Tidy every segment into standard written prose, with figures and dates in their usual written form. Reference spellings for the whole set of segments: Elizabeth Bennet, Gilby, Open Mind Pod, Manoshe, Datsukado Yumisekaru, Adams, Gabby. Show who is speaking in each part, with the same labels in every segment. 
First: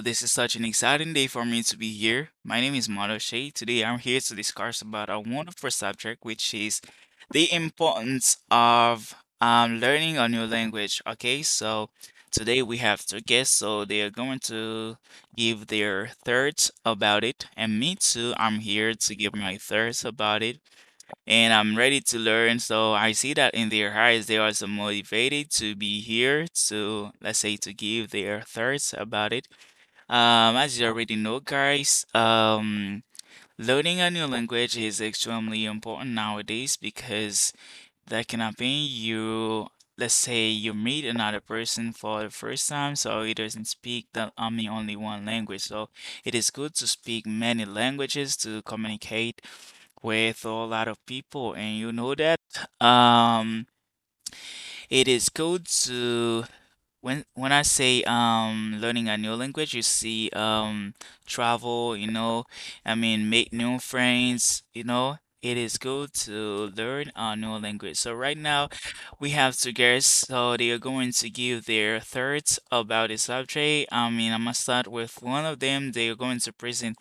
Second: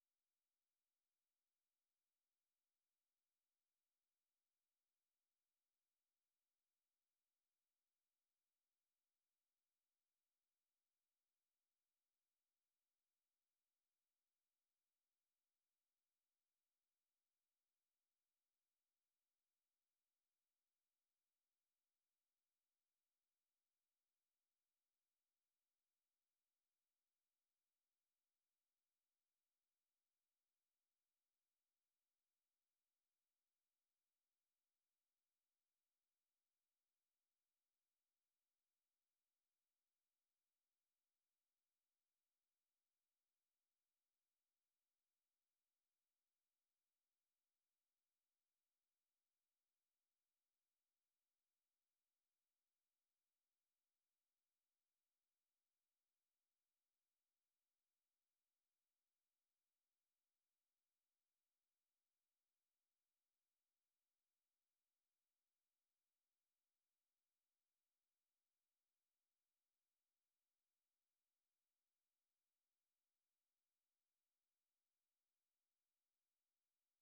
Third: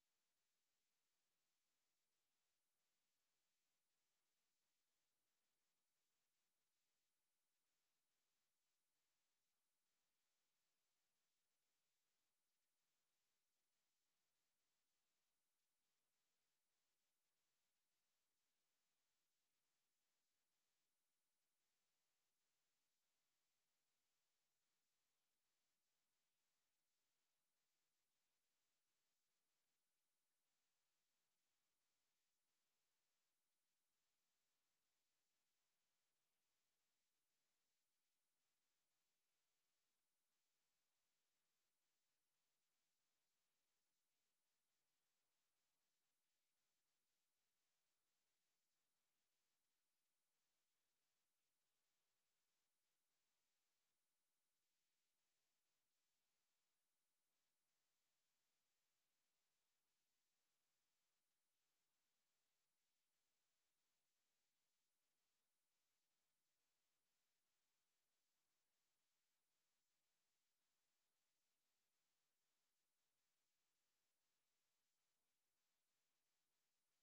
Speaker 1: this is such an exciting day for me to be here. My name is Manoshe. Today, I'm here to discuss about a wonderful subject, which is the importance of learning a new language. Okay, so today we have two guests, so they are going to give their thoughts about it, and me too. I'm here to give my thoughts about it and I'm ready to learn. So I see that in their eyes, they are so motivated to be here to, let's say, to give their thoughts about it. As you already know, guys, learning a new language is extremely important nowadays because that can happen. You, let's say, you meet another person for the first time, so he doesn't speak the, I mean, only one language. So it is good to speak many languages to communicate with a lot of people and you know that um it is good to when I say learning a new language you see travel, you know, I mean, make new friends, you know, it is good to learn a new language. So right now we have two guests, so they are going to give their thoughts about the subject. I mean, I'm gonna start with one of them. They are going to present,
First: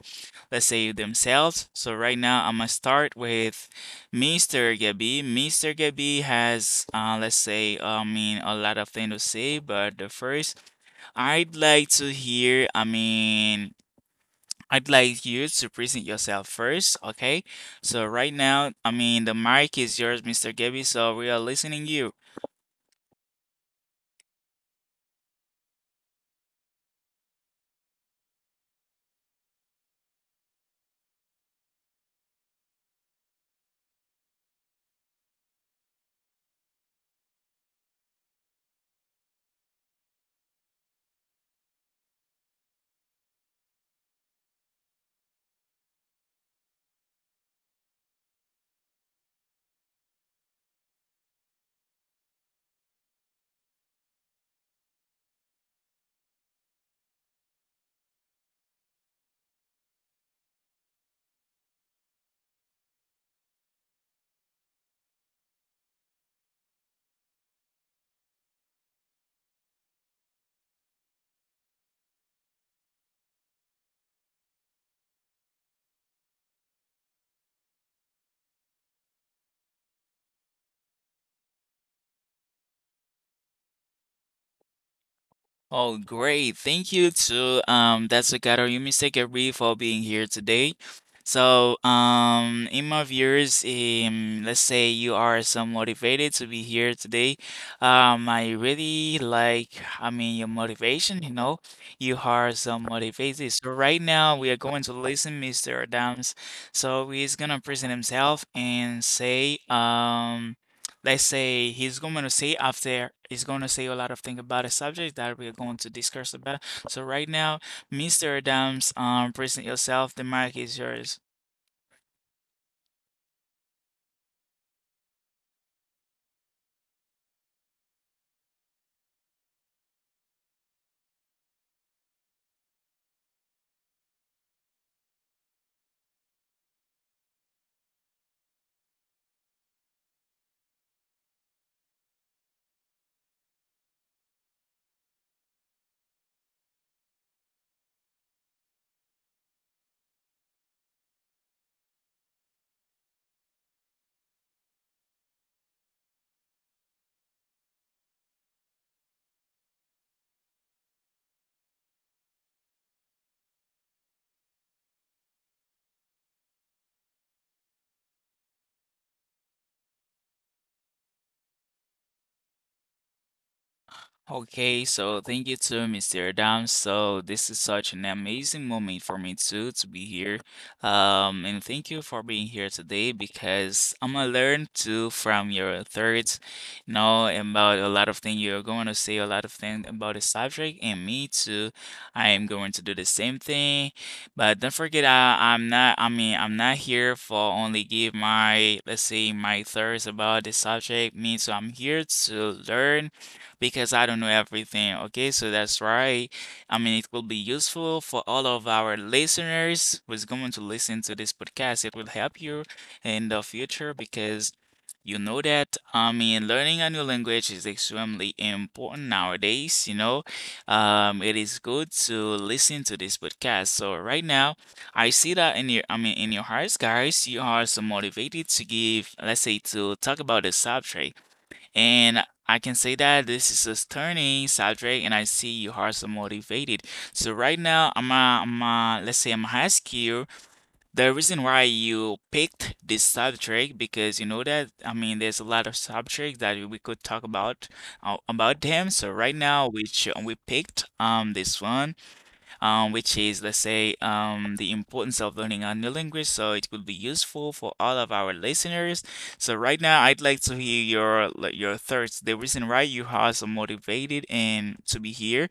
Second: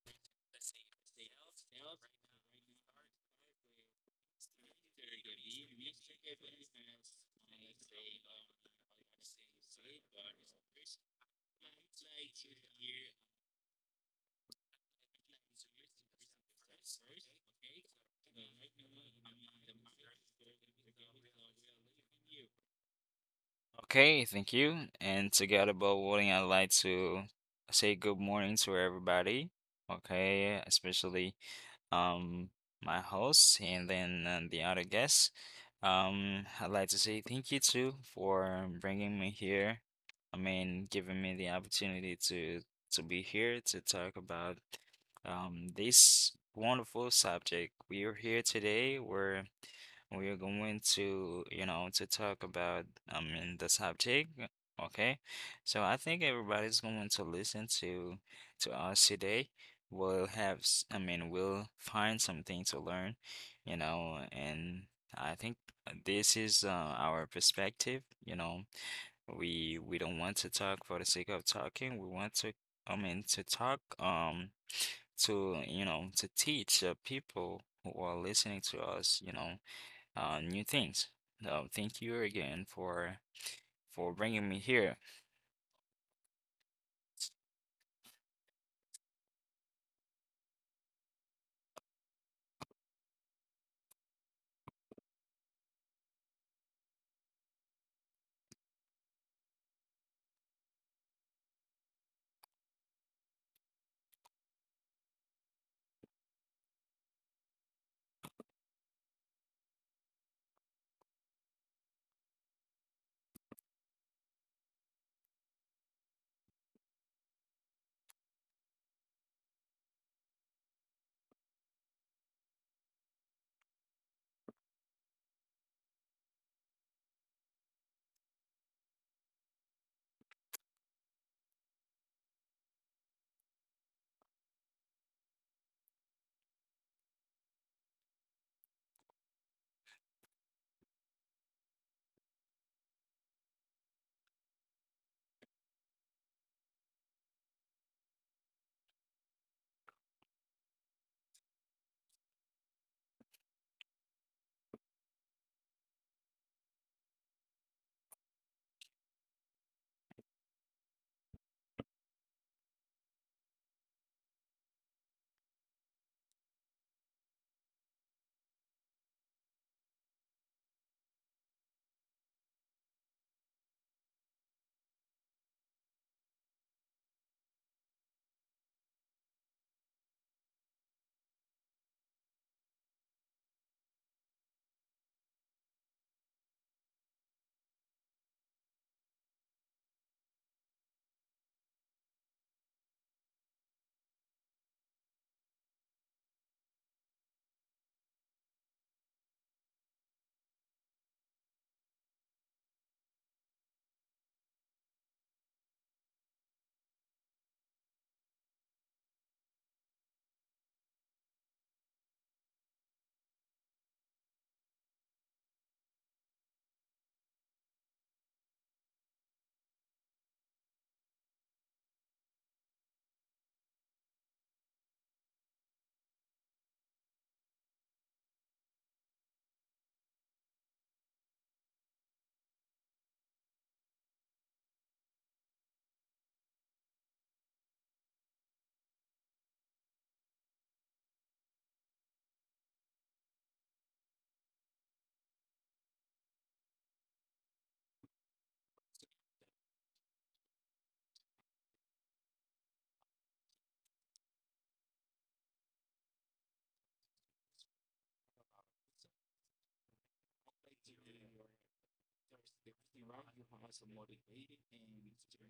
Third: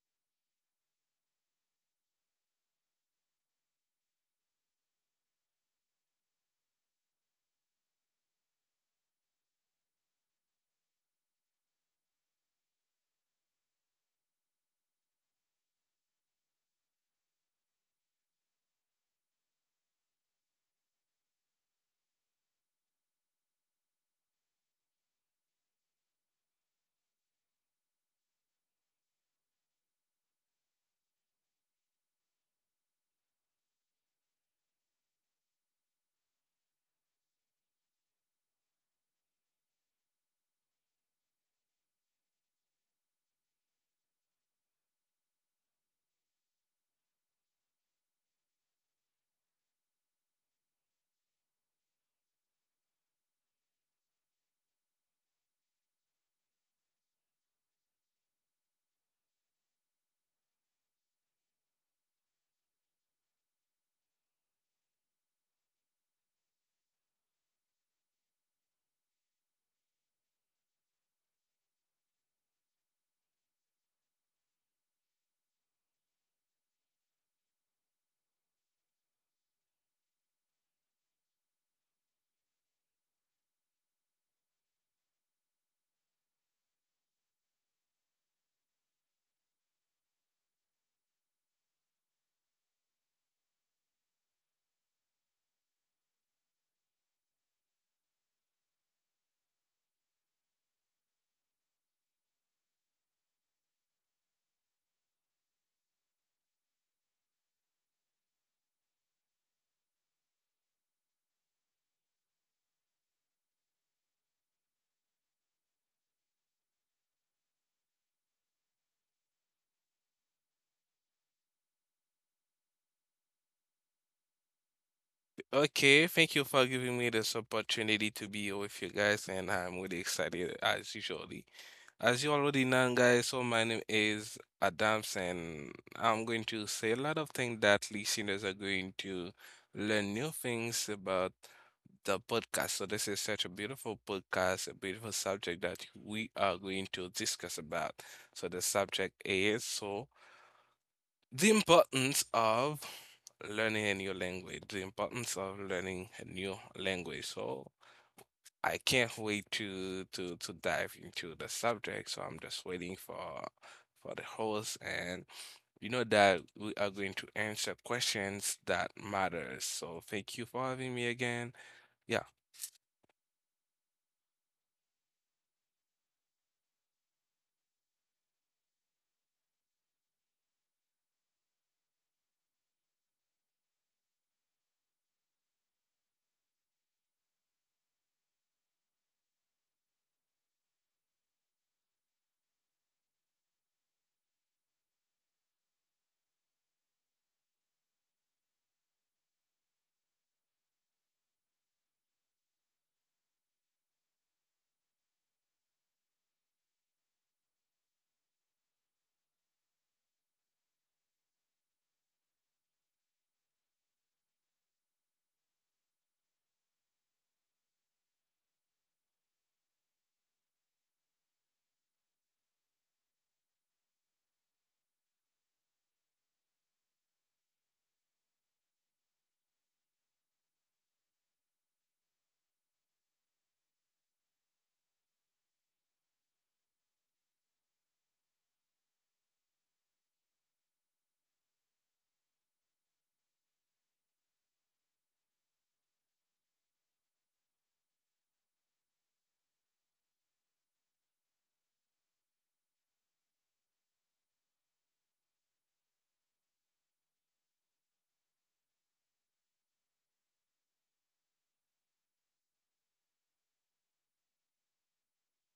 Speaker 1: let's say, themselves. So right now I'm gonna start with Mr. Gabby. Mr. Gabby has let's say, I mean, a lot of things to say, but the first I'd like to hear, I mean, I'd like you to present yourself first, okay? So right now, I mean, the mic is yours, Mr. Gabby. So we are listening you.
Speaker 2: Okay, thank you. And together, about Wooding, I'd like to say good morning to everybody. Okay, especially um my host and then the other guests. I'd like to say thank you too for bringing me here. I mean, giving me the opportunity to be here to talk about this wonderful subject. We are here today. We are going to, you know, to talk about, I mean, the subject. Okay. So I think everybody's going to listen to us today. We'll have, I mean, we'll find something to learn, you know, and I think this is our perspective, you know. We don't want to talk for the sake of talking. We want to, I mean, to talk, to, you know, to teach people who are listening to us, you know new things. So thank you again for bringing me here.
Speaker 1: Oh, great. Thank you to Datsukado Yumisekaru for being here today. So, in my viewers, let's say you are so motivated to be here today. I really like, I mean, your motivation, you know, you are so motivated. So right now we are going to listen Mr. Adams. So he's gonna present himself and say, let's say, he's going to say after, he's going to say a lot of things about a subject that we're going to discuss about. So right now, Mr. Adams, present yourself. The mic is yours.
Speaker 3: Okay, thank you for giving me this opportunity to be here with you guys, and I'm really excited as usually. As you already know, guys, my name is Adams, and I'm going to say a lot of things that listeners are going to learn new things about the podcast. So this is such a beautiful podcast, a beautiful subject that we are going to discuss about. So the subject is so. The importance of learning a new language, the importance of learning a new language. So I can't wait to dive into the subject. So I'm just waiting for the host, and you know that we are going to answer questions that matters. So thank you for having me again. Yeah.
Speaker 1: Okay, so thank you too, Mr. Adam. So this is such an amazing moment for me too to be here. And thank you for being here today because I'm gonna learn too from your thoughts, you know, about a lot of things you're going to say, a lot of things about the subject, and me too. I am going to do the same thing, but don't forget, I'm not. I mean, I'm not here for only give my, let's say, my thoughts about the subject. Me too. I'm here to learn because I don't know everything. Okay, so that's right. I mean, it will be useful for all of our listeners who's going to listen to this podcast. It will help you in the future because you know that, I mean, learning a new language is extremely important nowadays. You know, it is good to listen to this podcast. So right now, I see that in your, I mean, in your hearts, guys, you are so motivated to give, let's say, to talk about the subject. And I can say that this is us turning, Sadre, and I see you are so motivated. So right now, I'm ai am a, let's say, I'm gonna ask you the reason why you picked this subject because you know that, I mean, there's a lot of subjects that we could talk about them. So right now, which we picked this one, which is, let's say, the importance of learning a new language. So it will be useful for all of our listeners. So right now, I'd like to hear your, like, your thoughts. The reason why you are so motivated and to be here.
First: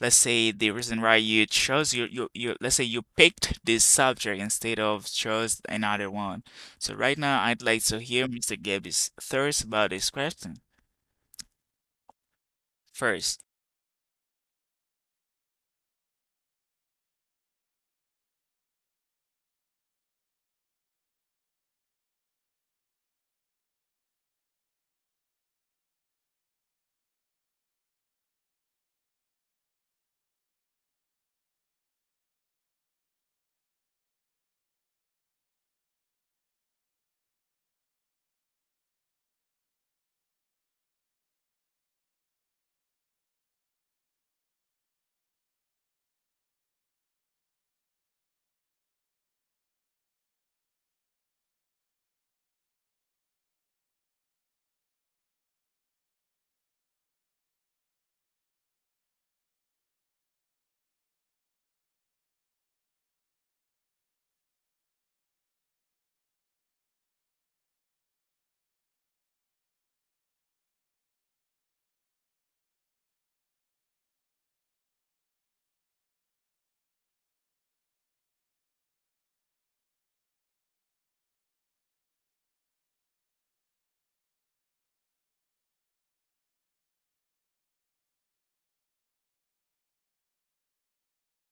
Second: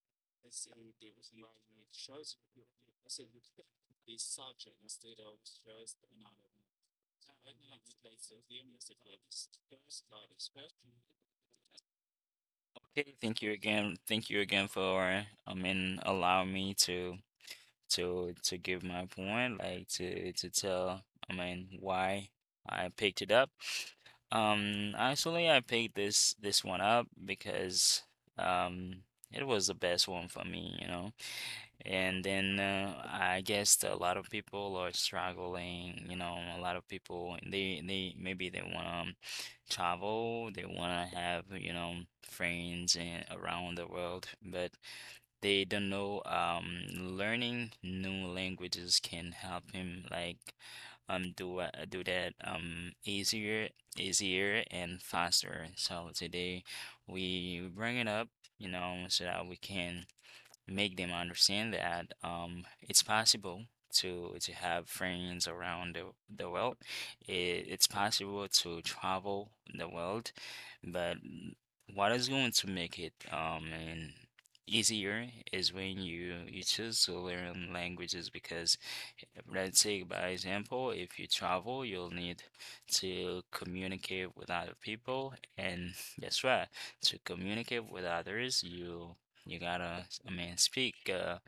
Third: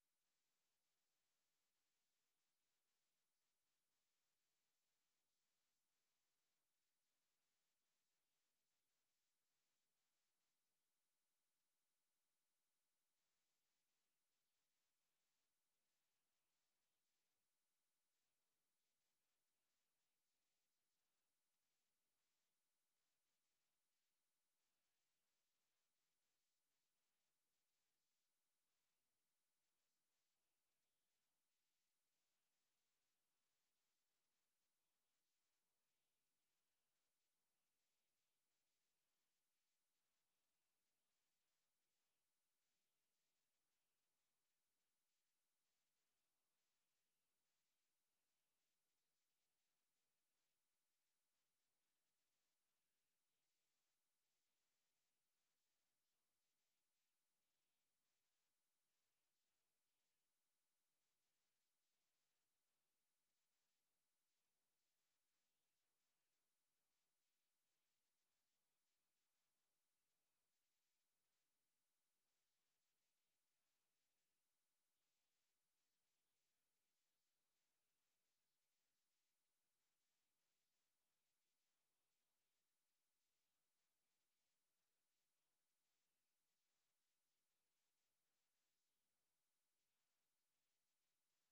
Speaker 1: Let's say the reason why you chose your let's say you picked this subject instead of chose another one. So right now, I'd like to hear Mr. Gabby's thoughts about this question
Speaker 2: Okay, thank
Speaker 1: first.
Speaker 2: you again. Thank you again for, I mean, allowing me to give my point, like to tell, I mean, why I picked it up. Actually, I picked this one up because um it was the best one for me, you know. And then I guess a lot of people are struggling, you know, a lot of people they maybe they wanna travel, they wanna have, you know, friends and around the world, but they don't know learning new languages can help him like do do that easier and faster, so today we bring it up, you know, so that we can make them understand that it's possible to have friends around the world. It's possible to travel the world, but what is going to make it and easier is when you choose to learn languages, because let's say by example, if you travel you'll need to communicate with other people, and guess what, to communicate with others you you gotta, I mean, speak,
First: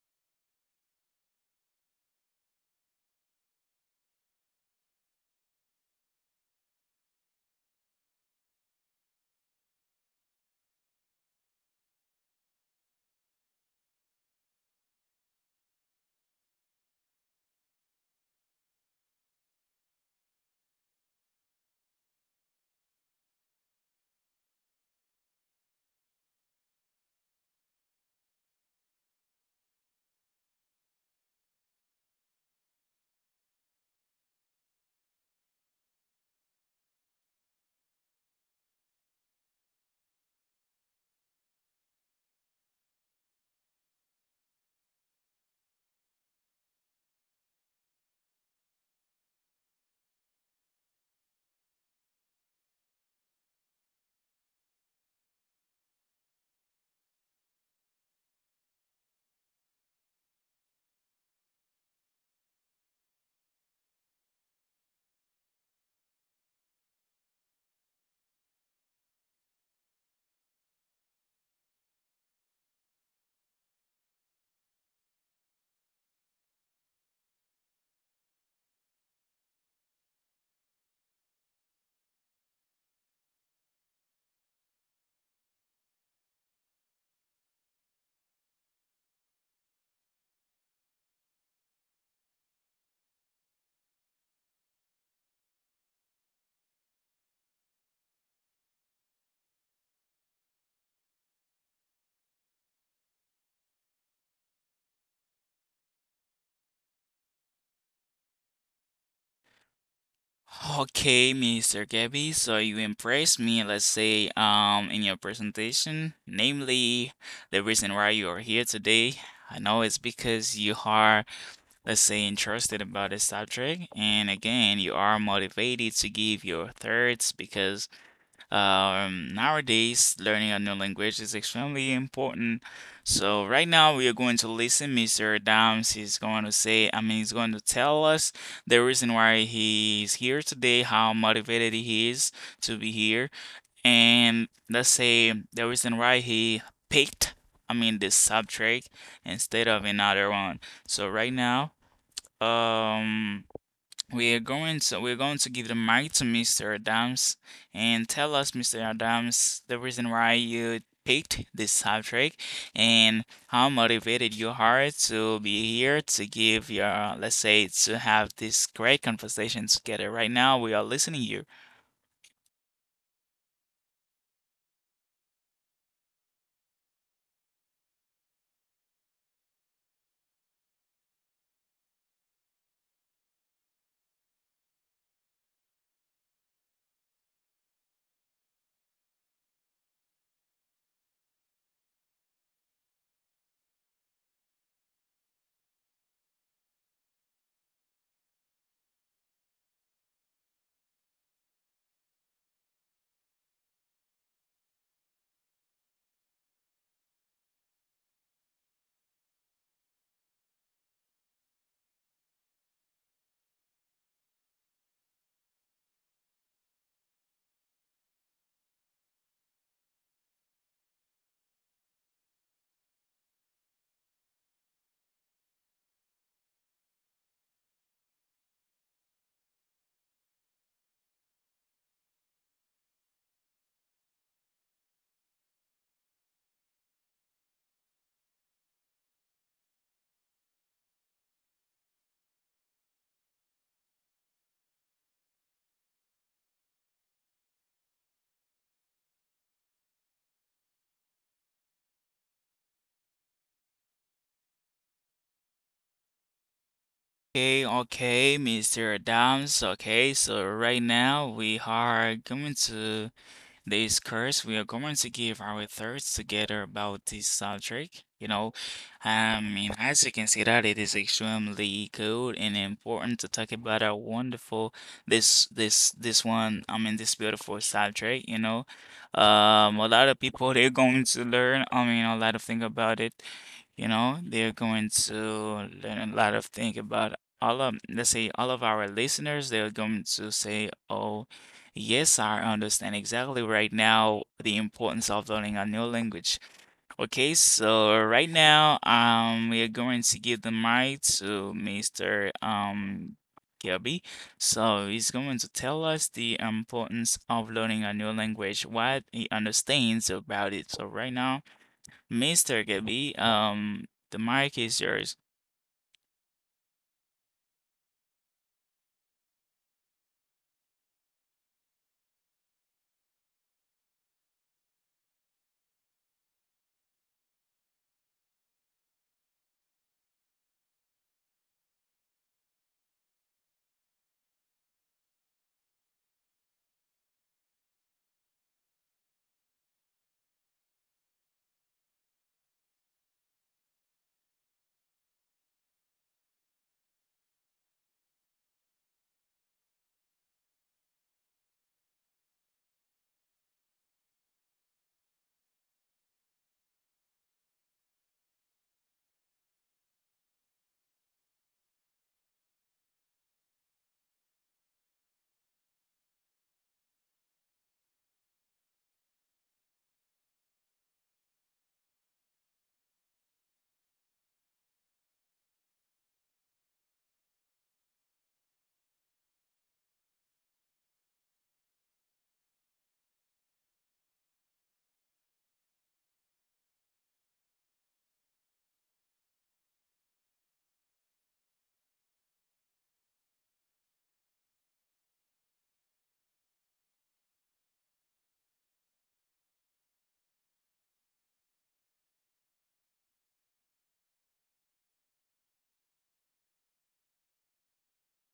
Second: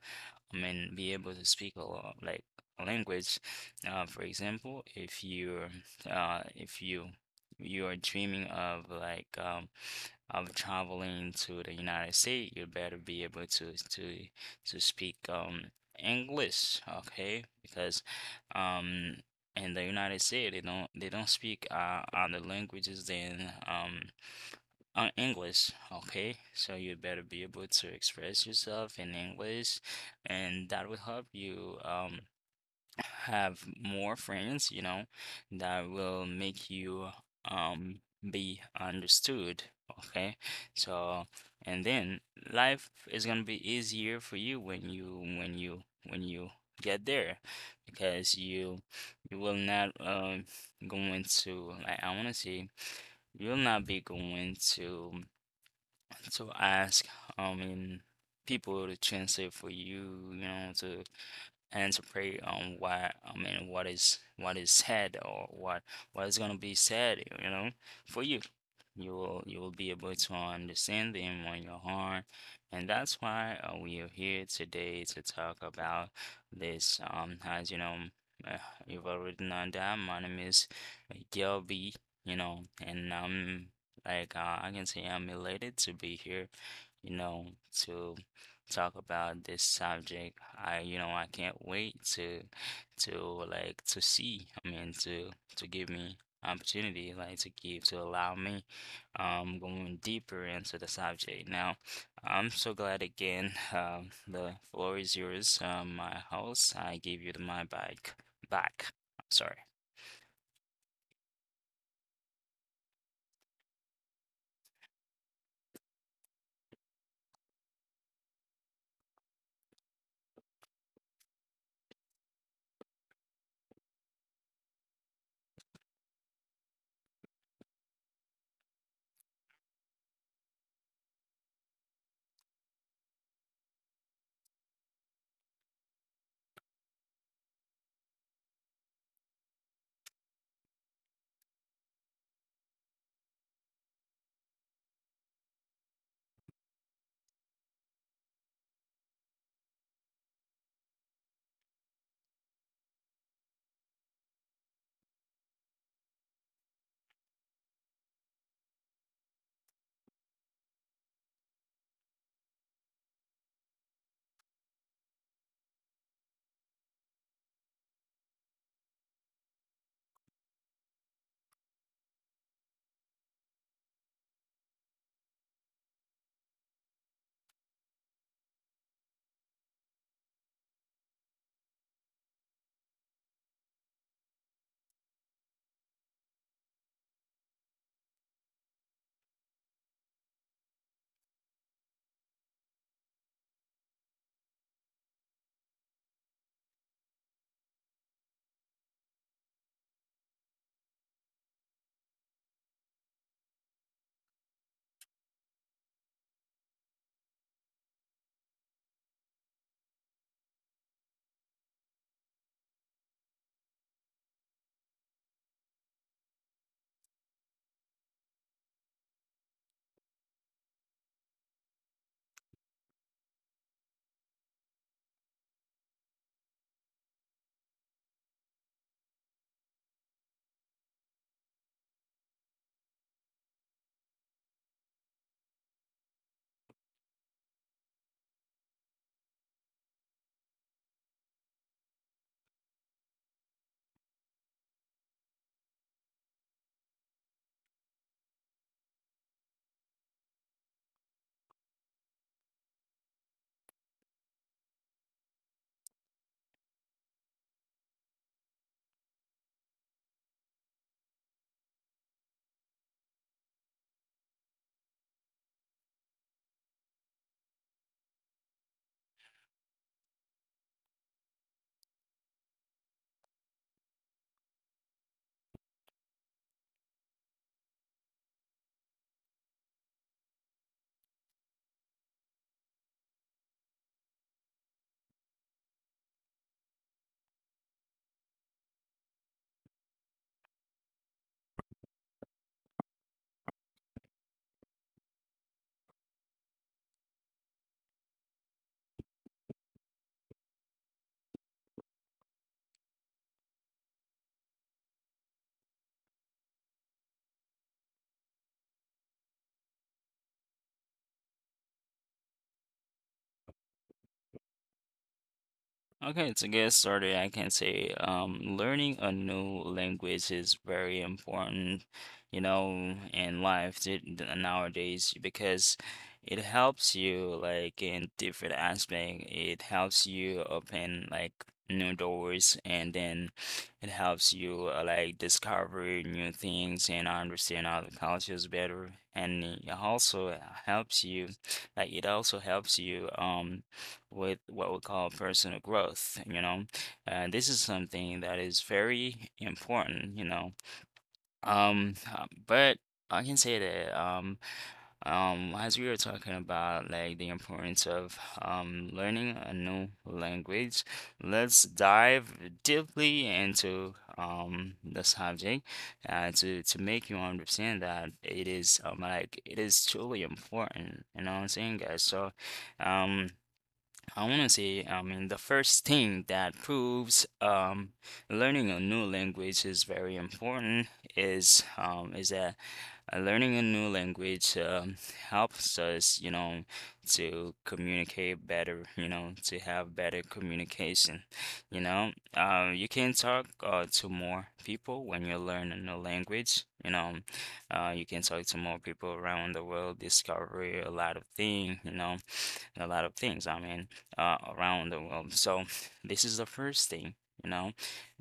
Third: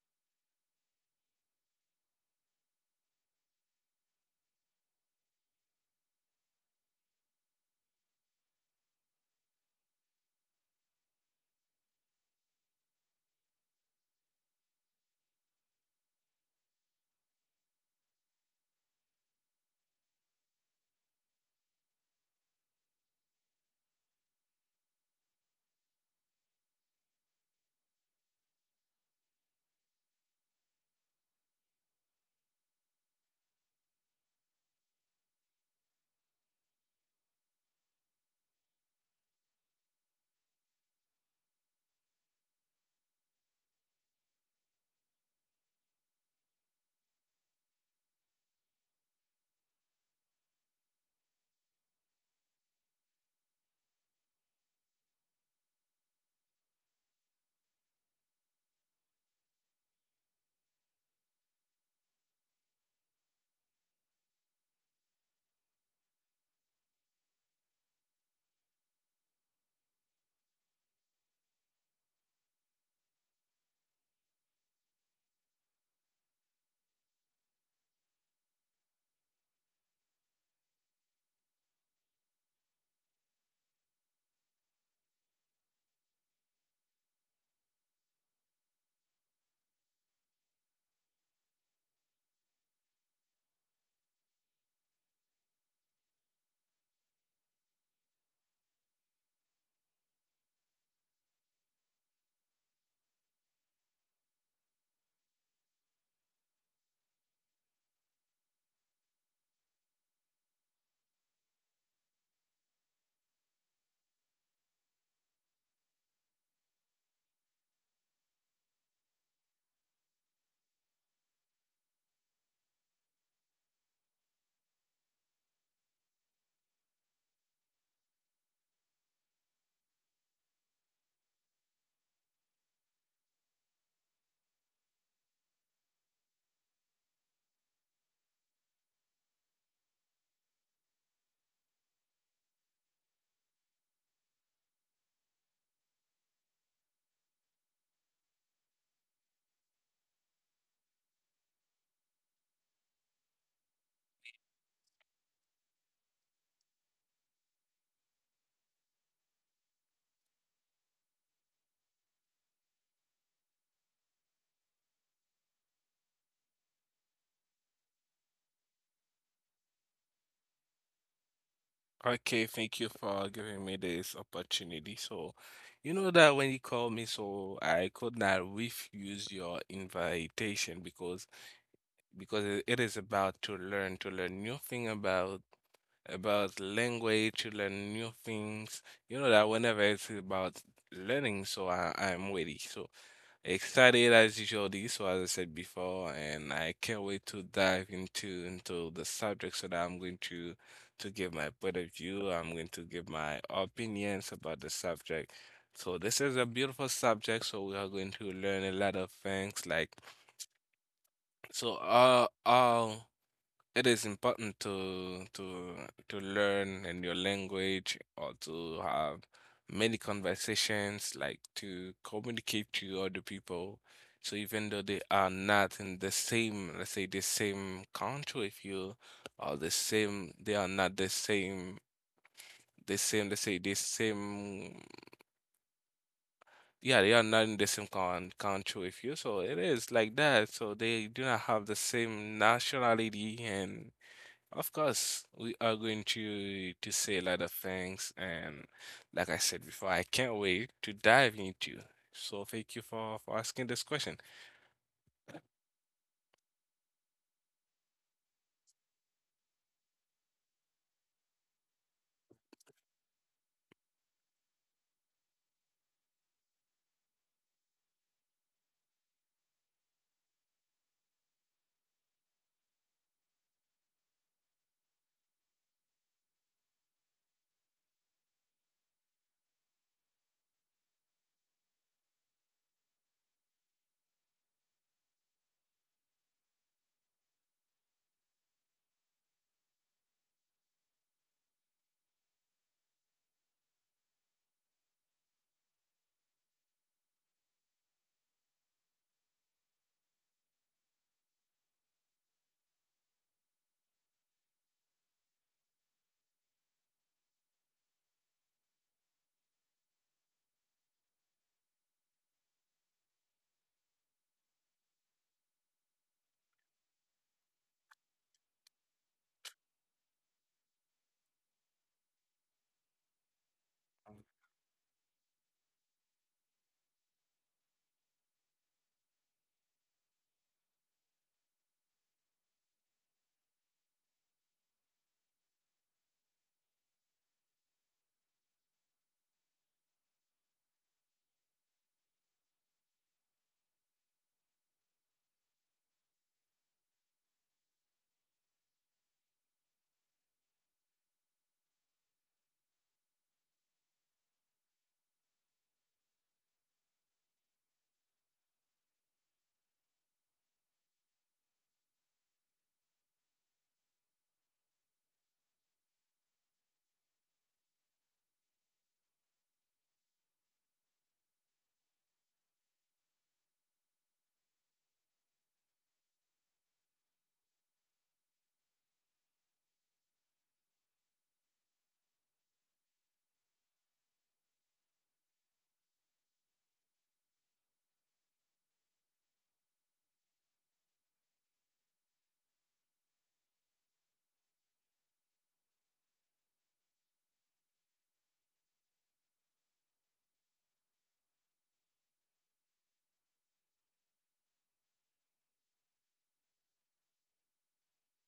Speaker 2: I mean, be able to speak like a language. For example, if you you are dreaming of like of traveling to the United States, you better be able to to speak English, okay? Because um in the United States they don't speak other languages than on English, okay. So you better be able to express yourself in English, and that will help you have more friends, you know, that will make you be understood, okay? So, and then life is gonna be easier for you when you get there because you will not going to, like I wanna say, you'll not be going to ask, I mean, people to translate for you, you know, to and to pray on what, I mean, what is said, or what is gonna be said, you know, for you. You will be able to understand them on your heart, and that's why we are here today to talk about this. As you know, uh, you've already known that my name is Gilby, you know, and I'm like I can say I'm elated to be here, you know, to talk about this subject. I, you know, I can't wait to like to see. I mean, to give me opportunity, like to give to allow me going deeper into the subject. Now, I'm so glad again. The floor is yours. My house. I give you the my bike back. Sorry.
Speaker 1: Okay, Mr. Gabby, so you impressed me, let's say, in your presentation, namely the reason why you are here today. I know it's because you are, let's say, interested about the subject, and again, you are motivated to give your thoughts because nowadays, learning a new language is extremely important. So right now we are going to listen. Mr. Adams is going to say, I mean, he's going to tell us the reason why he's here today, how motivated he is to be here, and let's say the reason why he picked, I mean, this subject instead of another one. So right now, um, we're going to give the mic to Mr. Adams and tell us, Mr. Adams, the reason why you picked this subject and how motivated you are to be here to give your, let's say, to have this great conversation together. Right now, we are listening to you.
Speaker 3: Okay, thank you for giving me this opportunity. So, you know that when you called me, I could not refuse your invitation because it is about to learn new thing about language, to learn new things. You know that whenever it's about learning, I, I'm ready, so excited as usual. So as I said before, and I can't wait to dive into the subject, so that I'm going to give my point of view. I'm going to give my opinions about the subject. So this is a beautiful subject, so we are going to learn a lot of things. Like, so uh uh it is important to to learn a new language or to have many conversations, like to communicate to other people. So even though they are not in the same, let's say the same country with you, or the same, they are not the same, the same, let's say the same, yeah, they are not in the same con country with you. So it is like that. So they do not have the same nationality. And of course, we are going to say a lot of things, and like I said before, I can't wait to dive into. So thank you for asking this question.
Speaker 1: Okay, okay, Mr. Adams. Okay, so right now we are going to this course, we are going to give our thoughts together about this subject. You know, I mean, as you can see that it is extremely good and important to talk about a wonderful this one. I mean, this beautiful subject. You know, a lot of people they're going to learn. I mean, a lot of things about it. You know, they're going to learn a lot of things about all of, let's say, all of our listeners. They're going to say, oh, yes, I understand exactly right now the importance of learning a new language. Okay, so right now, we are going to give the mic to Mr. Kirby. So he's going to tell us the importance of learning a new language, what he understands about it. So right now, Mr. Gabby, the mic is yours.
Speaker 2: Okay, to get started, I can say learning a new language is very important, you know, in nowadays, because it helps you like in different aspect. It helps you open like new doors, and then it helps you like discover new things and understand other cultures better. And it also helps you, like it also helps you with what we call personal growth, you know. And this is something that is very important, you know. But I can say that as we were talking about like the importance of learning a new language, let's dive deeply into the subject to make you understand that it is like it is truly important. You know what I'm saying, guys? Um. I want to say, I mean, the first thing that proves learning a new language is very important is that learning a new language helps us, you know, to communicate better, you know, to have better communication. You know, you can talk to more people when you learn a new language. You know, you can talk to more people around the world, discover a lot of things, you know, a lot of things. I mean, around the world. So this is the first thing, you know,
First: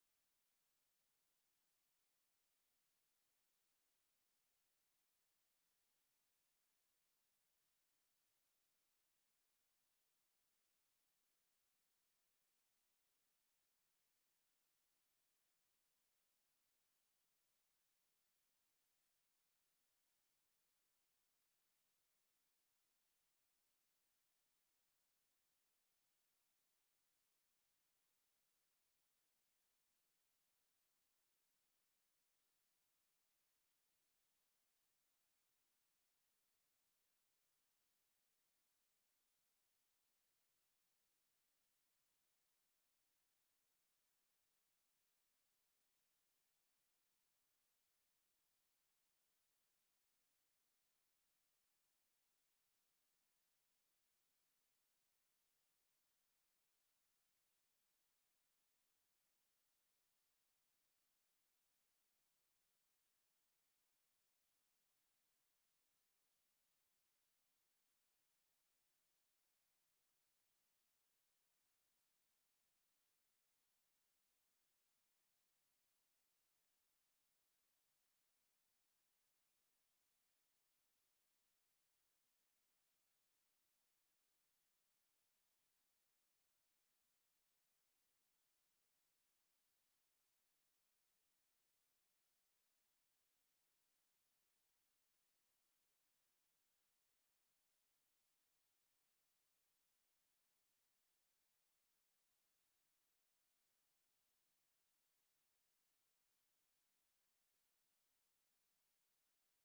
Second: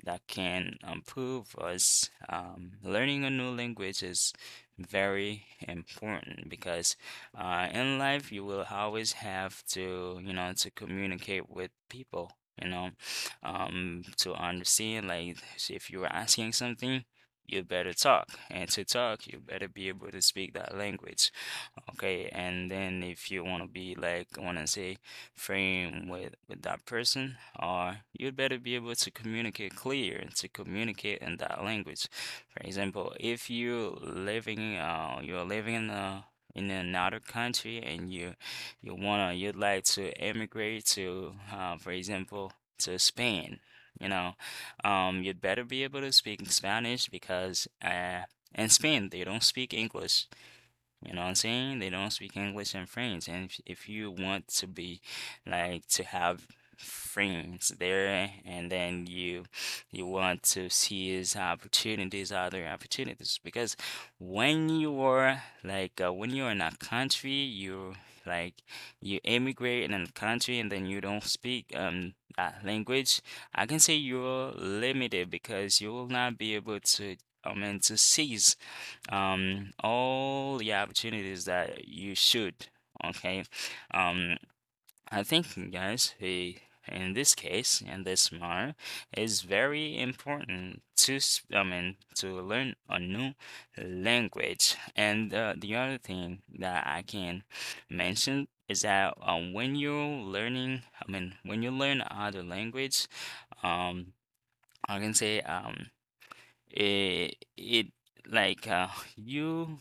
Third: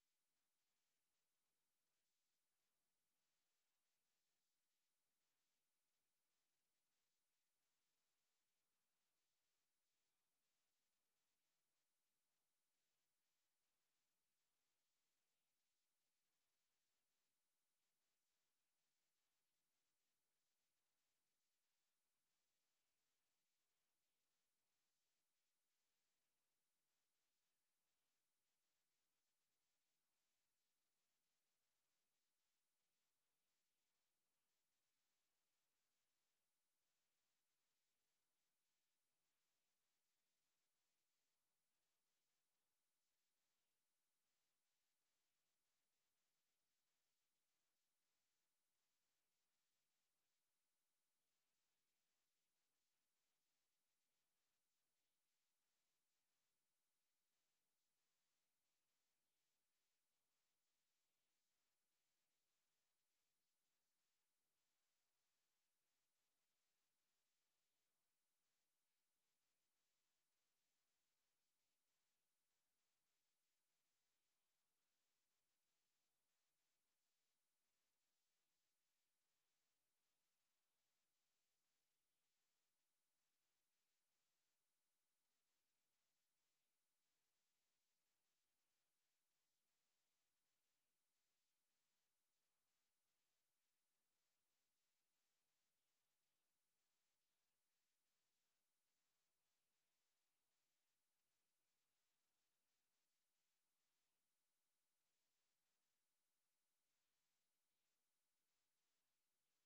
Speaker 2: that can improve us. Learning a new language is very important because in life you will always have to, you know, to communicate with people. You know, to understand, like, if you were asking something, you better talk, and to talk, you better be able to speak that language. Okay, and then if you want to be like, I want to say, friend with that person, or you'd better be able to communicate clear to communicate in that language. For example, if you're living, you're living in a in another country and you wanna you'd like to emigrate to, for example, to Spain, you know, you'd better be able to speak Spanish, because in Spain they don't speak English. You know what I'm saying? They don't speak English in France. And if you want to be like to have friends there, and then you want to seize opportunities, other opportunities. Because when you're in a country, you like you immigrate in a country, and then you don't speak that language, I can say you're limited because you will not be able to, I mean, to seize all the opportunities that you should, okay. um I think, guys, in this case, in this matter, it's very important to I mean to learn a new language. And the other thing that I can mention is that when you're learning, I mean, when you learn other language, um I can say it like you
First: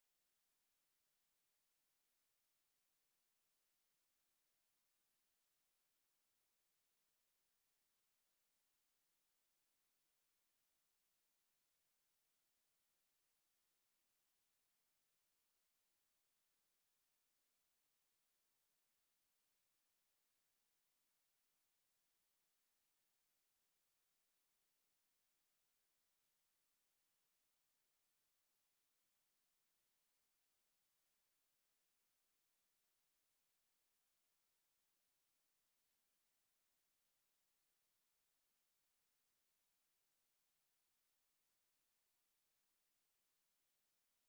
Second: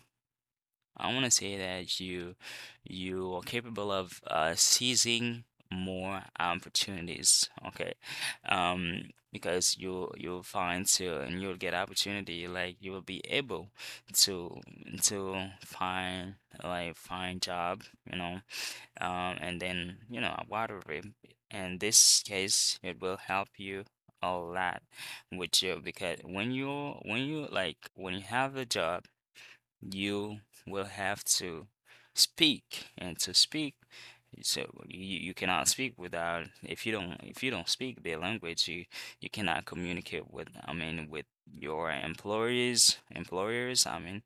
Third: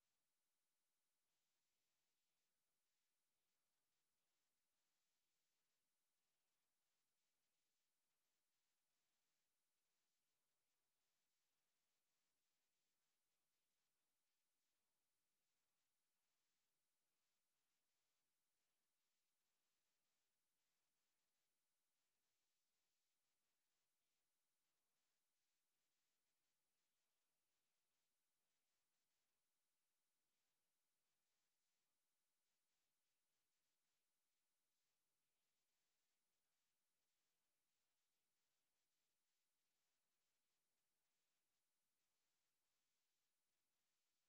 Speaker 2: I want to say that you are capable of seizing more opportunities. Okay, because you you'll find to, and you'll get opportunity. Like you will be able to to find like find job. You know, and then you know whatever. In this case, it will help you a lot with you, because when you like when you have a job, you will have to speak. And to speak, so you cannot speak without. If you don't, if you don't speak their language, you cannot communicate with, I mean, with your employees employers, I mean,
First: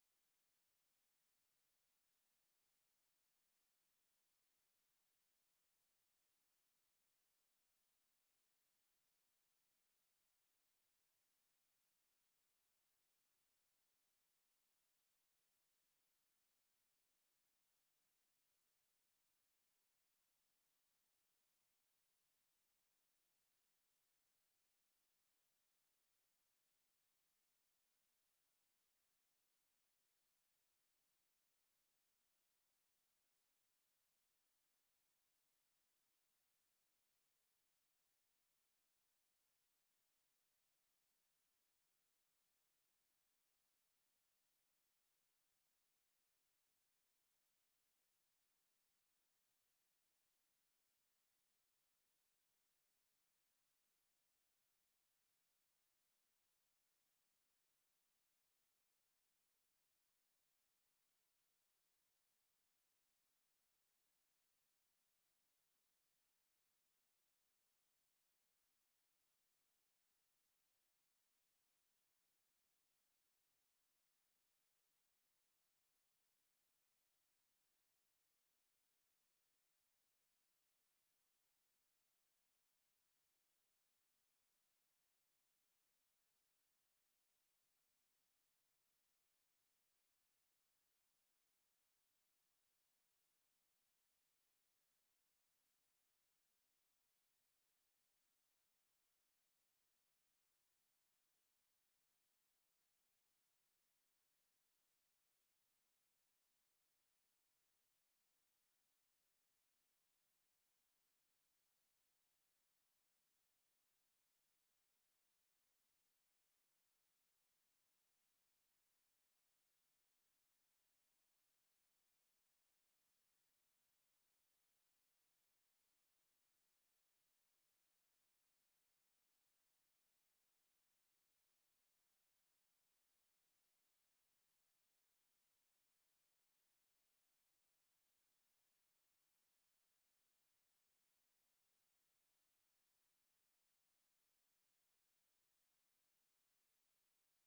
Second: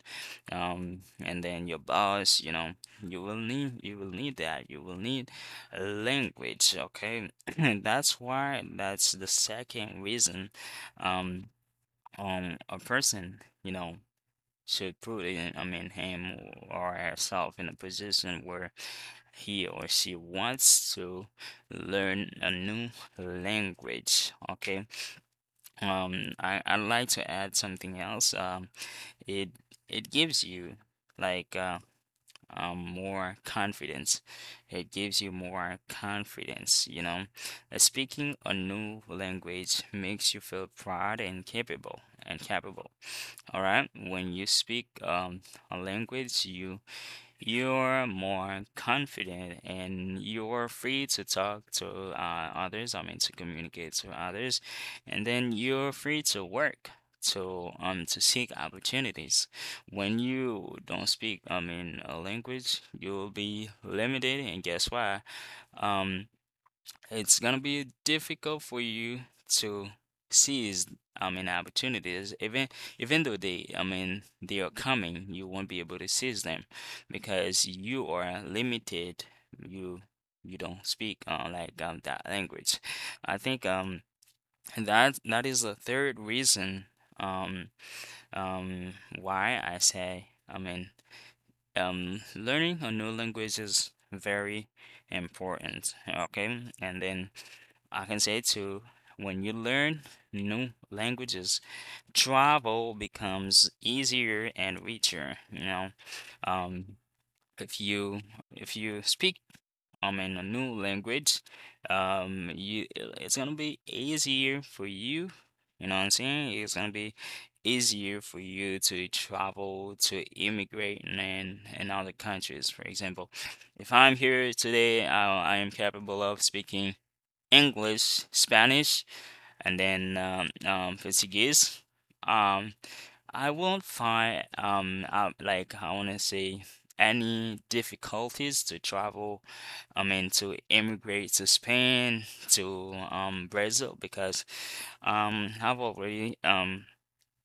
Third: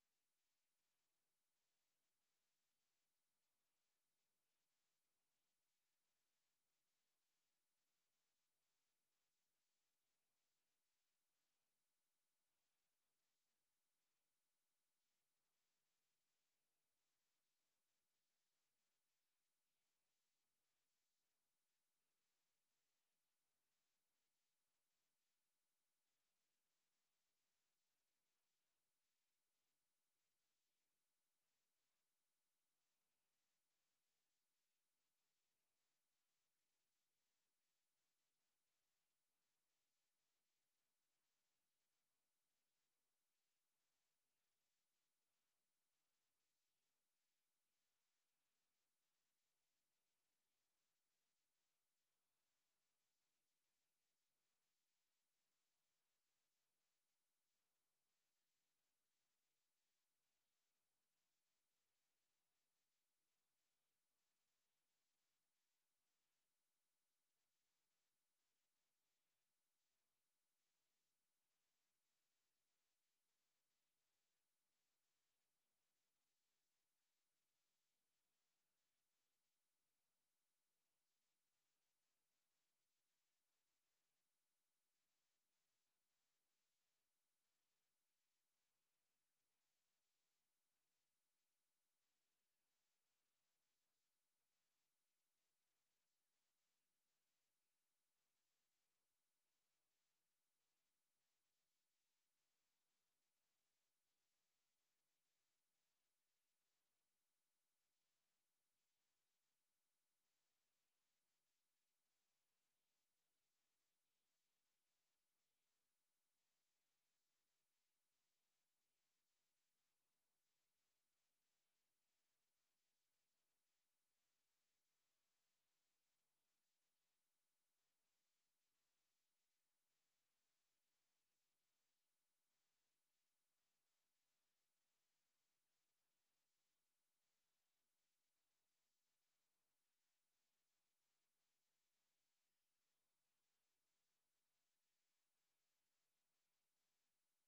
Speaker 2: and then your boss, you know, you will need a language, okay. And that's why, that's the second reason um a person, you know, should put it, I mean, him or herself in a position where he or she wants to learn a new language. Okay. I'd like to add something else. It it gives you like more confidence. It gives you more confidence, you know. Speaking a new language makes you feel proud and capable. All right. When you speak a language, you you're more confident, and you're free to talk to others, I mean, to communicate to others, and then you're free to work. To seek opportunities. When you don't speak, I mean, a language, you'll be limited, and guess why? Um, it's gonna be difficult for you to seize, I mean, opportunities. Even though they, I mean, they are coming, you won't be able to seize them because you are limited. You you don't speak like that language. I think that is the third reason um um why I say, I mean, learning a new language is very important, okay? And then I can say too, when you learn new languages, travel becomes easier and richer, you know. Um, if you if you speak I'm in a new language, you it's gonna be easier for you. You know what I'm saying? It's gonna be easier for you to travel, to immigrate and in other countries. For example, if I'm here today, I am capable of speaking English, Spanish, and then for CGs, um, I won't find like I want to say any difficulties to travel. I mean to immigrate to Spain to Brazil because I've already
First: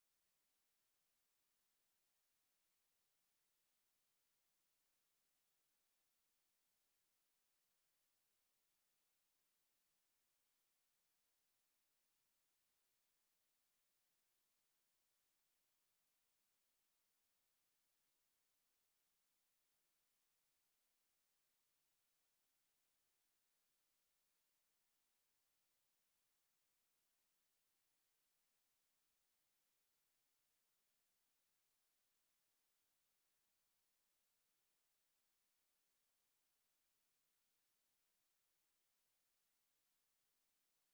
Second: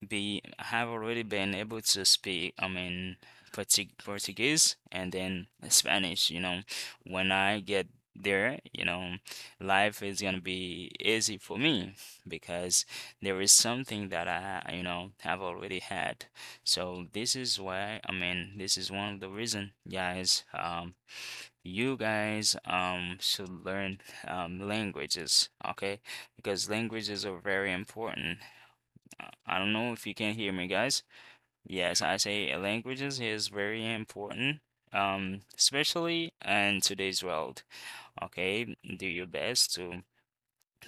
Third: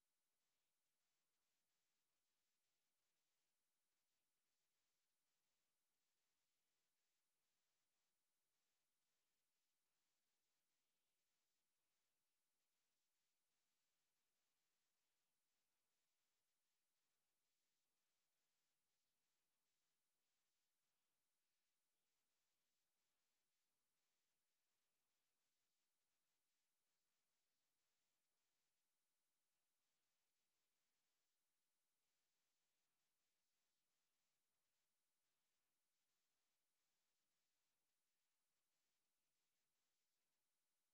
Speaker 2: be have already been able to speak, I mean, Portuguese and then Spanish, you know. When I get there, you know, life is gonna be easy for me because there is something that I have already had. So this is why, I mean, this is one of the reason, guys, you guys should learn languages, okay? Because languages are very important. I don't know if you can hear me, guys. Yes, I say languages is very important, especially in today's world. Okay, do your best to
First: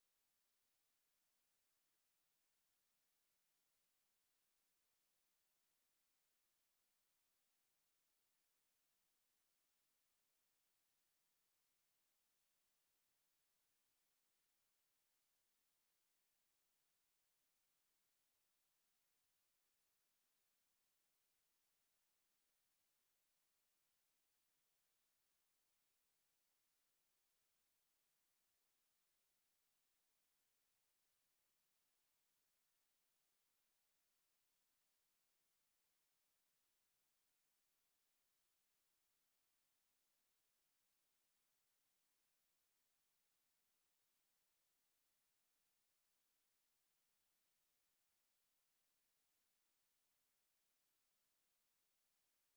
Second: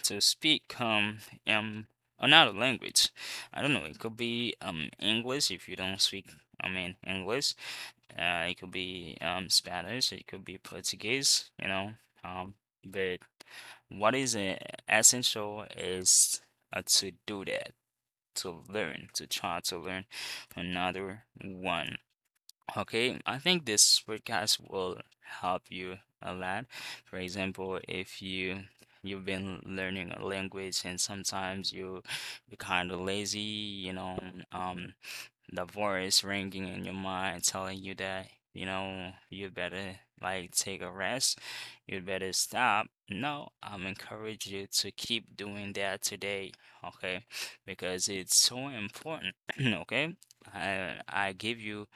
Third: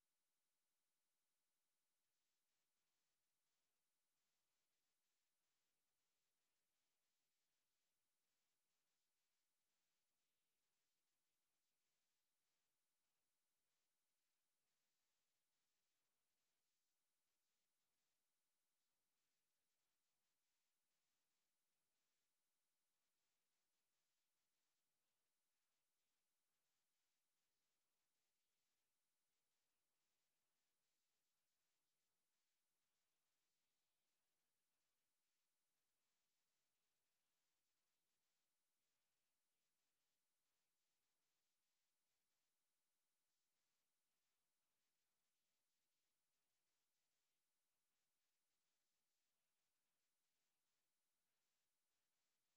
Speaker 2: to speak um another language. I don't know. It could be English if you don't speak. I mean English. It could be Spanish. It could be Portuguese. You know. Um, but what is essential is to do that to learn, to try to learn another one. Okay, I think this podcast will help you a lot. For example, if you've been learning a language and sometimes you be kind of lazy, you know, um, the voice ringing in your mind telling you that, you know, you better like take a rest, you better stop. No, I'm encourage you to keep doing that today, okay? Because it's so important, okay? I give you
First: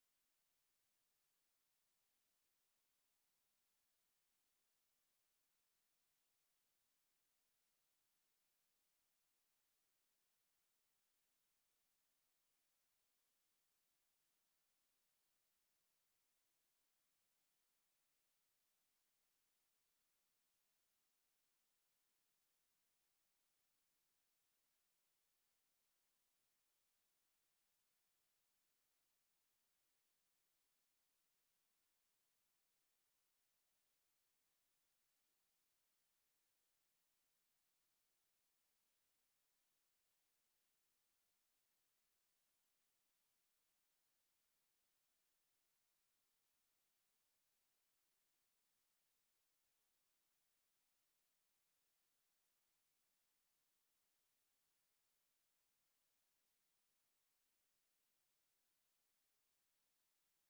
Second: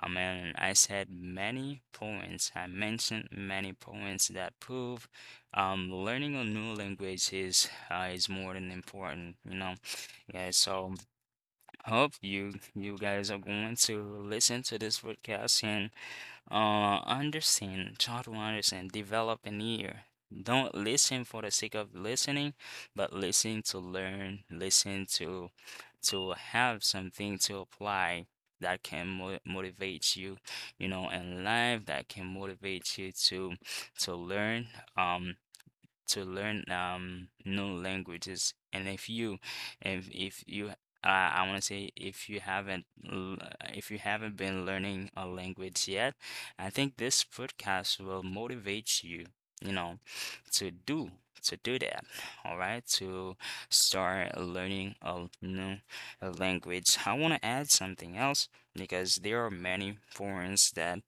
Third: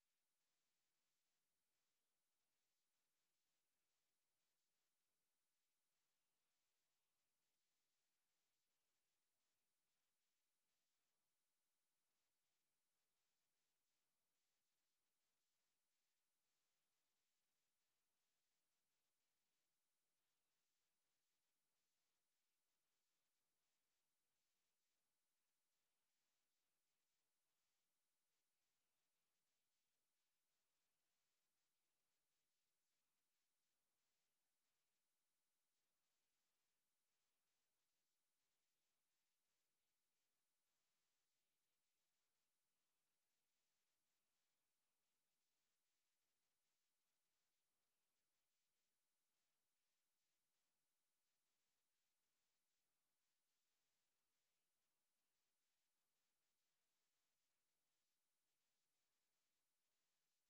Speaker 2: I mean, I said many points. I mentioned many points that prove learning a new language is more than important, you know. Yeah, so hope you guys are going to listen to this podcast and understand, try to understand, develop an ear. Don't listen for the sake of listening, but listen to learn, listen to have something to apply that can mo motivate you, you know, in life, that can motivate you to learn. Um, to learn new languages. And if you, if you, I want to say if you haven't, l- if you haven't been learning a language yet, I think this podcast will motivate you, you know, to do to do that. All right, to start learning a new language. I want to add something else because there are many forums that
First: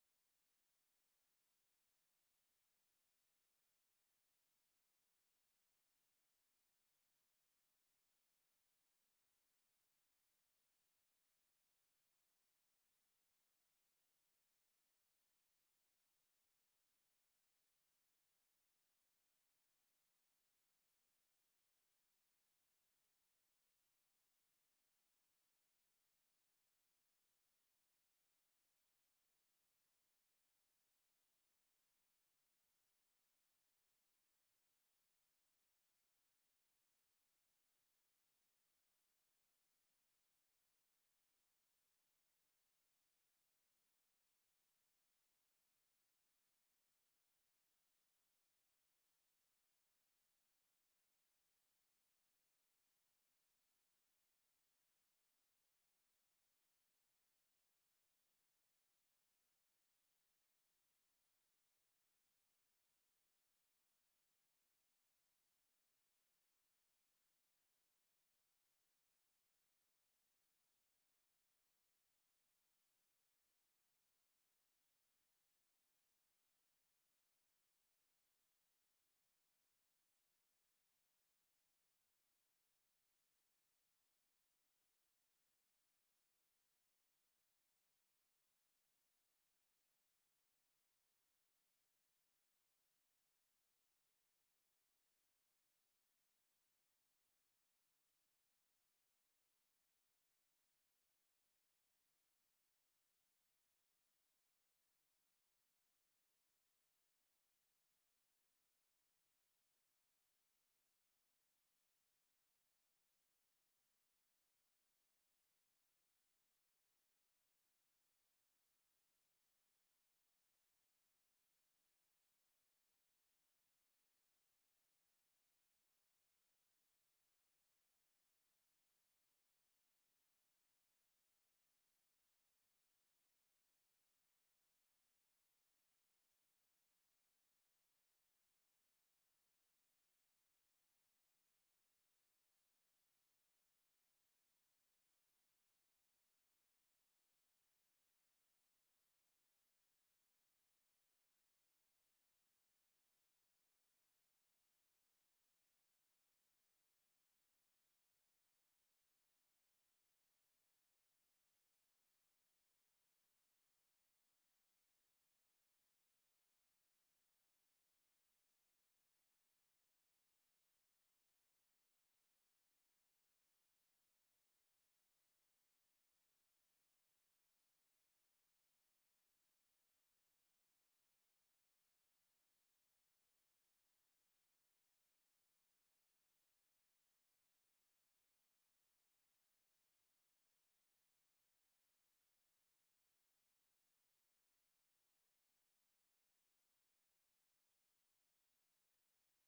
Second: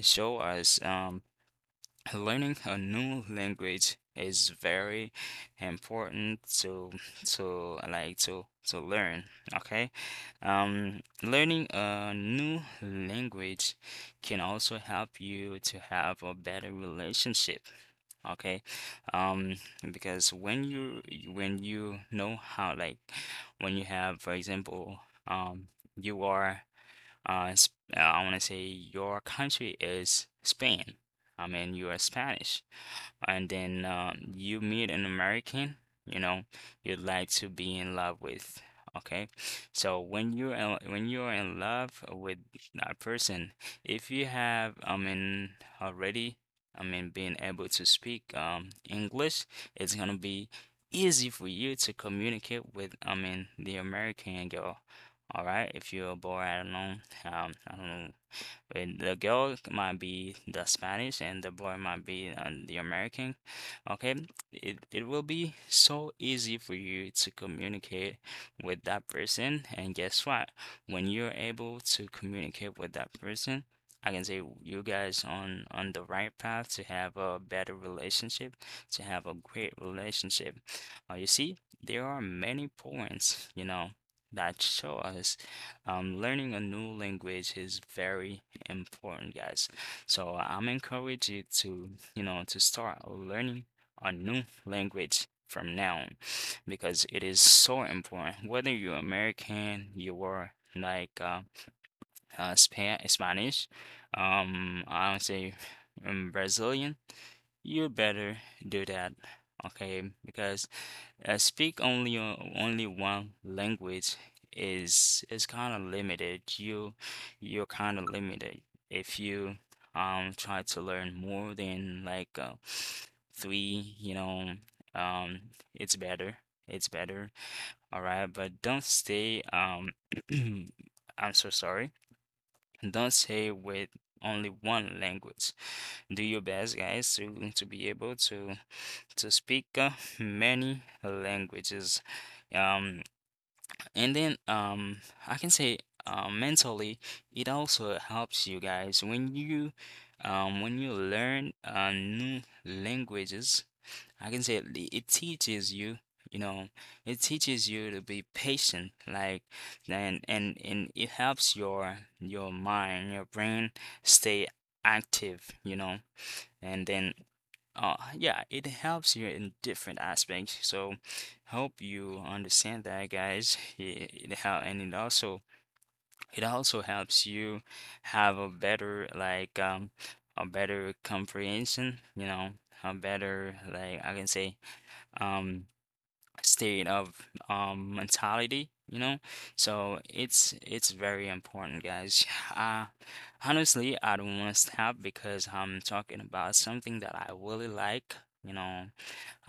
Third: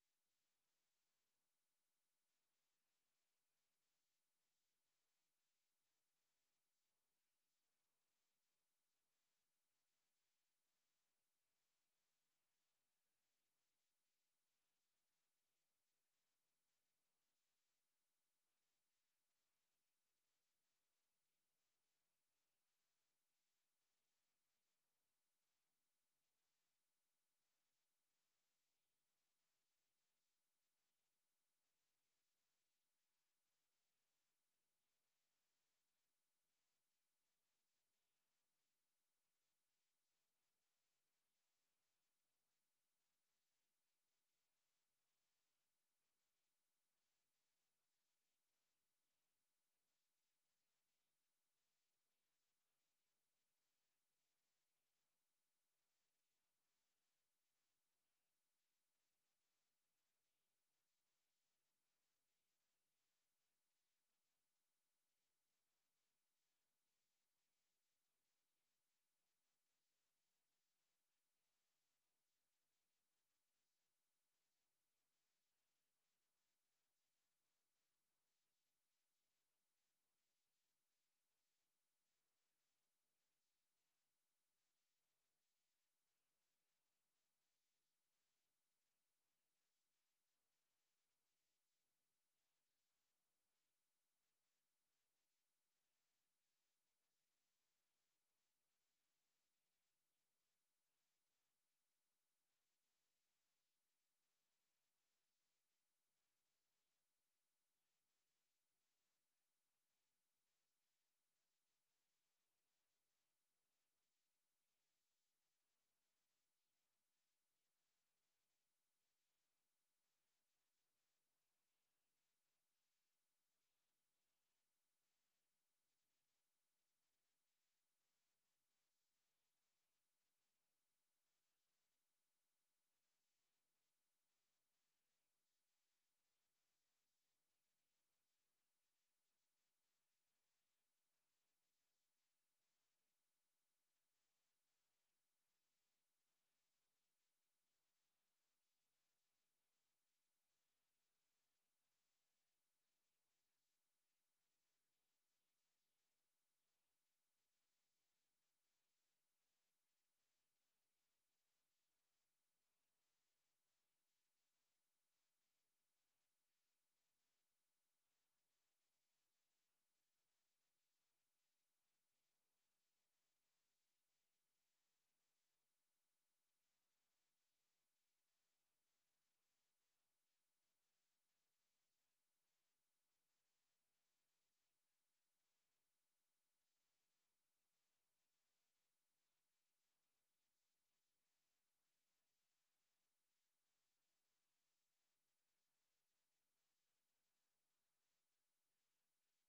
Speaker 2: show us learning a new language is very important to like to learn, okay. Learning a new language can also help you to have a better relationship, okay. Um because when you when you know how, like when you have, for example, um you are uh, I want to say your country is Spain. I mean, you are Spanish. And then you meet an American, you know, you'd like to be in love with. Okay. So when you're in love with that person, if you have, I mean, already, I mean, being able to speak English, it's gonna be easy for you to communicate with, I mean, the American girl. All right, if you're a boy, I don't know. I don't know, and the girl might be the Spanish and the boy might be the American. Okay, it will be so easy for you to communicate with that person. And guess what? When you're able to communicate with that person, I can say you guys on the right path to have a better relationship, to have a great relationship. You see, there are many points, you know, that show us learning a new language is very important, guys. So I'm encourage you to, you know, to start learning a new language from now on because it is so important. Whether you're American, you are like Spanish, I don't say Brazilian, you better do that, okay? Because speak only only one language is kind of limited. You you're kind of limited if you try to learn more than like three, you know, um it's better. It's better. All right, but don't stay I'm so sorry. Don't stay with only one language. Do your best, guys, to be able to speak many languages. Um, and then I can say mentally, it also helps you guys when you learn new languages. I can say it teaches you. You know, it teaches you to be patient, like, and and it helps your mind, your brain stay active, you know, and then yeah, it helps you in different aspects. So hope you understand that, guys. And it also helps you have a better like a better comprehension, you know, a better like I can say um state of mentality, you know. So it's very important, guys. Uh, Honestly, I don't want to stop because I'm talking about something that I really like. You know,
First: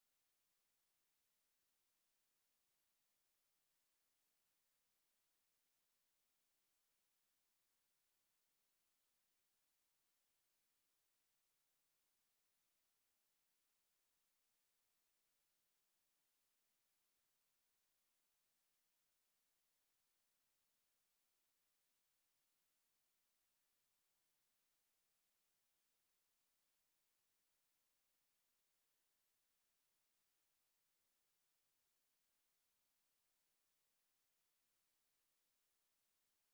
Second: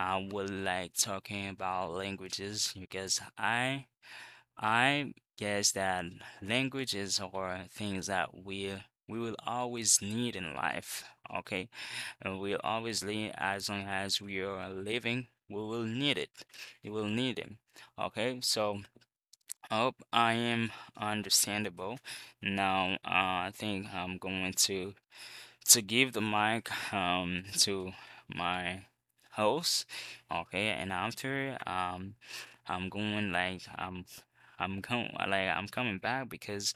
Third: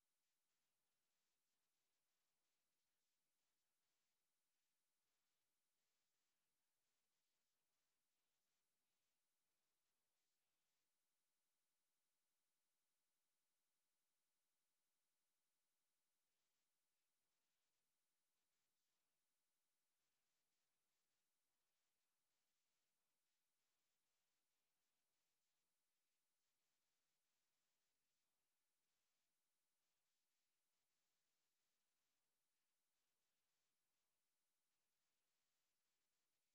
Speaker 2: I would like talking about languages because I guess that languages are things that we will always need in life. Okay, and we always need as long as we are living, we will need it. We will need it. Okay, so I hope I am understandable. Now, I think I'm going to give the mic to my host. Okay, and after I'm going like I'm going like I'm coming back because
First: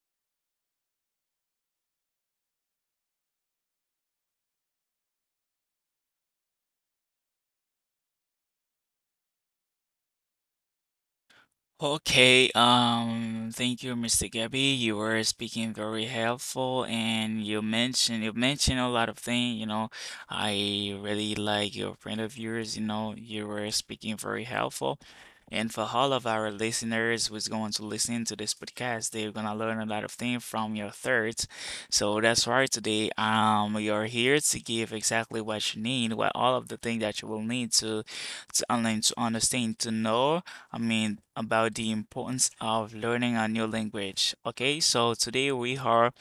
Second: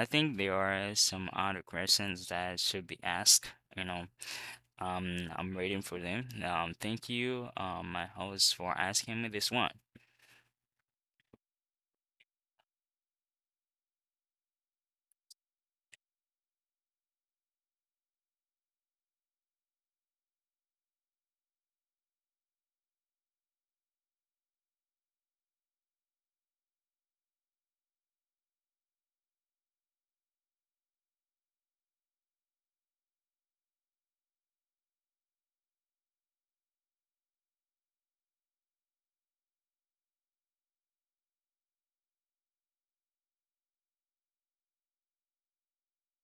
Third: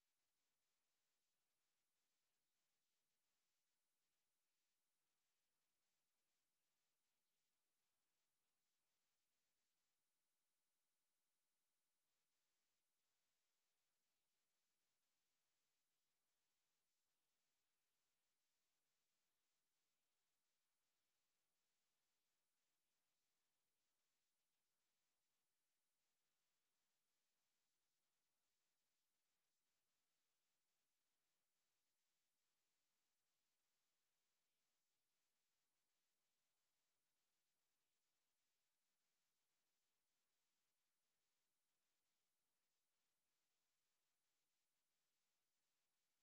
Speaker 2: I think there are some other questions that should be asked. You know, I'm waiting for them. Thank you, my host, for asking me this one.
Speaker 1: Okay, thank you, Mr. Gabby. You were speaking very helpful and you mentioned a lot of things, you know. I really like your point of yours, you know, you were speaking very helpful. And for all of our listeners who's going to listen to this podcast, they're gonna learn a lot of things from your thirds. So that's why today, you're here to give exactly what you need, what all of the things that you will need to, online to understand, to know. I mean, about the importance of learning a new language. Okay, so today we are,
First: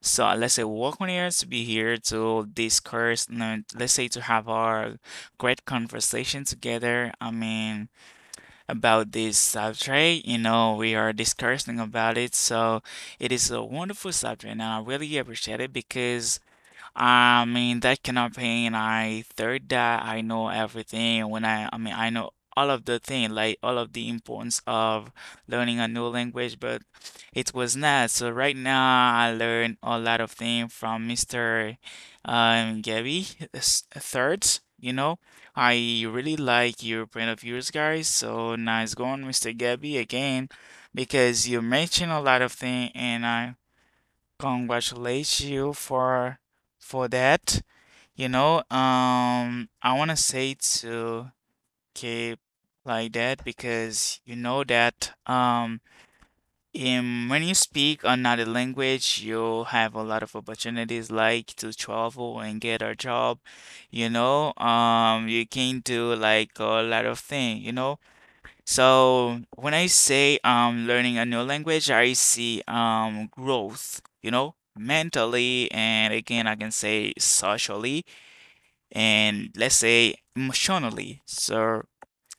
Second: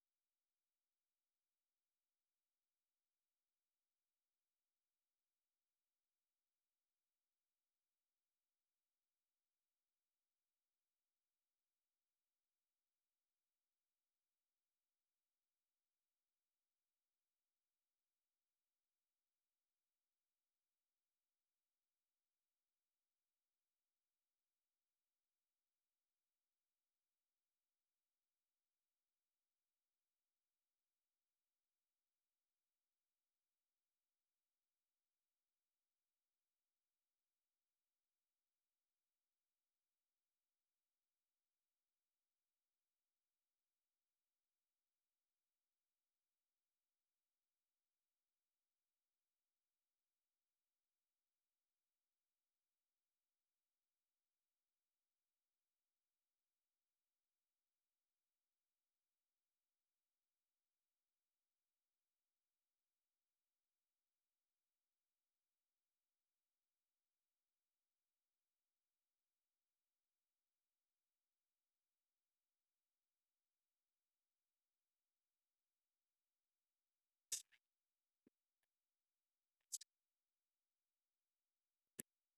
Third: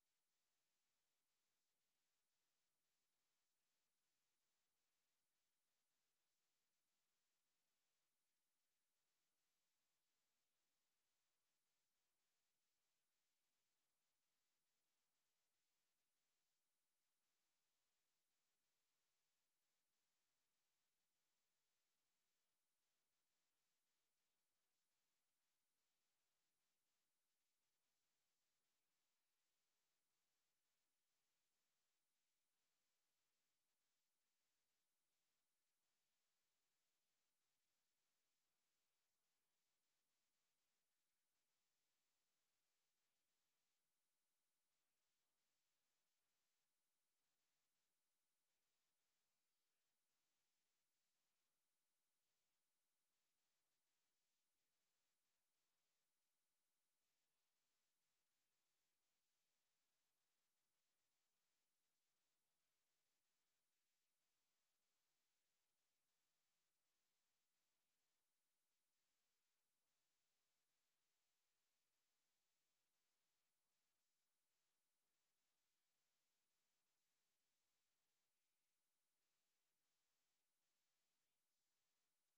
Speaker 1: so let's say, welcome here to be here to discuss, no, let's say, to have our great conversation together. I mean, about this subject, you know, we are discussing about it. So it is a wonderful subject, and I really appreciate it because I mean, that cannot campaign, I third that I know everything. When I mean, I know all of the thing, like all of the importance of learning a new language, but it was not. So right now, I learned a lot of things from Mr. Gabby third. You know, I really like your point of views, guys. So nice going, Mr. Gabby, again, because you mentioned a lot of things, and I congratulate you for that. You know, I wanna say to keep like that because you know that in when you speak another language, you have a lot of opportunities like to travel and get a job. You know, you can do like a lot of things. You know, so when I say learning a new language, I see growth, you know, mentally, and again, I can say socially and let's say emotionally. So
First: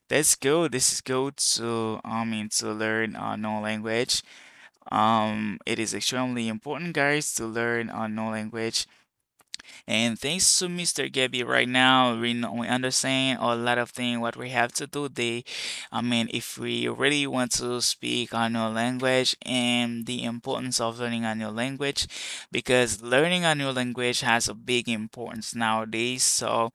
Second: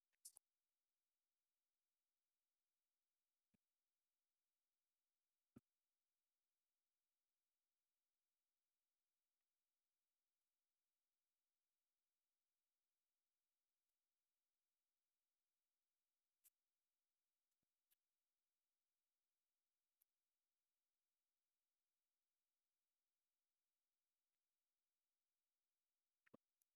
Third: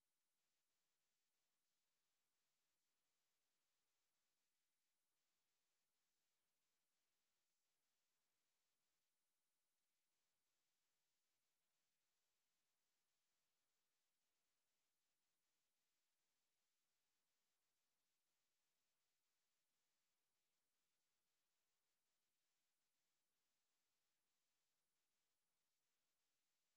Speaker 1: that's good. This is good to, I mean, to learn a new language. It is extremely important, guys, to learn a new language, and thanks to Mr. Gabby right now, we know, we understand a lot of things what we have to do today. I mean, if we really want to speak a new language and the importance of learning a new language, because learning a new language has a big importance nowadays. So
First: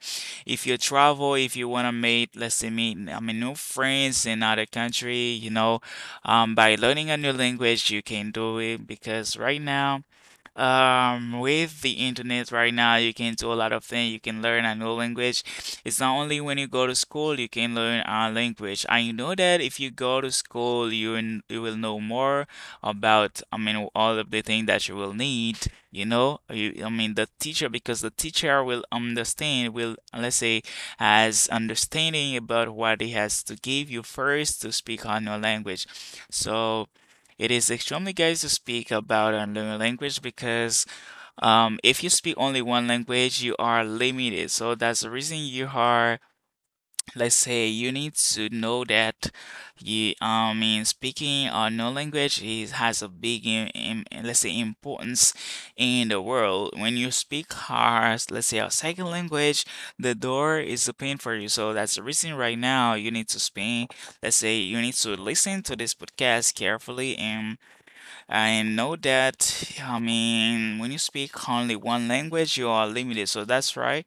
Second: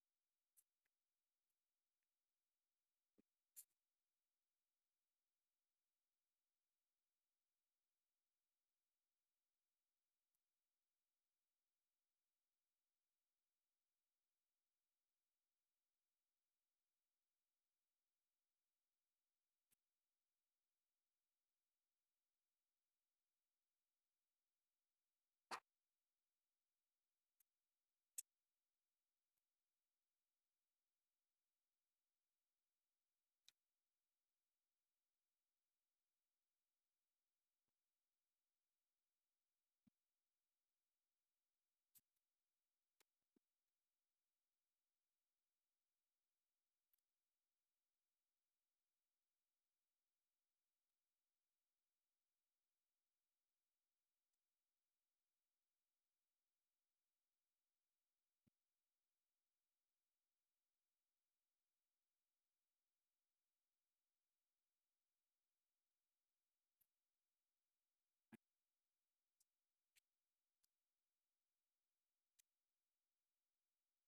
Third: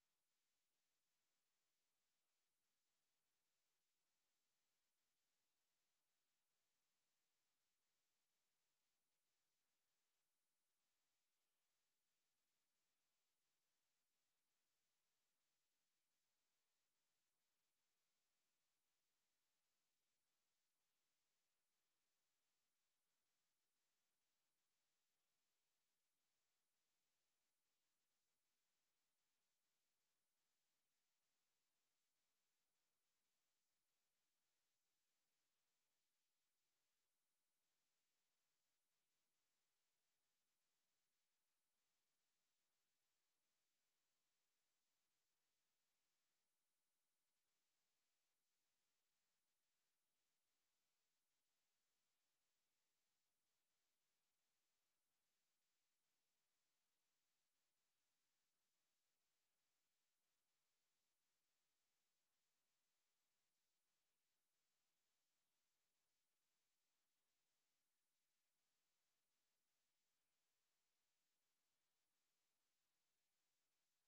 Speaker 1: if you travel, if you want to make, let's say, meet, I mean, new friends in other country, you know, by learning a new language, you can do it because right now, with the internet right now, you can do a lot of things. You can learn a new language. It's not only when you go to school you can learn a language. I know that if you go to school, you you will know more about, I mean, all of the things that you will need. You know, the teacher because the teacher will understand, will, let's say, has understanding about what he has to give you first to speak on your language. So. It is extremely good to speak about another language because if you speak only one language, you are limited. So that's the reason you are, let's say, you need to know that speaking another language is, has a big, let's say, importance in the world. When you speak our, let's say, a second language, the door is open for you. So that's the reason right now you need to speak, let's say you need to listen to this podcast carefully. And I know that, I mean, when you speak only one language, you are limited. So that's right.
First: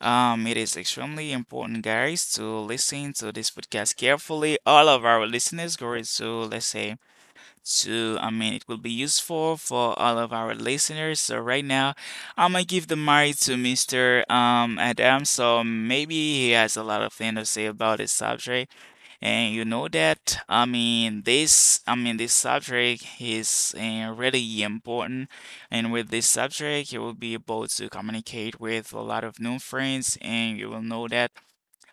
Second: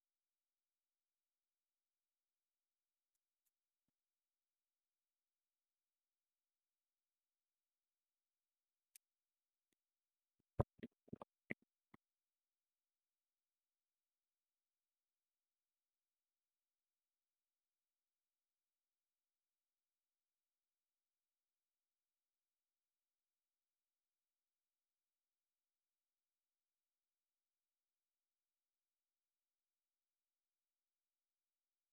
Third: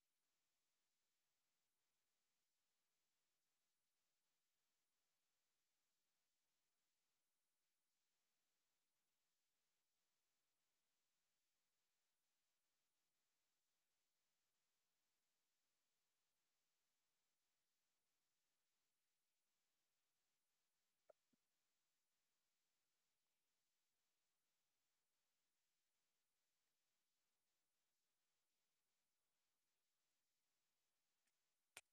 Speaker 1: It is extremely important, guys, to listen to this podcast carefully. All of our listeners go to, let's say, I mean, it will be useful for all of our listeners. So right now, I'm gonna give the mic to Mr. Adam. So maybe he has a lot of things to say about this subject. And you know that, I mean, this subject is really important. And with this subject, you will be able to communicate with a lot of new friends, and you will know that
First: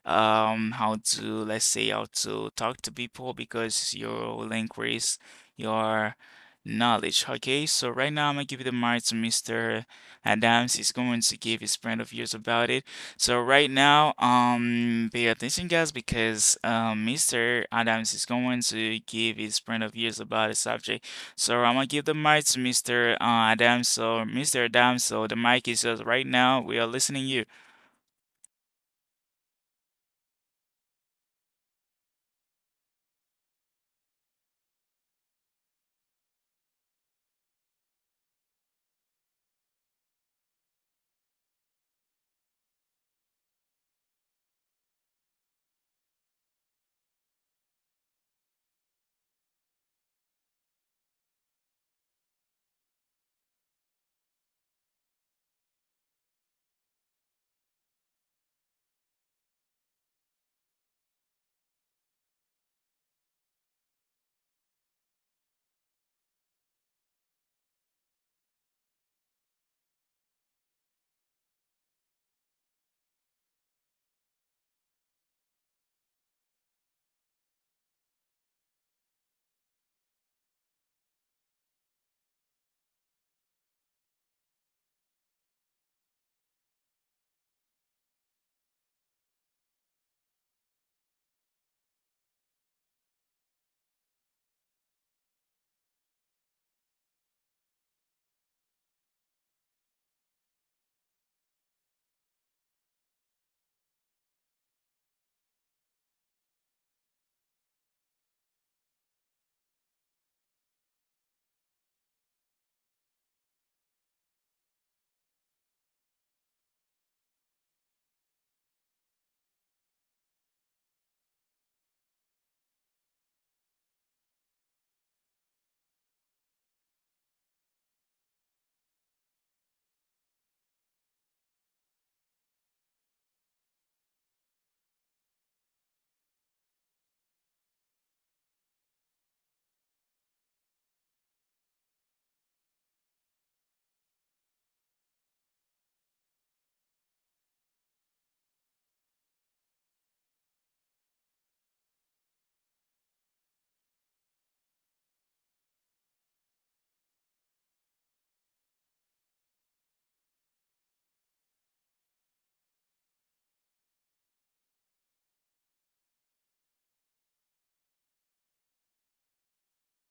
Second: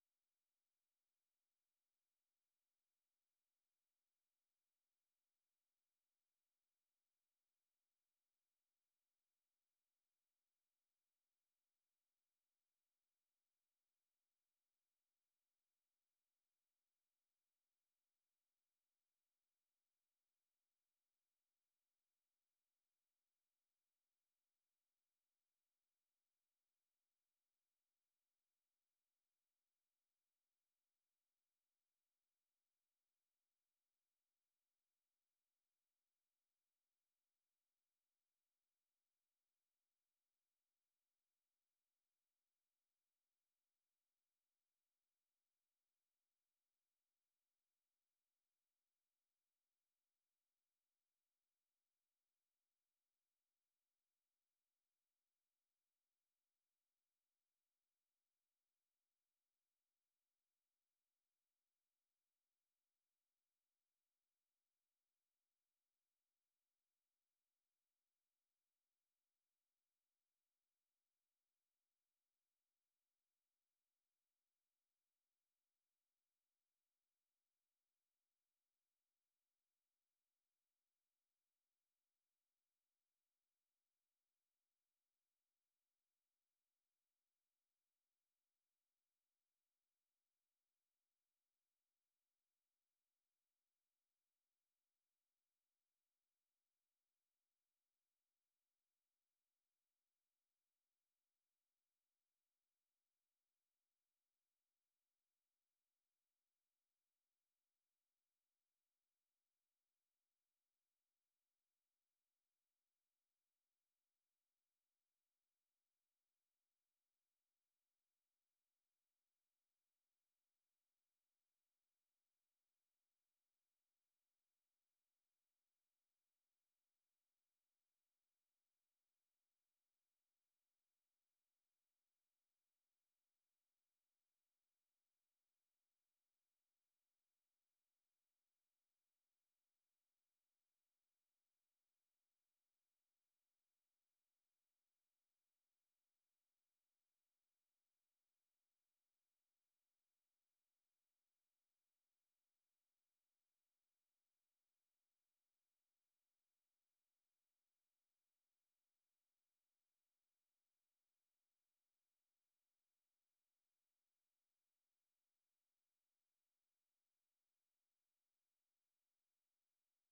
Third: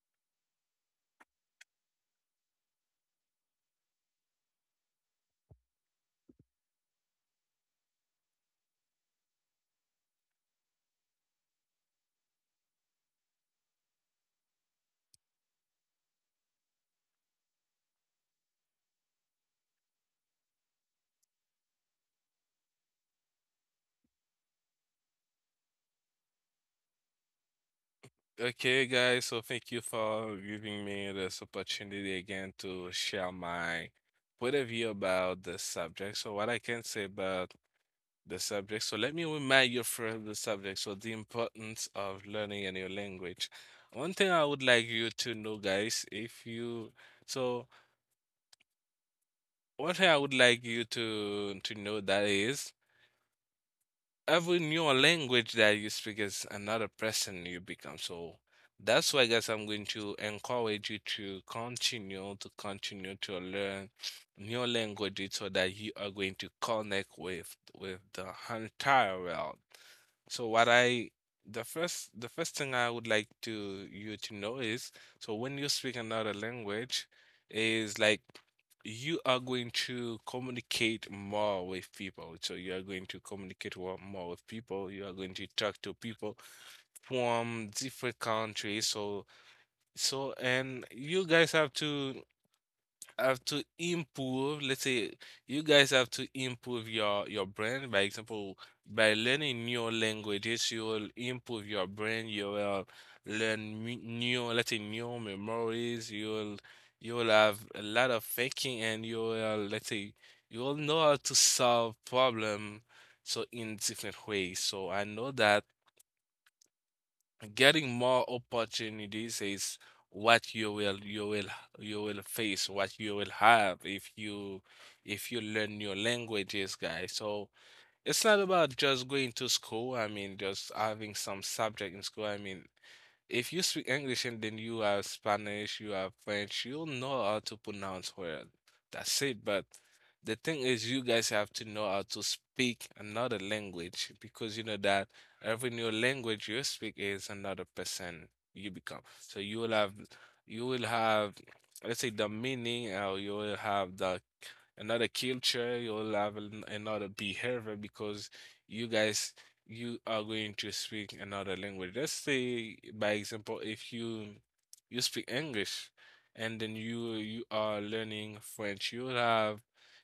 Speaker 1: how to, let's say, how to talk to people because you will increase your knowledge. Okay, so right now I'm gonna give the mic to Mr. Adams. He's going to give his point of views about it. So right now, pay attention, guys, because Mr. Adams is going to give his point of views about the subject. So I'm gonna give the mic to Mr. Adams. So Mr. Adams, so the mic is yours right now. We are listening to you.
Speaker 3: Okay, guys, so thank you for giving me this opportunity again to share my point of view about the subject. So what I can say about the subject. So let me remind you from the subject. So the importance of learning a new language. One thing I would like you to know, guys, if you so. What I would like you to know that is every new language that you speak is another person you become. So that's why, guys, I'm going to encourage you to continue to learn new languages so that you are going to connect with the entire world. So what I The first thing I would like to you to know is, when you speak another language, is like you are going to communicate more with people. So you are going to communicate more with people. You are going to talk to people from different countries. So and you guys have to improve, let's say, you guys have to improve your brand, by example. By learning new languages, you will improve your brain. You will learn new, let's say new memories. You will have a lot of thinking, and you will, let's say, you will know how to solve problem, so in different ways. So I know that getting more opportunities is what you will you will face, what you will have if you learn your languages, guys. So it's not about just going to school. I mean, just having some subject in school. I mean, if you speak English and then you have Spanish, you have French, you'll know how to pronounce words. That's it. But the thing is, you guys have to know how to speak another language, because you know that every new language you speak is another person you become. So you will have, let's say, the meaning, or you will have the another culture. You'll have another behavior, because you guys, you are going to speak another language. Let's say, by example, if you speak English and then you are learning French, you'll have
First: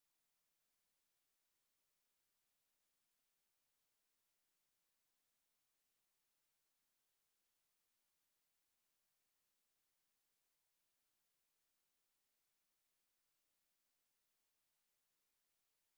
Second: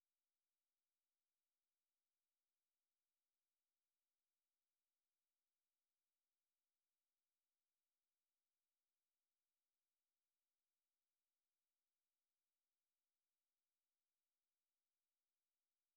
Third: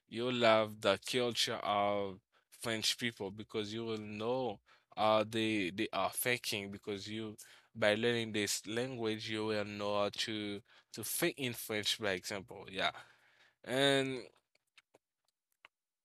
Speaker 3: the culture of French people, because you will know how they are thinking. Because you, by learning this language, you will know how to think in French, by example. Yeah. And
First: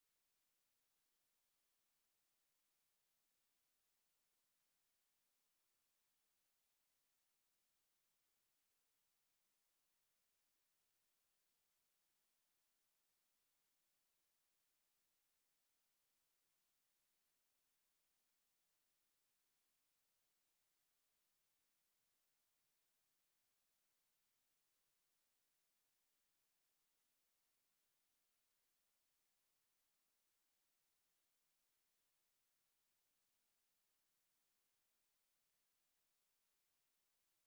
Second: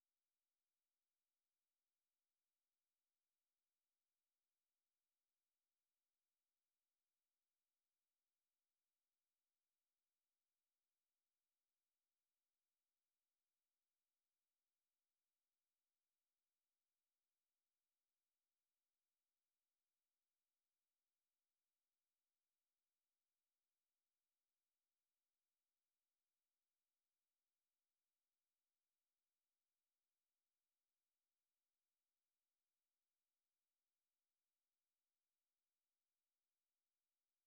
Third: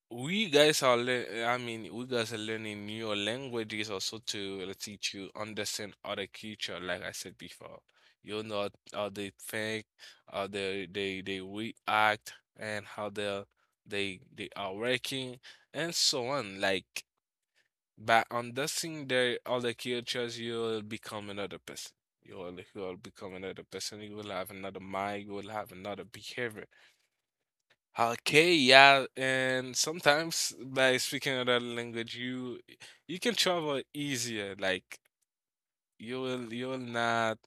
Speaker 3: we guys are learning new languages also to teach you understand other culture. Like I said before, you know how they think, how they react, and how they are working, and so on. Like, by understanding their other cultures, you'll become another person. You'll become another person. You will have another mind. You will have another behavior. Okay, yeah, and sometimes by speaking another language, you can travel easier. Like, you will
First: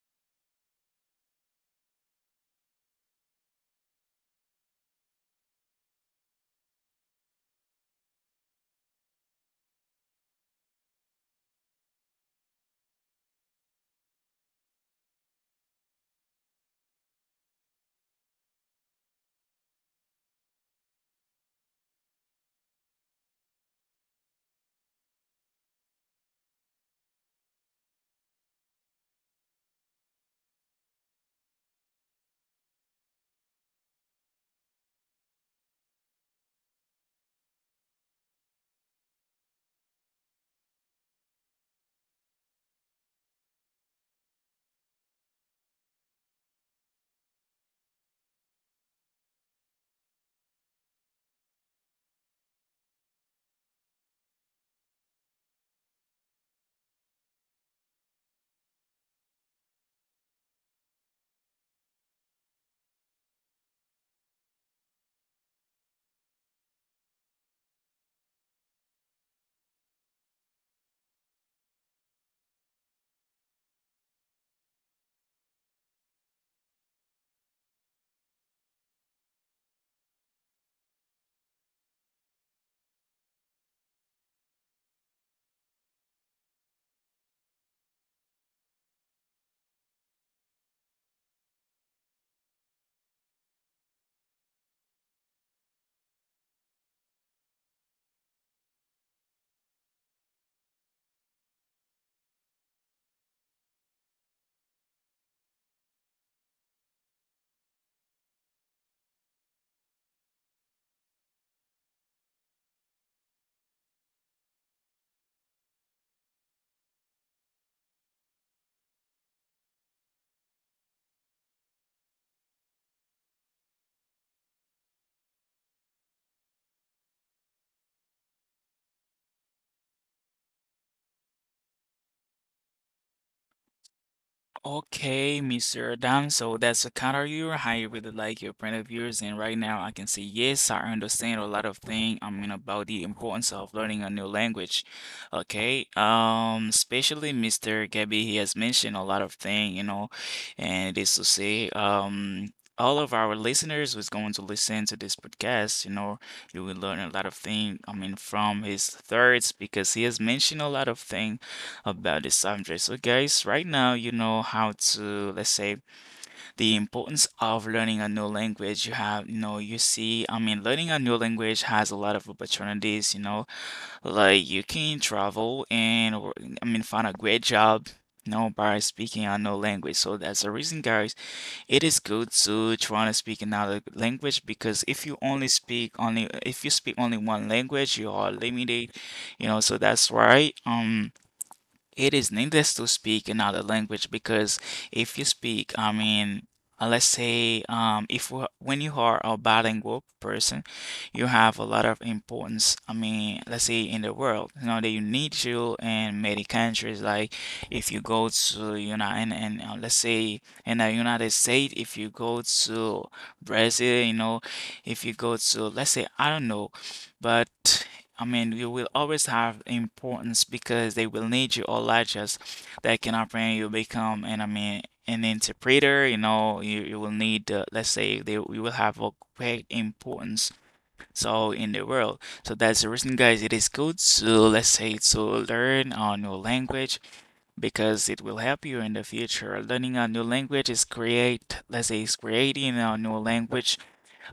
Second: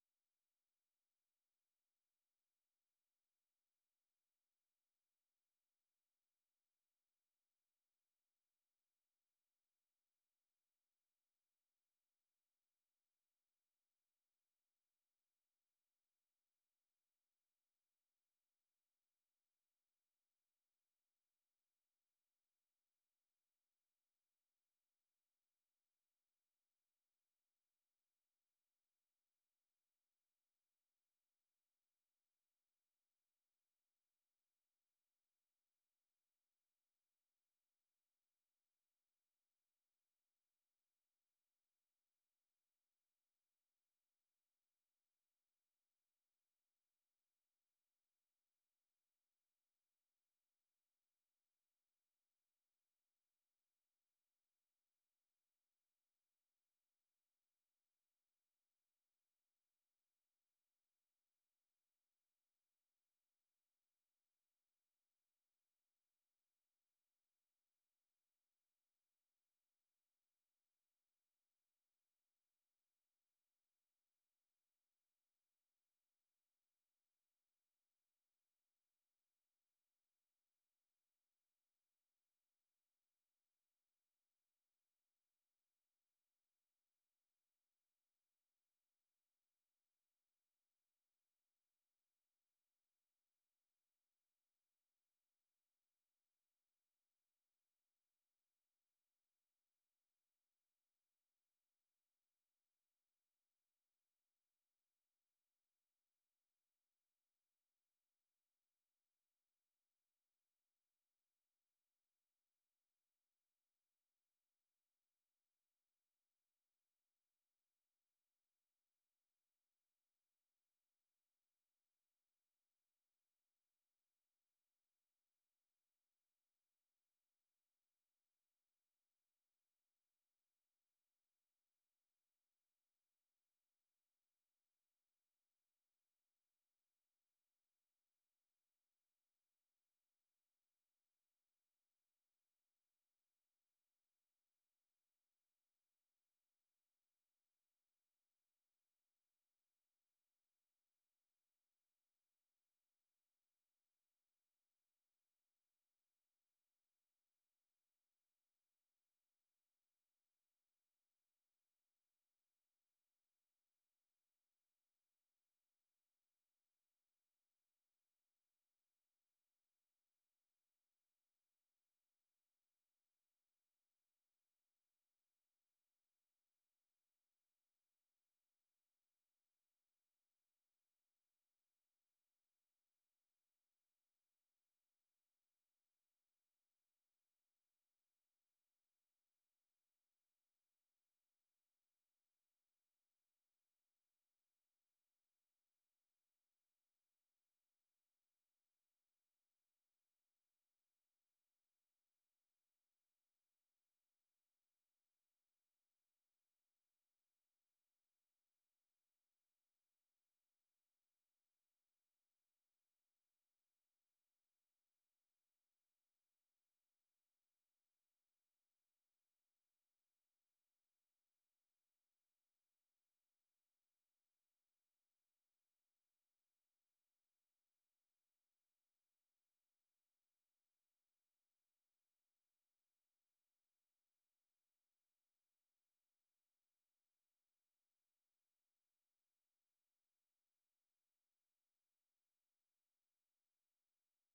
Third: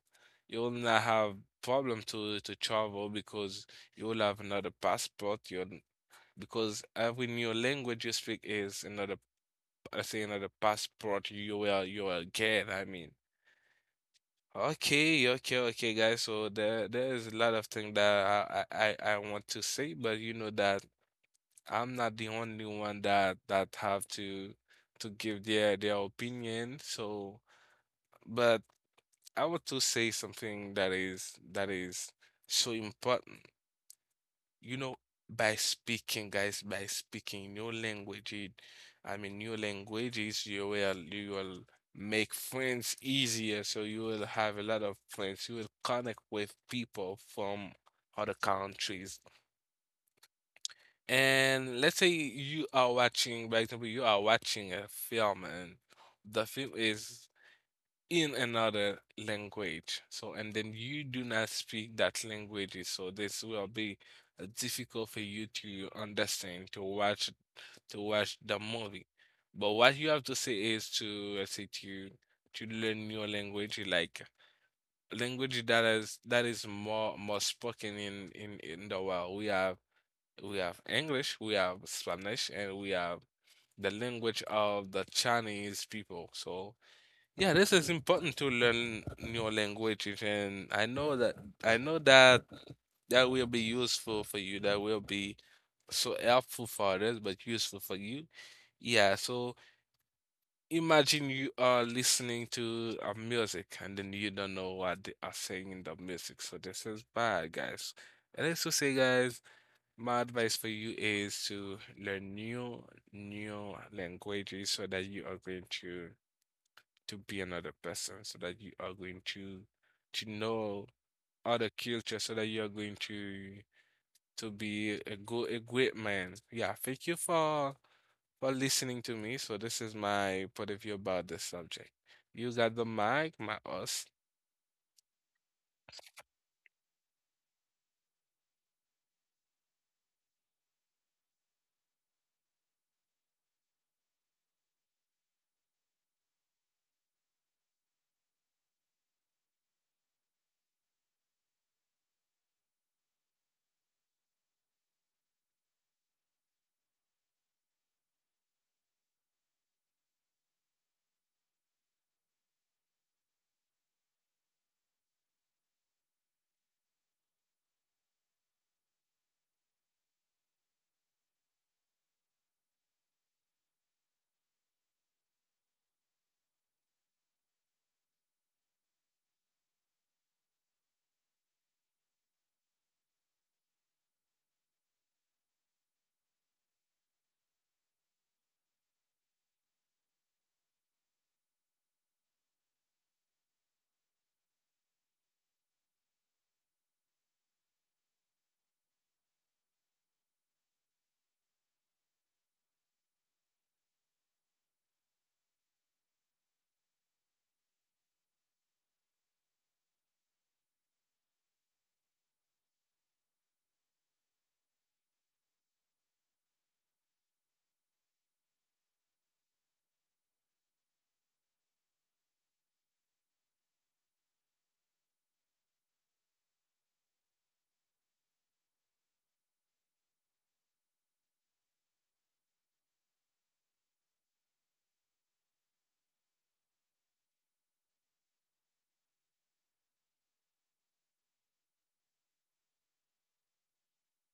Speaker 3: you will not have problem to travel, because you will have another passport. You, because every new language you speak is another, I say another passport, you will get. I mean, okay, okay, okay, guys. So there is a lot of things that I want to say, but you know that. I'm not the only one that have to give their opinion. So, but I want to say something that is so important. You know, by speaking, guys, by speaking in your language, it, I mean your languages, you will make friends easier. So you will have a lot of friends. You will connect with people from other countries. And let's say you are watching, by example, you are watching a film, and the film is in another language. So, and then you do not speak that language. So this will be difficult for you to understand, to watch, the movie. But what you have to say is to, let's say, to learn your language, like language that is more spoken in the world. We have English, we have Spanish, and we have the language of the Chinese people. So yeah, this is important to learn new languages, and I know that I know that that will be useful for you. That will be so helpful for others, but useful for you. Yeah, so imagine you are listening to a music and then you don't know what they are saying in the music. So this is bad, guys. And let's just say, guys, my advice for you is to learn new languages so that you are going to be another person, so that you are going to know other culture, so that you are going to be a good a great man. Yeah, thank you for listening to me. So this is my point of view about this subject. You got the mic, my host.
Speaker 1: Okay, Mr. Adam. So that's the kind of you, how you really like your point of views. And right now, I can say yes, I understand a lot of things. I mean about the importance of learning a new language. Okay, especially Mr. Gabby, he has mentioned a lot of things, you know, and it is to say. All of our listeners who's going to listen to this podcast, you know, you will learn a lot of things. I mean, from his thirds because he has mentioned a lot of things about this subject. So, guys, right now you know how to, let's say, the importance of learning a new language. You have, you know, you see, I mean, learning a new language has a lot of opportunities, you know, like you can travel and, or, I mean, find a great job, you know, by speaking a new language. So that's the reason, guys, it is good to try to speak another language because if you only speak, only if you speak only one language, you are limited, you know, so that's why it is needless to speak another language because if you speak, I mean, let's say, if we- when you are a bilingual person, you have a lot of importance. I mean, let's say in the world, you know, that you need you in many countries. Like if you go to, you know, and let's say in the United States, if you go to Brazil, you know, if you go to, let's say, I don't know, but. I mean, you will always have importance because they will need you or like just that can happen. You become and I mean an interpreter, you know, you will need let's say they you will have a great importance so in the world. So that's the reason, guys, it is good to, let's say, to learn a new language because it will help you in the future. Learning a new language is create, let's say is creating a new language,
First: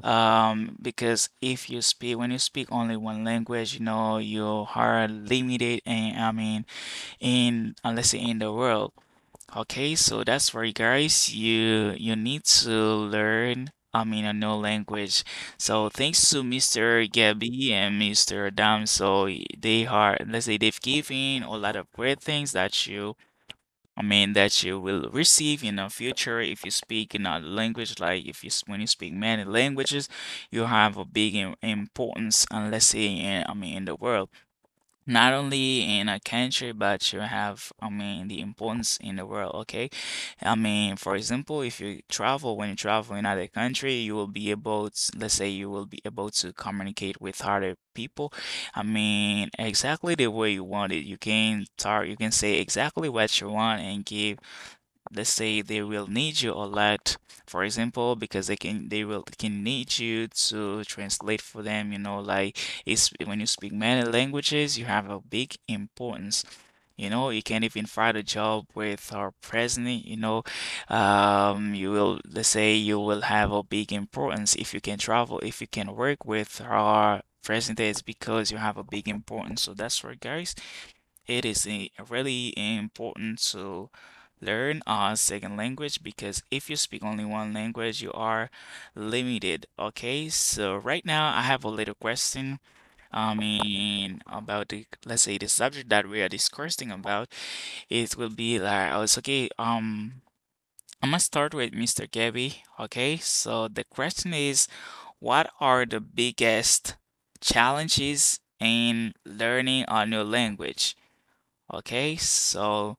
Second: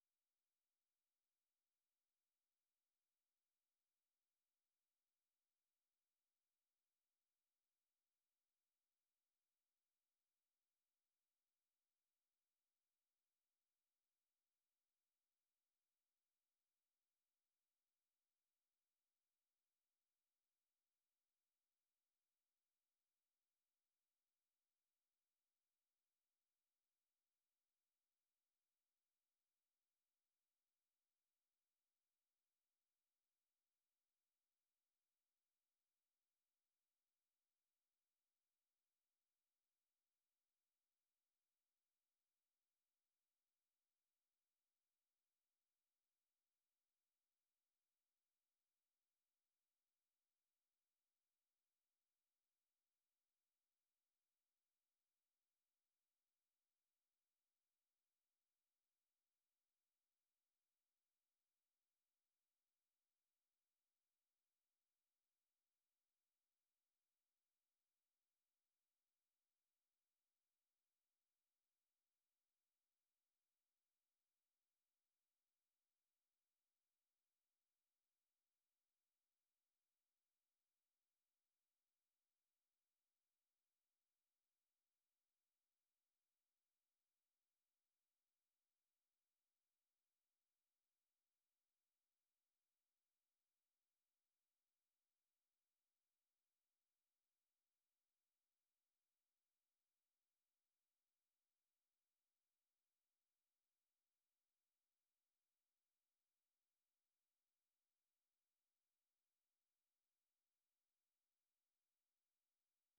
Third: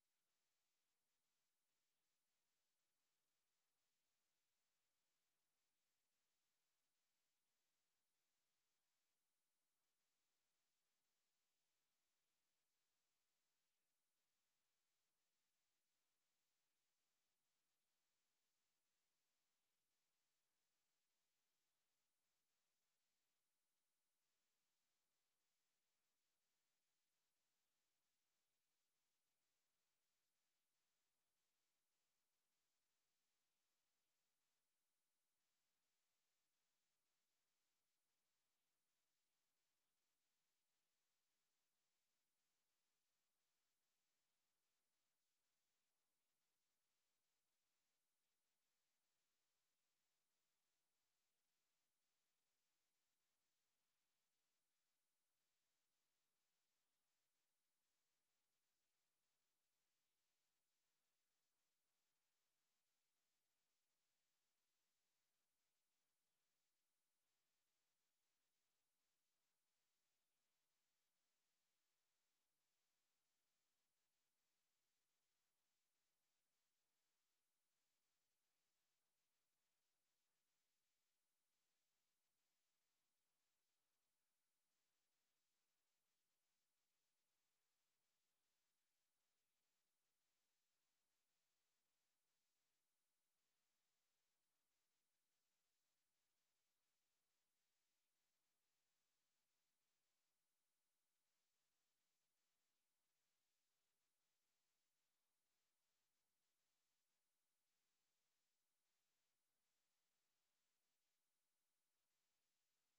Speaker 1: because if you speak, when you speak only one language, you know, you are limited and I mean in unless you're in the world. Okay, so that's for you, guys. You need to learn I mean a new language. So thanks to Mr. Gabby and Mr. Dam. So they are, let's say, they've given a lot of great things that you I mean, that you will receive in the future if you speak another language. Like if you when you speak many languages, you have a big importance, and let's say in, I mean, in the world, not only in a country, but you have, I mean, the importance in the world. Okay, I mean, for example, if you travel, when you travel in other country, you will be able to, let's say, you will be able to communicate with other people. I mean, exactly the way you want it. You can talk, you can say exactly what you want and give. Let's say they will need you a lot, for example, because they will can need you to translate for them, you know, like it's when you speak many languages, you have a big importance. You know, you can even find a job with our president, you know. You will, let's say you will have a big importance if you can travel, if you can work with our president, it's because you have a big importance. So that's right, guys. It is really important to learn a second language because if you speak only one language, you are limited. Okay, so right now I have a little question. I mean, about the, let's say, the subject that we are discussing about. It will be like, oh, it's okay. I'm gonna start with Mr. Gabby. Okay, so the question is, what are the biggest challenges in learning a new language? Okay, so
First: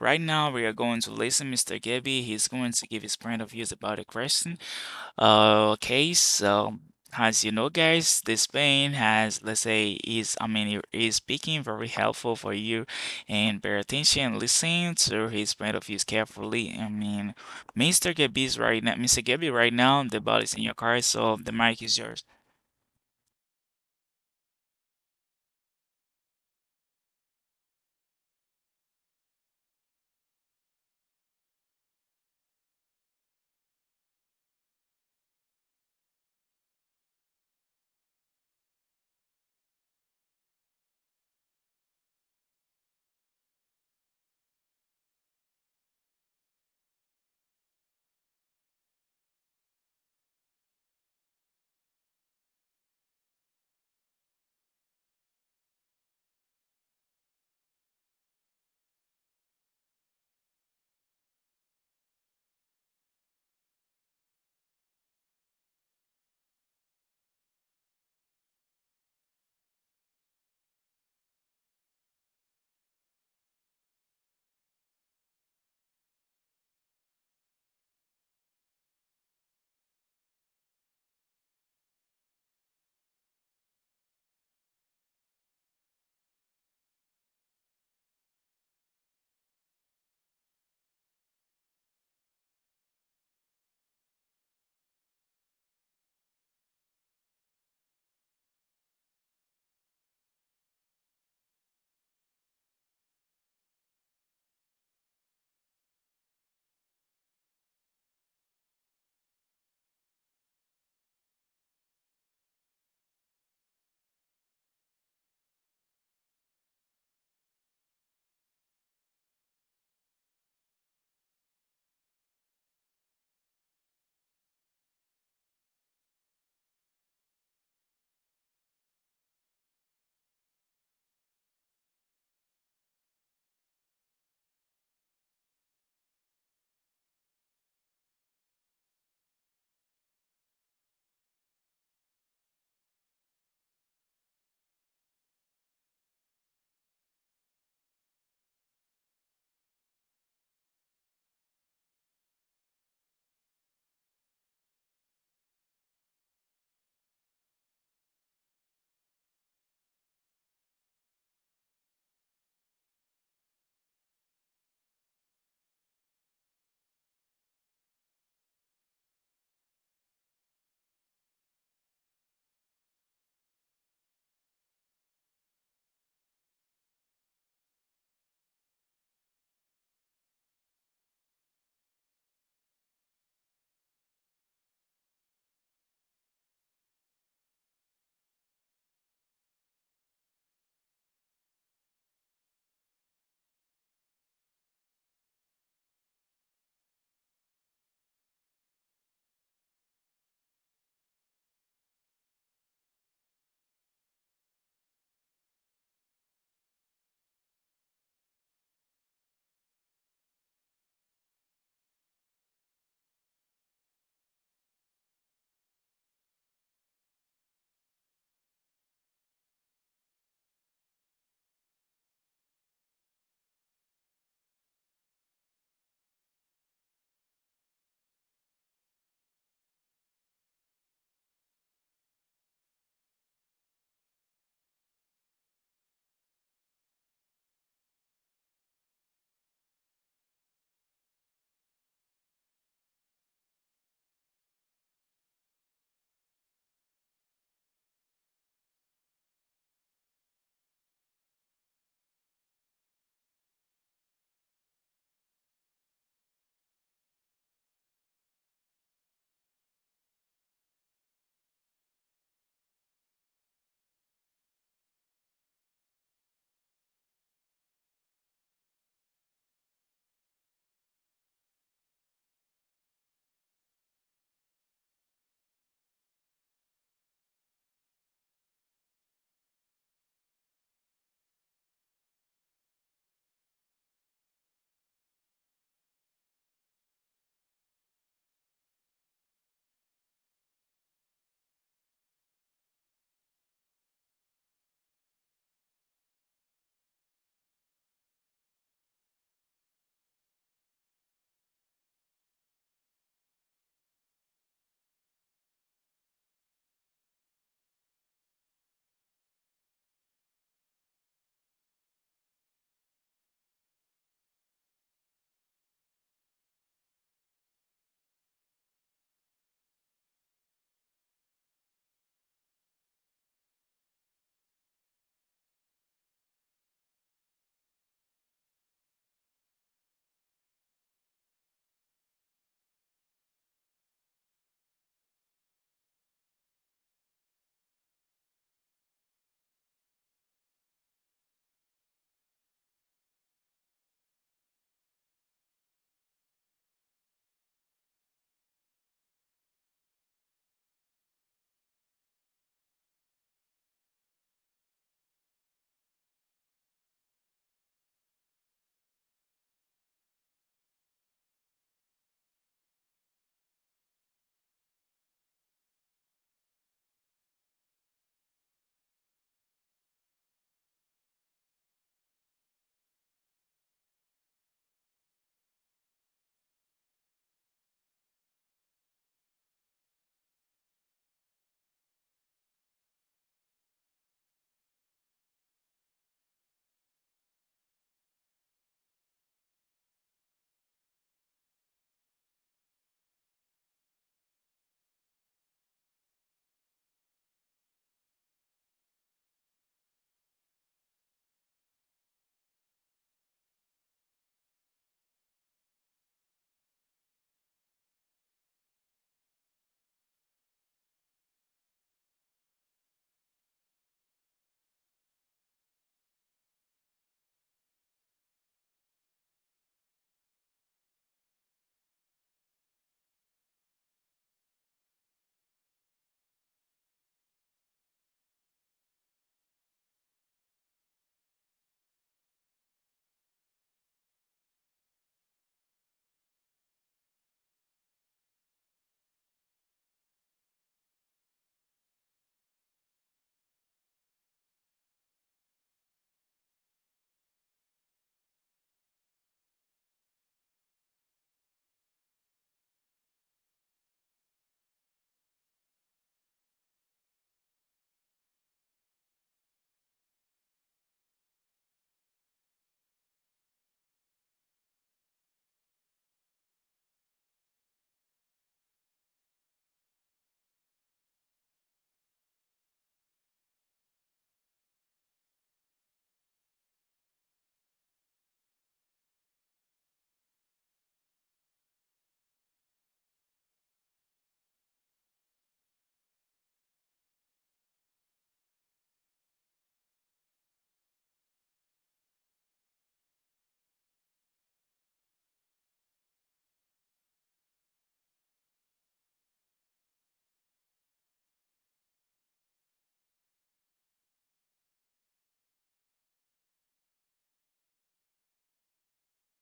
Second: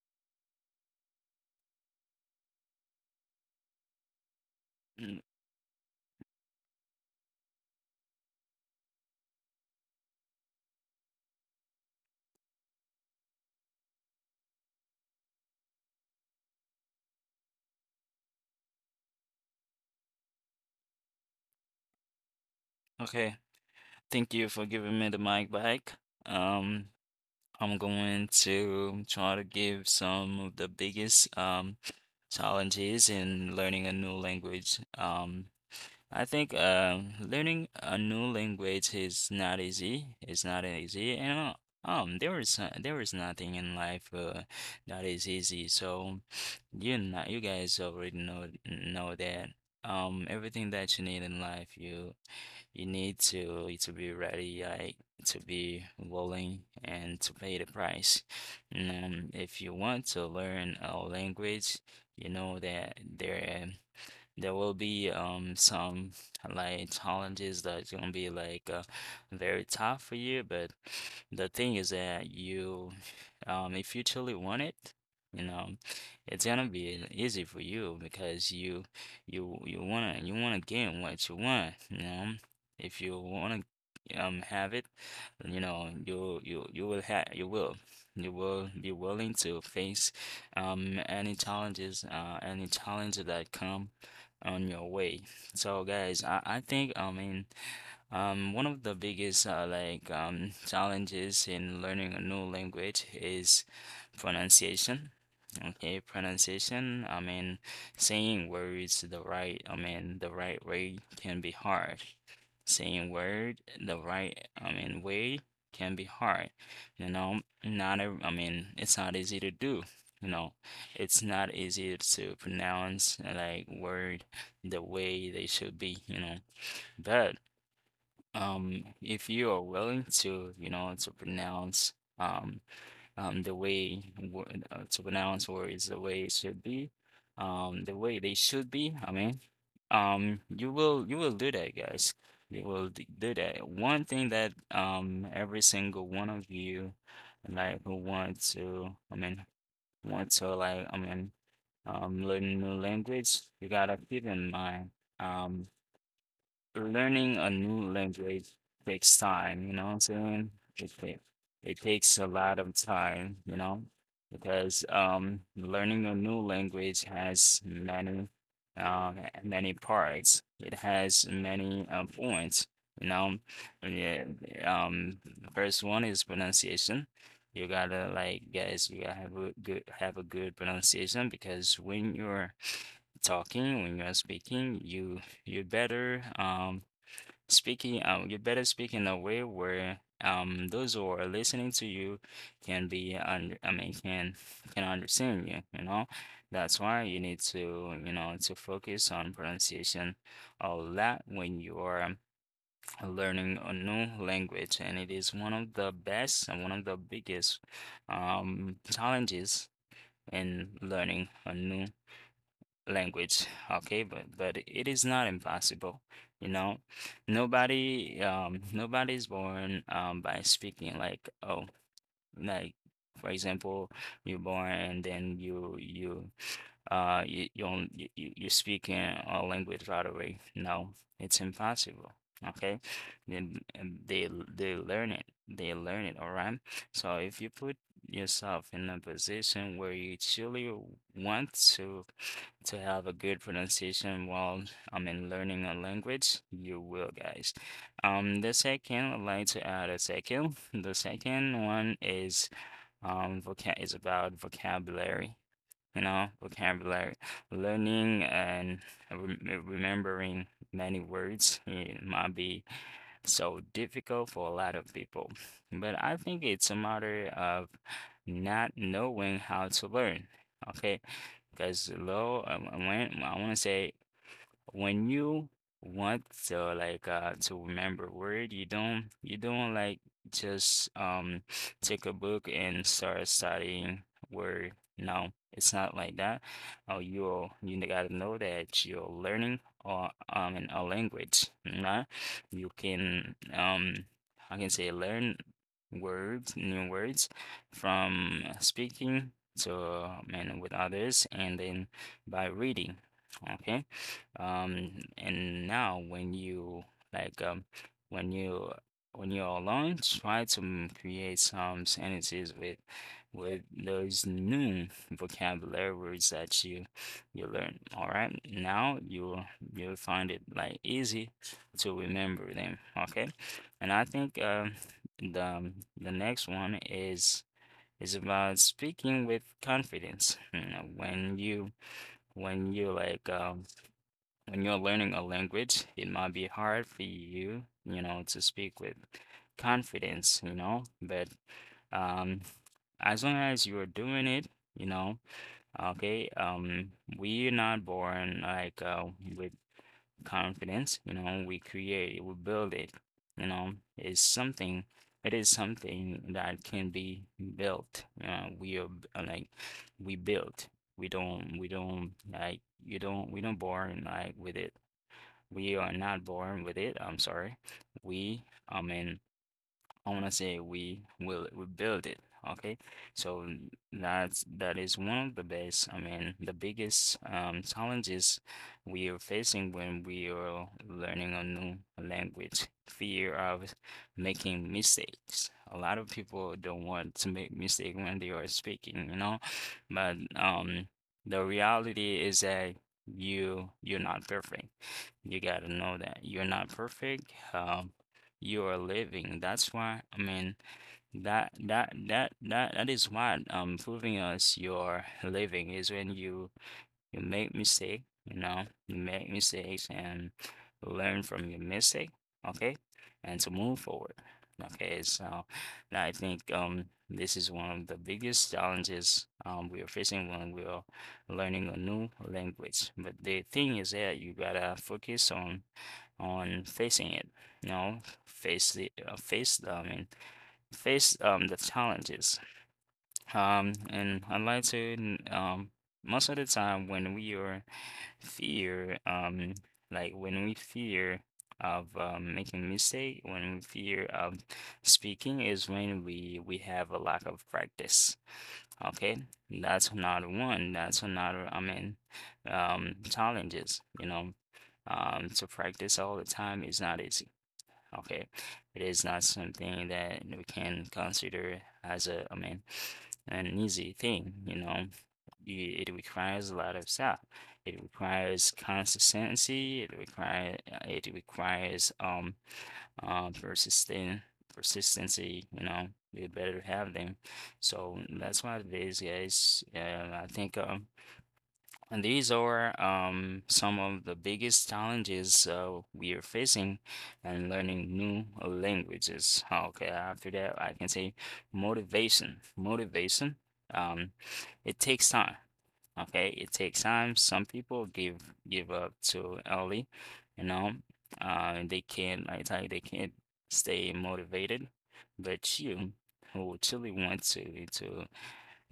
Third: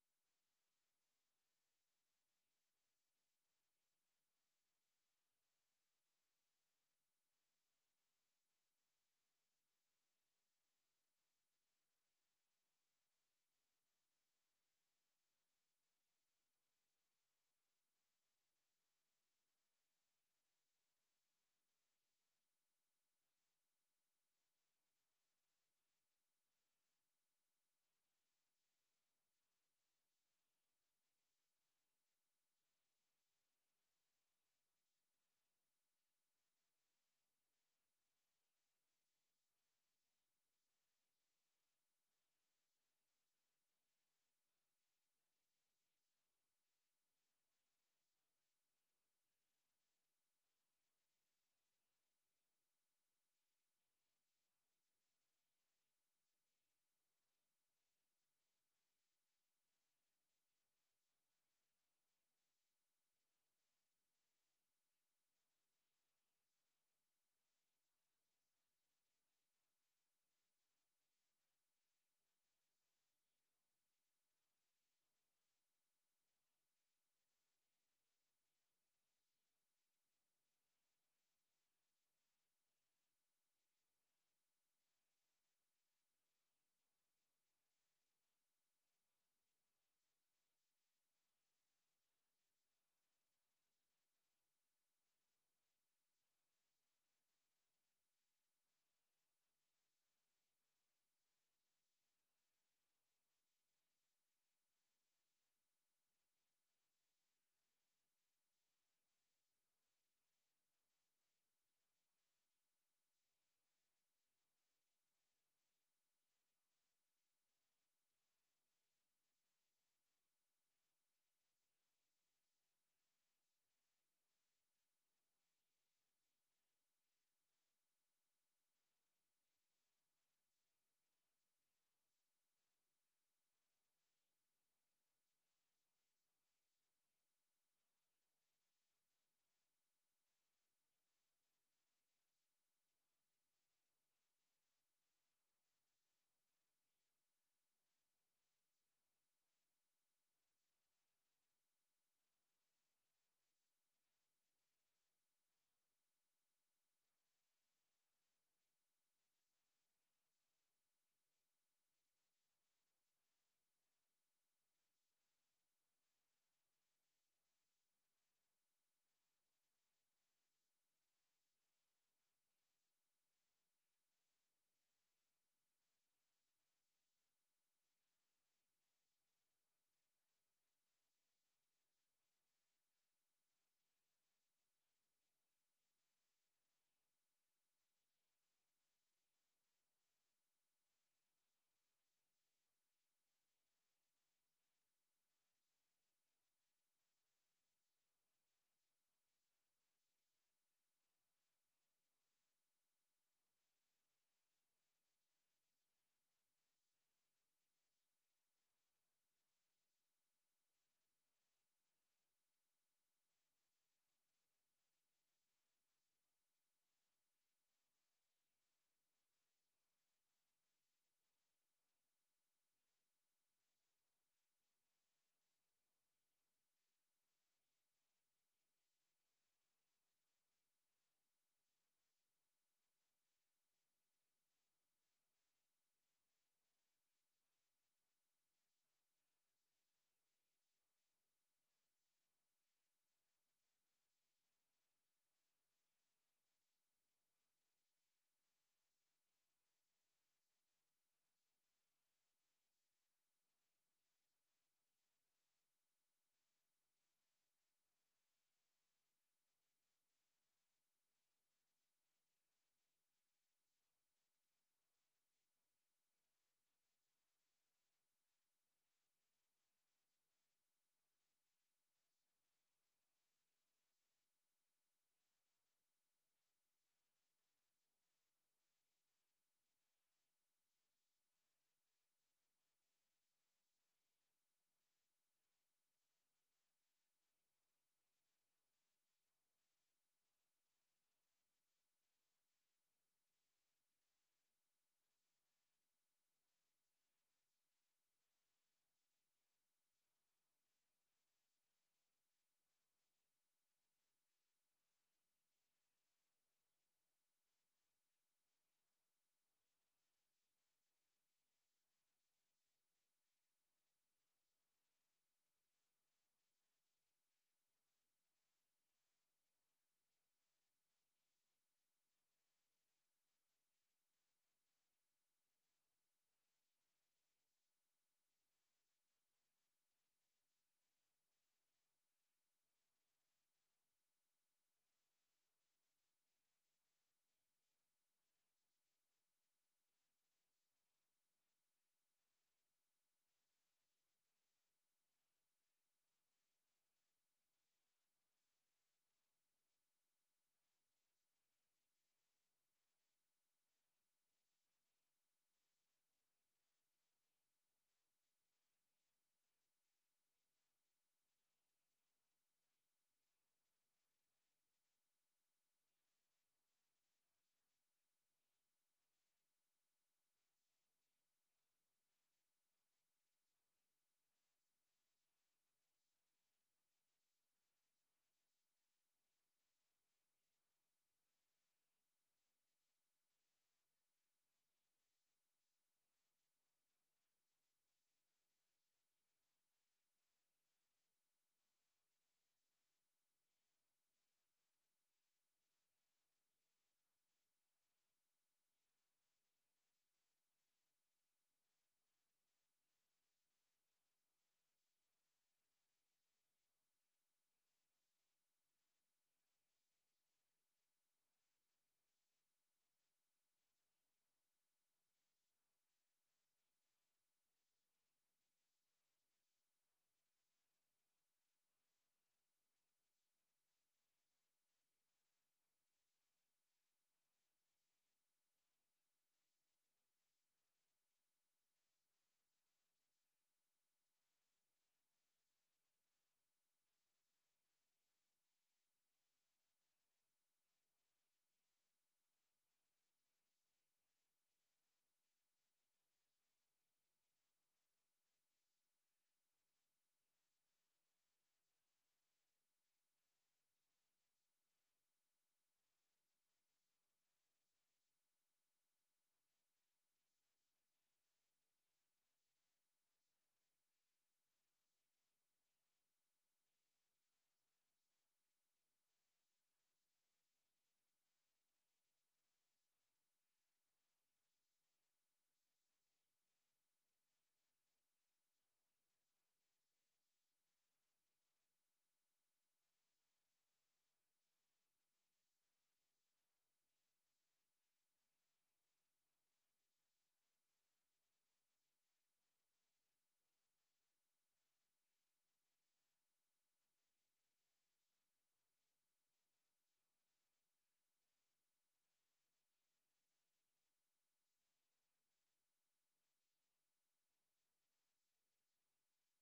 Speaker 1: right now, we are going to listen Mr. Gabby. He's going to give his point of views about the question.
Speaker 2: Mm.
Speaker 1: Okay, so as you know, guys, this pain has, let's say, is I mean, is speaking very helpful for you, and pay attention, listen to his point of views carefully. I mean, Mr. Gabby, right now, the ball is in your car, so the mic is yours.
Speaker 2: Okay, thank you for giving me the mic back. Um, I'm going to try to give some of the biggest challenges in learning a new language. I think learning a new language is not easy. It's not easy, and there is nothing in life that is easy. So you not you guys already know that. Everything that you need in life, you need to be ready, like to be willing and to pay the price. And if you want to learn a language, you know that there. There will be some like challenges that's gonna be like very tough for you, but the thing is that if you truly want it, you know, it's gonna be easy for you because you wanna you wanna get what you want, you know. If you wanna have it, you know, you will have. You will you will be willing to face any challenges that come on your way. So guys, I think I mean one of the biggest challenges in learning a new language is pronunciation. Okay, pronunciation, I mean saying words the right, I mean, the right way can be hard. Saying word the right, I mean, way can be hard. You know, not a, I mean, it's not easy to do. You know, it's not easy to pronounce like word the way they should be, you know. But if you are willing to, you know, to pronounce um um, the way wo- to pronounce words the way it should be, the way they should be. I mean, you will do that, guys. You will do that. One thing that every single one of you like who want to, I mean, want to like, I mean, learn new language, you gotta keep in mind. Um, Learning a new language takes time, you know what I'm saying? It, ta- it takes a lot of time, you know, because learning a new language has uh, many parts. It has many points, you know. Yeah, um, first one is pronunciation. You gotta like, guys, you gotta have a good pronunciation because when you're talking, when you're speaking, you better speaking you better speak in a way where those who are listening to you can be under I mean can understand you, you know. That's why you need to, you know, to focus on pronunciation a lot when you are learning a new language, and it is one of the best and one of the biggest challenges in learning a new language, okay? But it is not impossible, you know. Nobody, nobody's born by speaking like, oh, like, for example, you're born and then you you you don't- you speak in a language right away. No, it's impossible. Okay, then and they learn it. They learn it. All right. So if you put yourself in a position where you truly want to have a good pronunciation while I'm in learning a language, you will, guys. The second, I'd like to add a second. The second one is vocab is about vocabulary. You know, vocabulary, learning and remembering many words. It might be so difficult for a lot of people, but I think it's a matter of not knowing how to learn. Okay, because low, I want to say when you want to like to remember word you don't like just take a book and start studying word. No, it's not like that. Oh, you gotta know that you're learning or in a language, nah? You can I can say learn words new words from speaking to and with others and then by reading. Okay. And now when you like um when you when you're alone, try to create some sentences with those new vocabulary words that you learn. All right. Now you'll find it like easy to remember them. Okay. And I think the um, the next one is about speaking with confidence. You know, when you when you like um when you're learning a language, it might be hard for you, you know, to speak with confidence, you know, but um, as long as you're doing it, you know. Okay. We're not born like with confidence, you know, we create it, we build it, you know, it's something, it is something that can be built, you know, like, we built, we don't born like with it. We are not born with it. I'm sorry. We, I mean, I want to say we build it. Okay, so that is one of the best. I mean, the biggest challenges we are facing when we are learning a new language, fear of making mistakes. A lot of people don't want to make mistake when they are speaking, you know, but the reality is that you're not perfect. You gotta know that you're not perfect. Um, you are living. That's why, I mean, that is what proving us your living is when you make mistake, you know, you make mistakes and learn from your mistake, okay? And to move forward. Okay, so now I think this is one of the biggest challenges we are facing when we are learning a new language. But the thing is that you gotta focus on facing it, you know, face the uh, face i mean face the challenges. And I'd like to um most of the time when we are fear like when we fear of making mistake, when we fear of speaking is when we have a lack of practice. Okay, that's another one, that's another I mean challenges, you know. To practice all the time is not easy. Okay, it is not something that we can consider as a, I mean, an easy thing. You know, it requires a lot of stuff. It requires consistency. It requires persistent persistency. You know, you better have them. So that's what it is, guys. I think and these are some of the biggest challenges we are facing and learning new languages. Okay, after that, I can say motivation. Motivation, um, it takes time. Okay, it takes time. Some people give up too early, you know, they can't, I tell you, they can't stay motivated. But you, who truly want to,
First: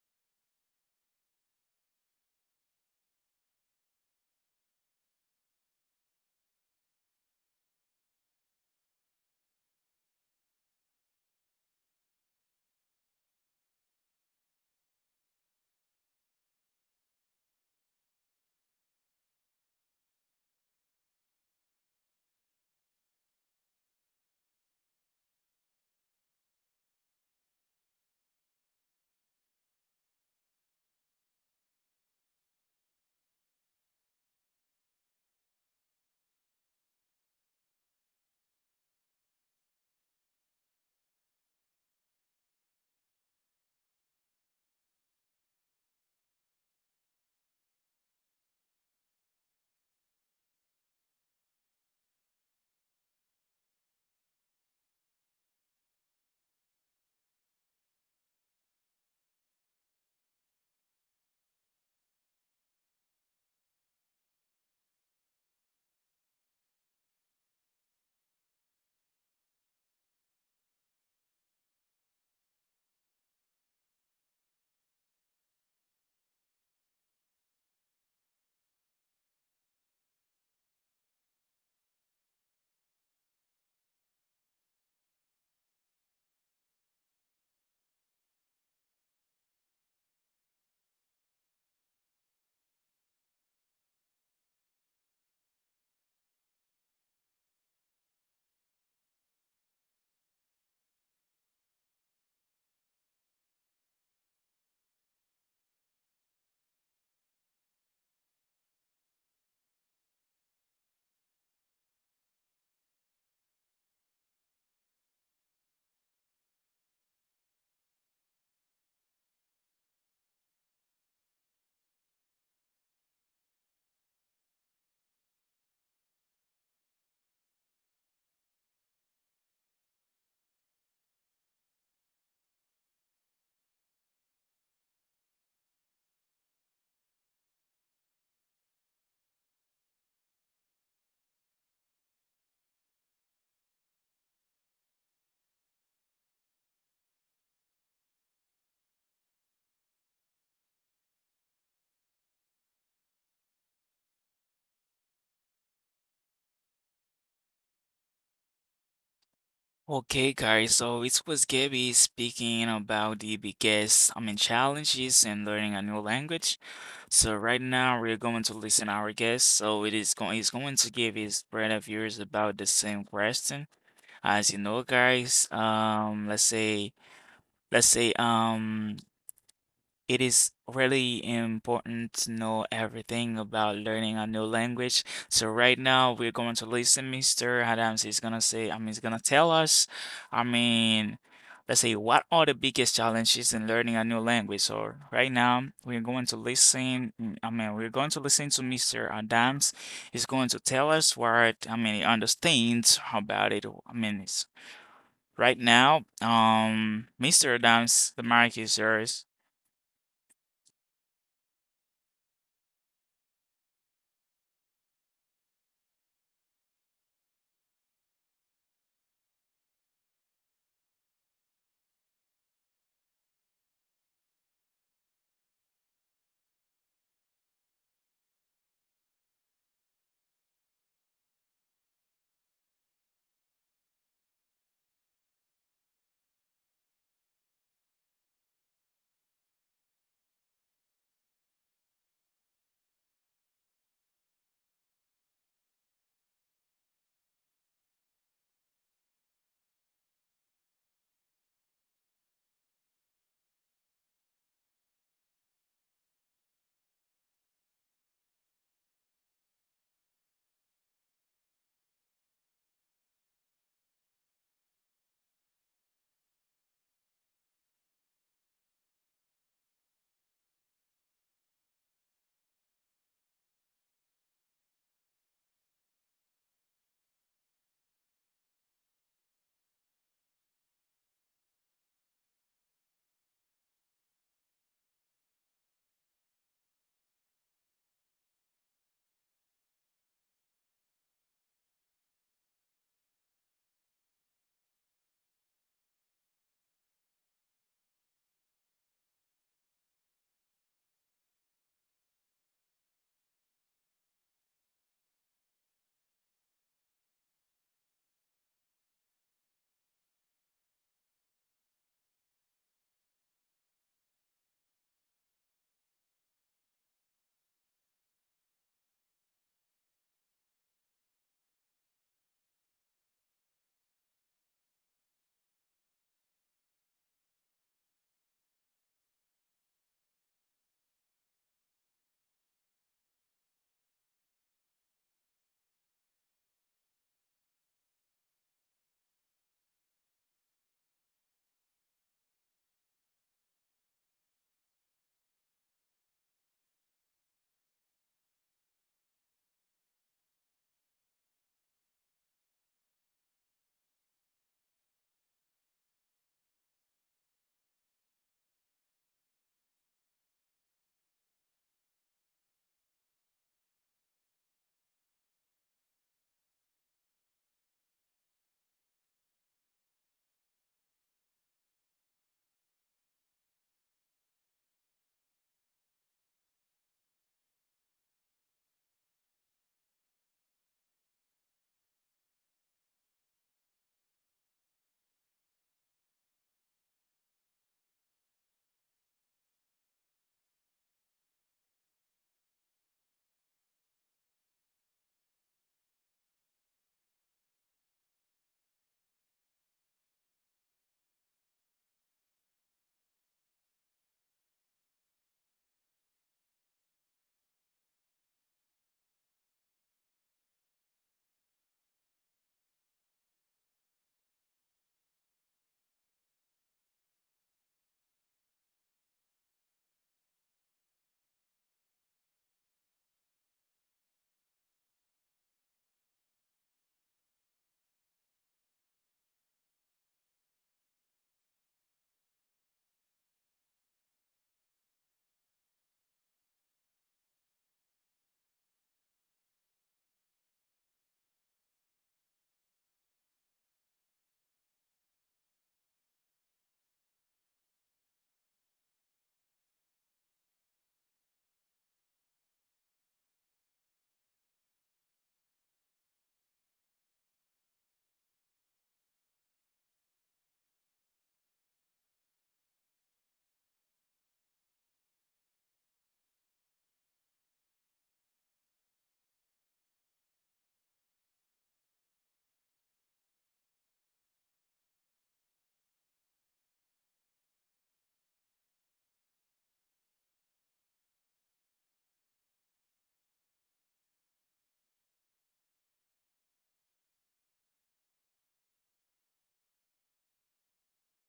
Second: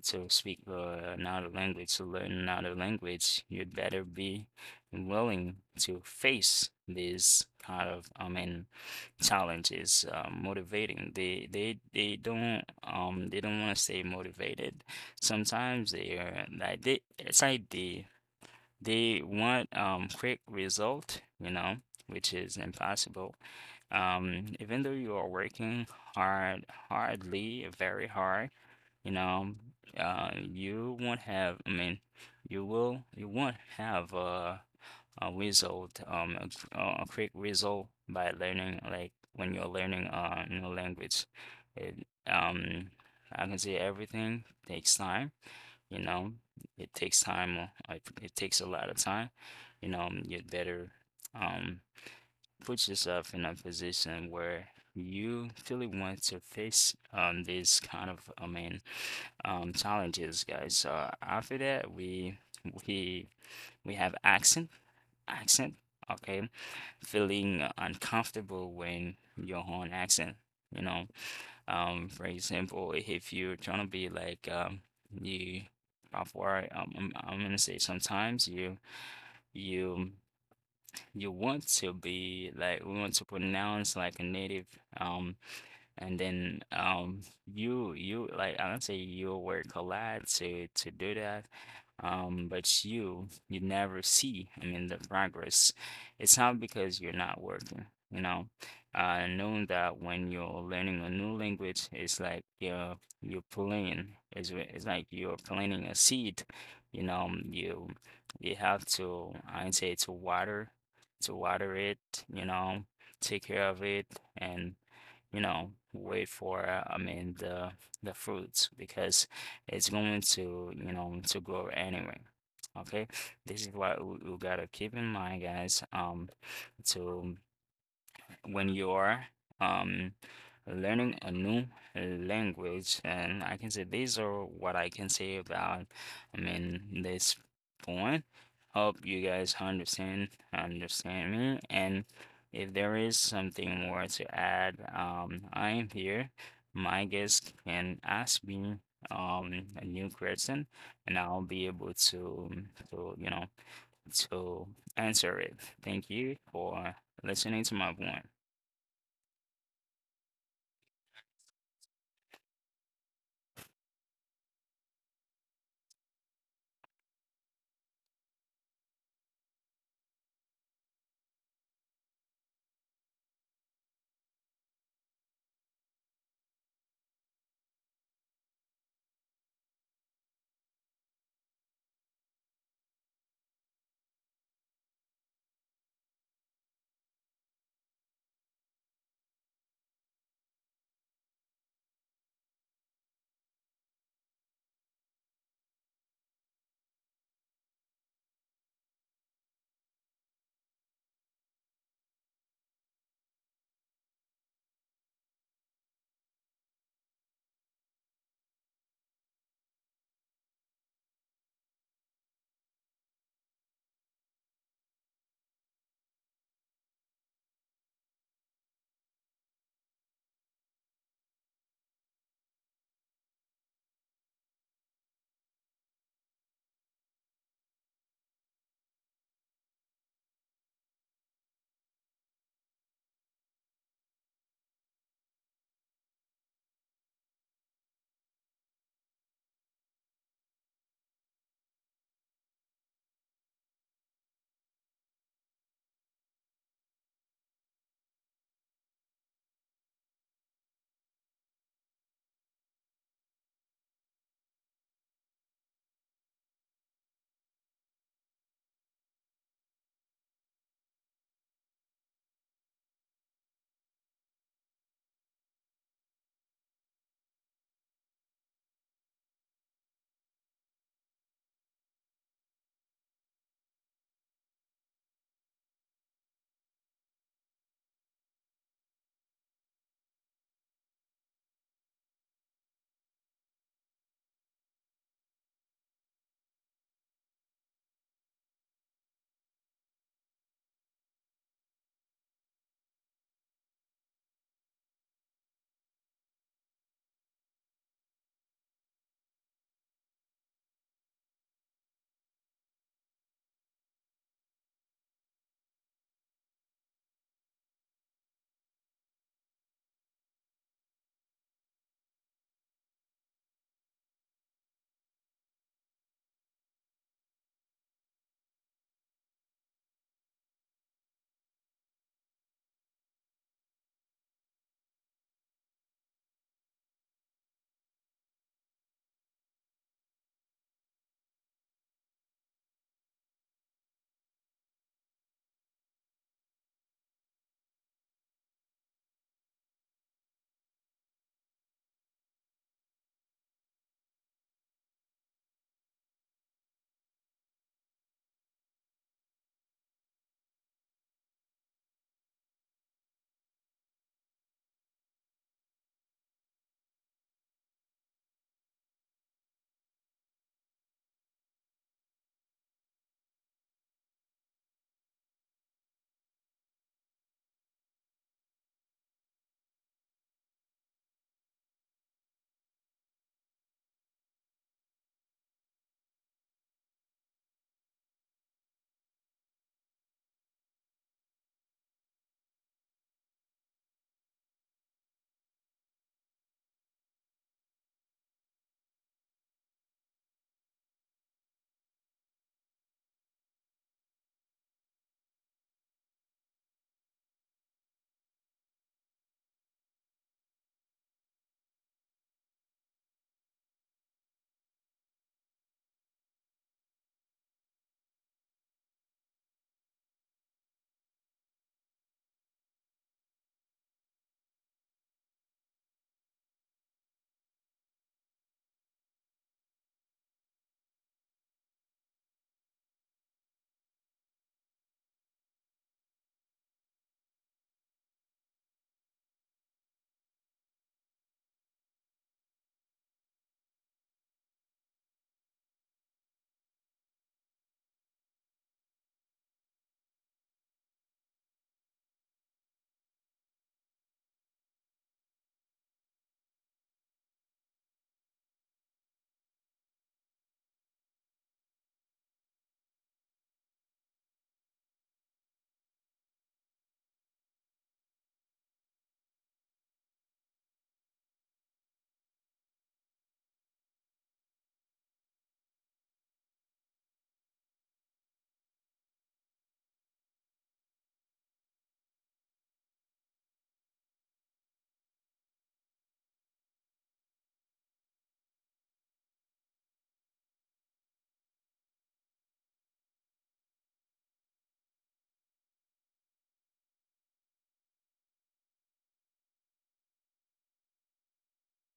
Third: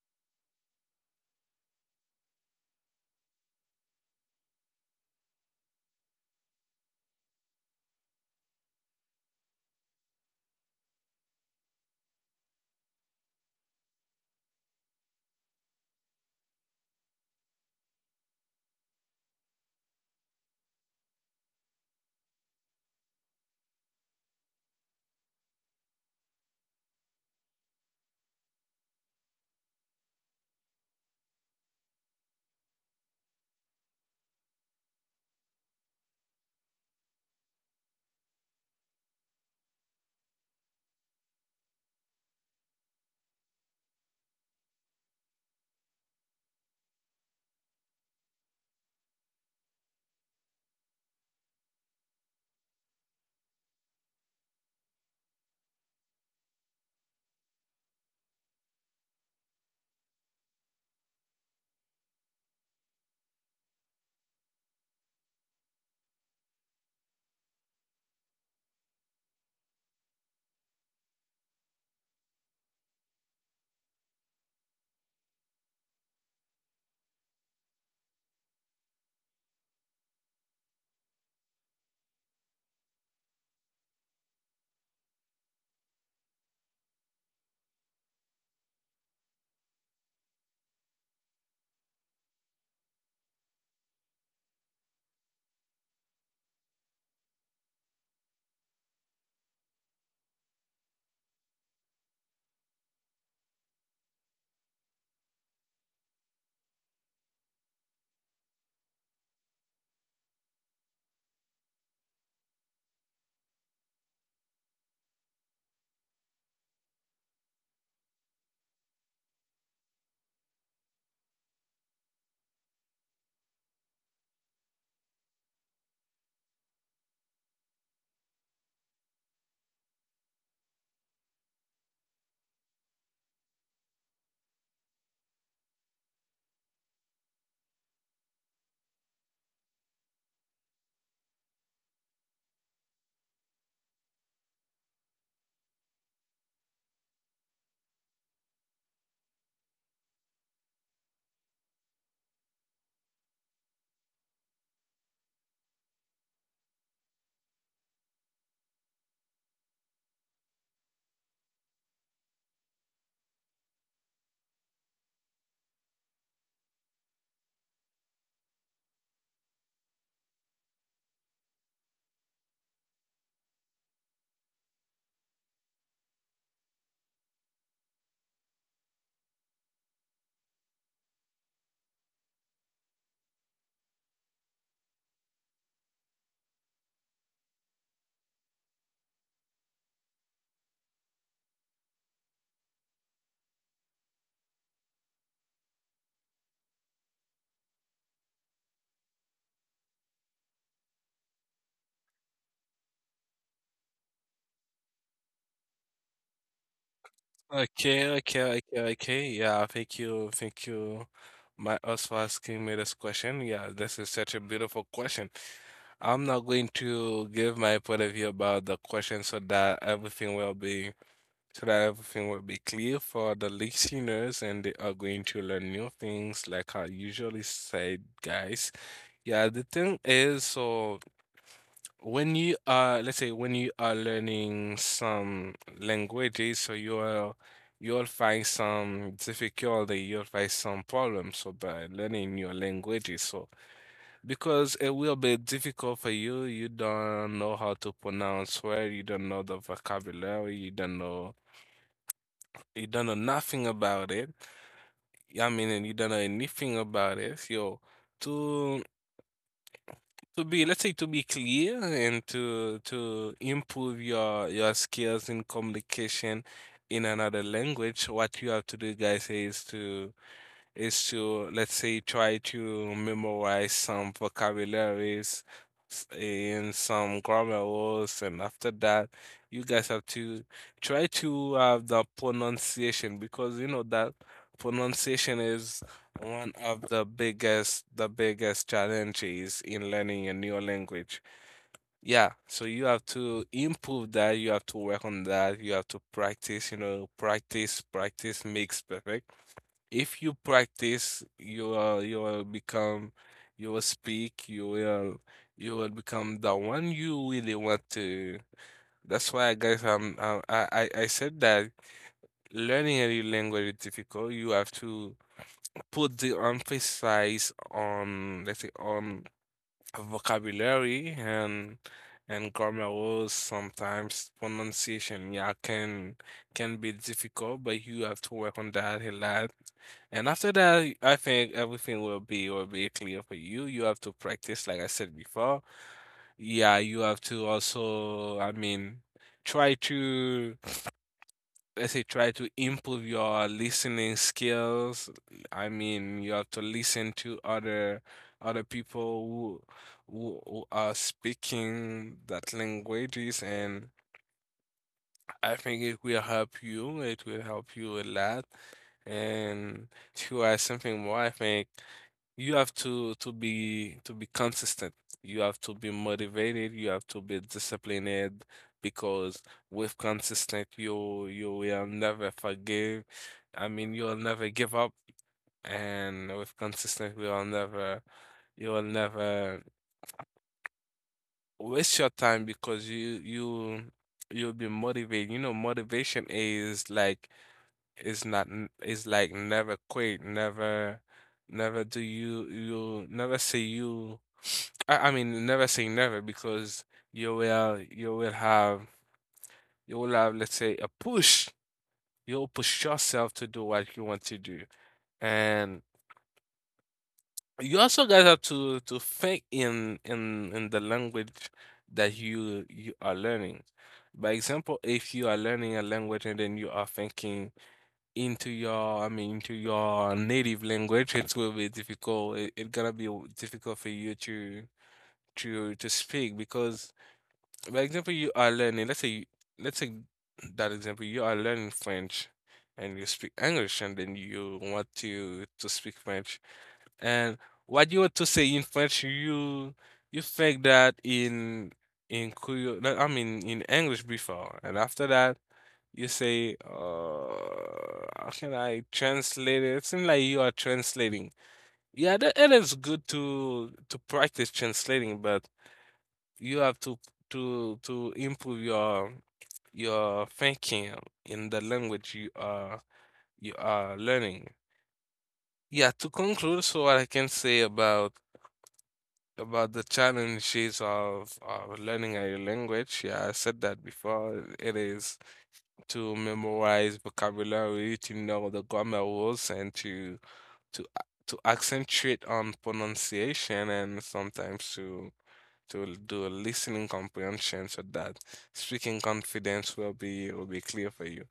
Speaker 2: to speak another language, to learn another language, you'd better be willing to face these kind of, I mean, challenges. Motivating. They don't want to stay motivated. Sometimes they are like they it's like they want quick result, you know, which is impossible. Even though you are working hard, hardly, very hard, you know, you won't have, I mean, you won't have a result, a quick result by learning, like when you're learning a new language. It, um, I can say everything takes time, you know, it takes time, it takes a lot of time, you know, you'd better, um, put yourself in a position where you really want to face these kind of, I mean, challenges, guys. So after that, we we have accent, accent. Okay, feeling uncomfortable when your own accent, you know. For example, if you're trying to be like you of where I- I'm gonna say sometimes you you want to be like we want to pronounce like a native. um and then you you like I don't say you work a lot to do that. But you never see, I mean, the progress. It's not because you're not working, you know. Knowing that when you're learning a new language, it's like you're pulling. It's like you're planting a seed, you know. You have to, I'd say, to water it, you know, take care of it, and you know, wait for, I mean, the fruits because it's going to, you know, to grow anyway. Okay, this is what we gotta keep in mind, guys. To when you are um, learning a new language. And I can say these are what I can say about, I mean, this point. Hope you guys understand me. And if there is something more to add, I am here. My guest can ask me a new question and I'll be able to you know to answer it. Thank you for listening to my point.
Speaker 1: Okay, guys, so it was Gabby speaking about the biggest, I mean, challenges in learning a new language. So right now we're going to listen our guest. So it is going he's going to give his brand of yours about the same question. As you know, guys, let's say let's say um it is really important to know everything about learning a new language. So right now we're going to listen, Mr. Adams is gonna say, I mean, he's gonna tell us, I mean, let's say, what are the biggest challenges in learning a new language? So right now we're going to listen, I mean, we're going to listen to Mr. Adams. He's going to tell us what, I mean, he understands about it. I mean, it's right now, Mr.
Speaker 3: Okay,
Speaker 1: Adams, the
Speaker 3: okay,
Speaker 1: mic is
Speaker 3: okay, okay.
Speaker 1: yours.
Speaker 3: Yeah, thank you, my us, for asking me this question. Yeah, this is such a beautiful question. I'm not going to give my point of view about the question, so that everything will be clear for the listeners, and they are going to learn new things like I usually say, guys. Yeah, the thing is, when you are, let's say, when you are learning some languages, so you'll find some difficulty, you'll find some problems so by learning your languages. So because it will be difficult for you, you don't know how to pronounce word, you don't know the vocabulary, you don't know, nothing about it. I mean, and you don't know anything about it. So to be, let's say, to be clear, and to improve your skills in communication in another language, what you have to do, guys, is to let's say try to memorize some vocabularies, and some grammar rules. And after that, you guys have to try to have the pronunciation, because you know that pronunciation is one of the biggest challenges in learning a new language. Yeah, so you have to improve that, you have to work on that, you have to practice. You know, practice makes perfect. If you practice, you will become, you will speak, you will become the one you really want to. That's why, guys, I said that learning a new language is difficult. You have to put the emphasis on, let's say, on vocabulary and grammar rules, sometimes pronunciation, yeah, can be difficult, but you have to work on that a lot, and after that I think everything will be clear for you. You have to practice, like I said before. Yeah, you have to also, I mean, try to, let's say, try to improve your listening skills. I mean, you have to listen to other other people who who are speaking that languages, and I think it will help you, it will help you a lot. And if you are something more, I think you have to to be consistent. You have to be motivated. You have to be disciplined, because with consistent you will never forgive. I mean, you'll never give up, and with consistent you'll never waste your time because you you'll be motivated. You know, motivation is like it's not n it's like never quit, never never do you never say you I mean never say never, because you will have, you will have, let's say, a push. You'll push yourself to do what you want to do. And you also, guys, have to to think in in the language that you are learning. By example, if you are learning a language and then you are thinking into your, I mean, into your native language, it will be difficult. It gonna be difficult for you to to speak, because for example, you are learning. Let's say, let's say that example, you are learning French, and you speak English, and then you want to speak French, and what you want to say in French, you think that in Creole, I mean, in English, before, and after that you say, how can I translate it? It seems like you are translating. Yeah, that, it is good to practice translating, but you have to to improve your thinking in the language you are learning. Yeah, to conclude, so what I can say about the challenges of learning a language, yeah, I said that before, it is to memorize vocabulary, to know the grammar rules, and to a- to accentuate on pronunciation, and sometimes to l- do a listening comprehension, so that speaking confidence will be clear for you.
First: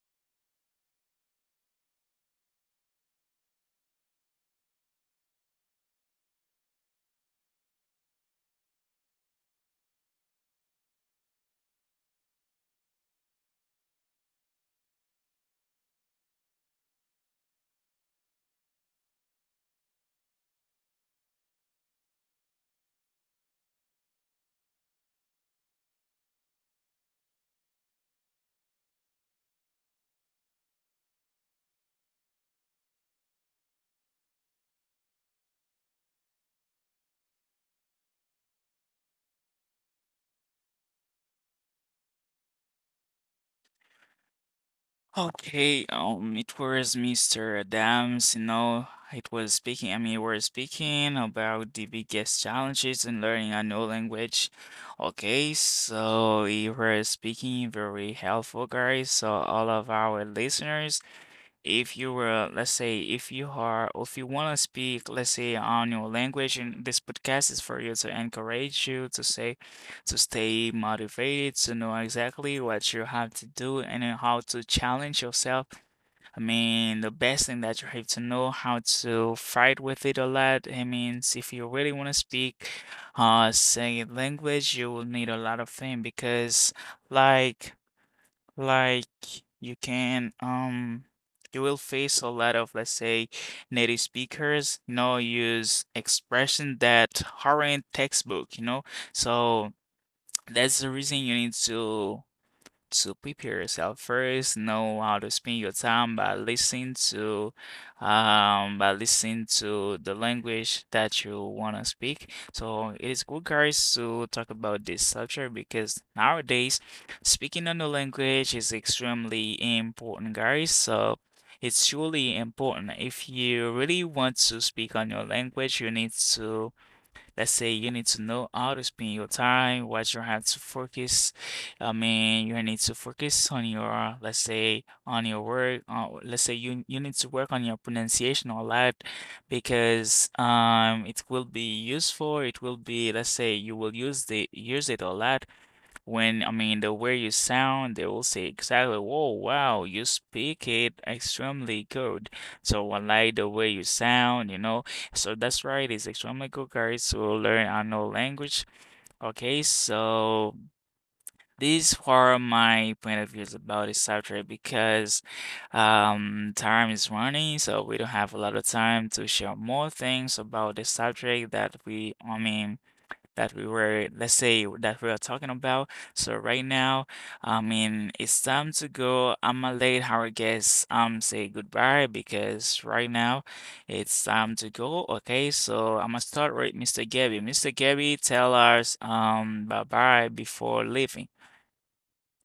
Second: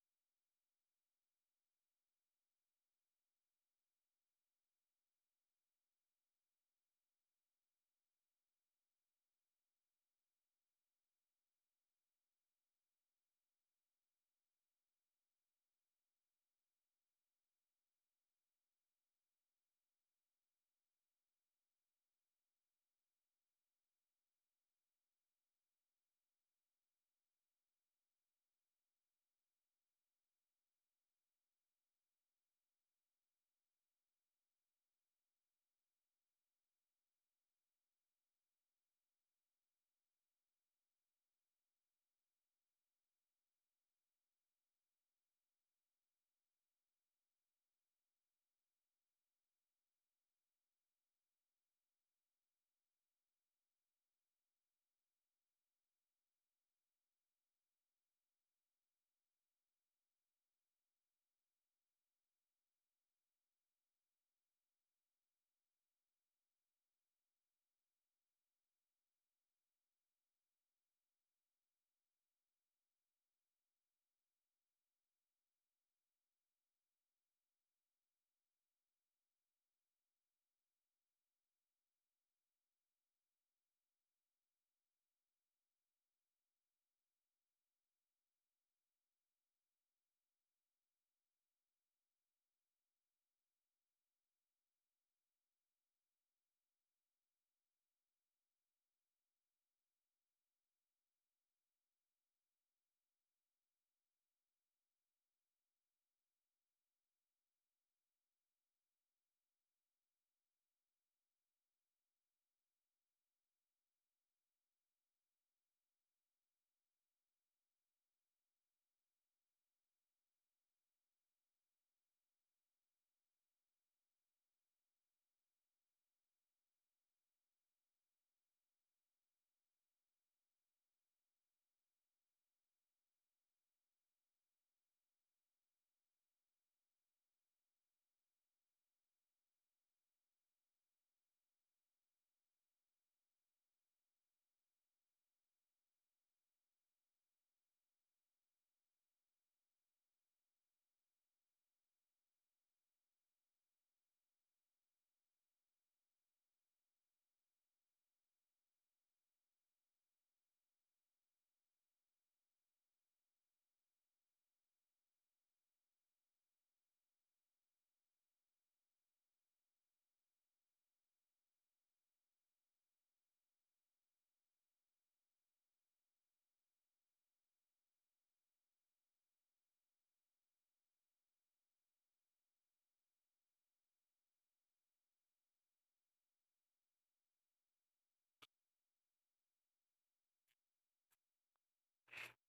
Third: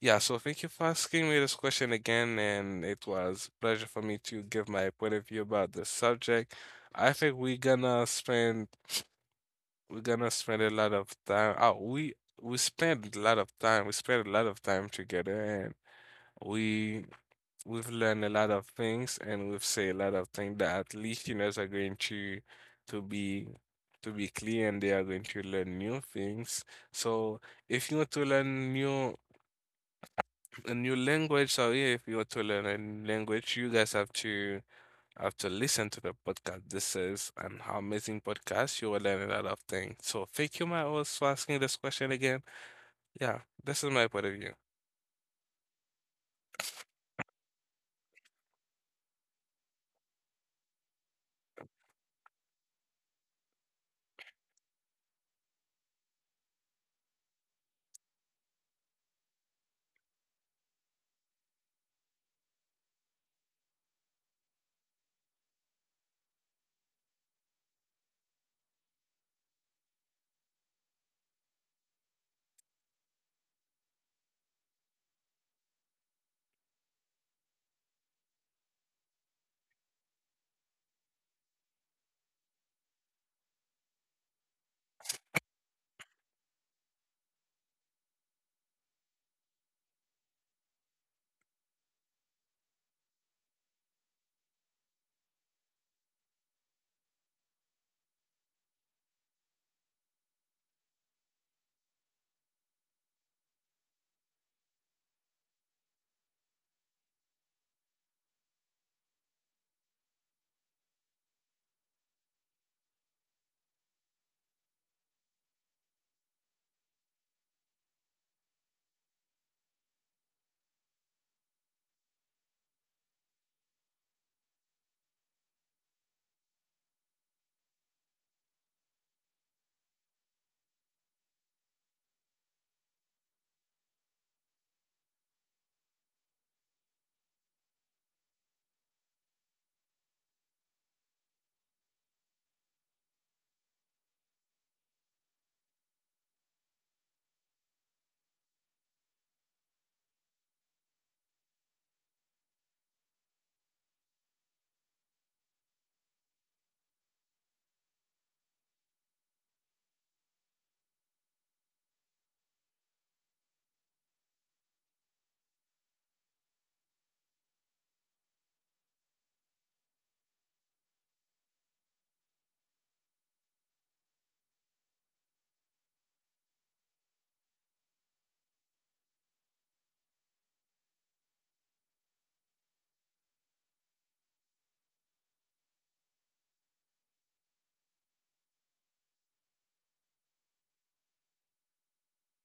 Speaker 3: Yeah, so thank you for asking me this question again, and it was pleasure for me to give my point of view about the subject. I think we're gonna spend a lot of time. Oh, we spend a lot of time. We spend a lot of time together, and we we've learned a lot of things, and we've said a lot of things that at least teenagers are going to to be to be clear, and they are going to learn new things. So if you want to learn new a new language, sorry, if you want to learn a new language, you guys have to listen to the podcast. This is an amazing podcast. You will learn a lot of things. So thank you, my host, for asking this question again. Yeah, this is my point of view.
Speaker 1: Okay, it was Mr. Adams, you know, it was speaking, I mean, we were speaking about the biggest challenges in learning a new language. Okay, so you were speaking very helpful, guys. So all of our listeners, if you were, let's say, if you are, if you want to speak, let's say, on your language, and this podcast is for you to encourage you to say, to stay motivated, to know exactly what you have to do and then how to challenge yourself. I mean, the best thing that you have to know how to fight with it a lot. I mean, if you really want to speak, say language, you will need a lot of things because, like, like you can you will face a lot of, let's say, native speakers, you know, use expression that aren't textbook, you know. So that's the reason you need to prepare yourself first, know how to spend your time by listening to the language that you want to speak. So it is good, guys, to talk about this subject because nowadays speaking another language is extremely important, guys. So it's truly important. If you really want to speak on your language, you need to, let's say, you need to know how to spend your time, what you have to focus. I mean, you need to focus on your, let's say, on your work. Let's say you you need to work on your pronunciation a lot because it will be useful. It will be, let's say, you will use the use it a lot when, I mean, the way you sound, they will say exactly, whoa, wow, you speak it extremely good. So I like the way you sound, you know. So that's right, it's extremely good, guys, to learn another language. Okay, so these are my point of views about this subject because time is running, so we don't have a lot of time to share more things about the subject that we, I mean, that we were, let's say, that we are talking about. So right now, I mean, it's time to go. I'm gonna let our guests say goodbye because right now it's time to go. Okay, so I'm gonna start with Mr. Gabby. Mr. Gabby, tell us bye bye before leaving.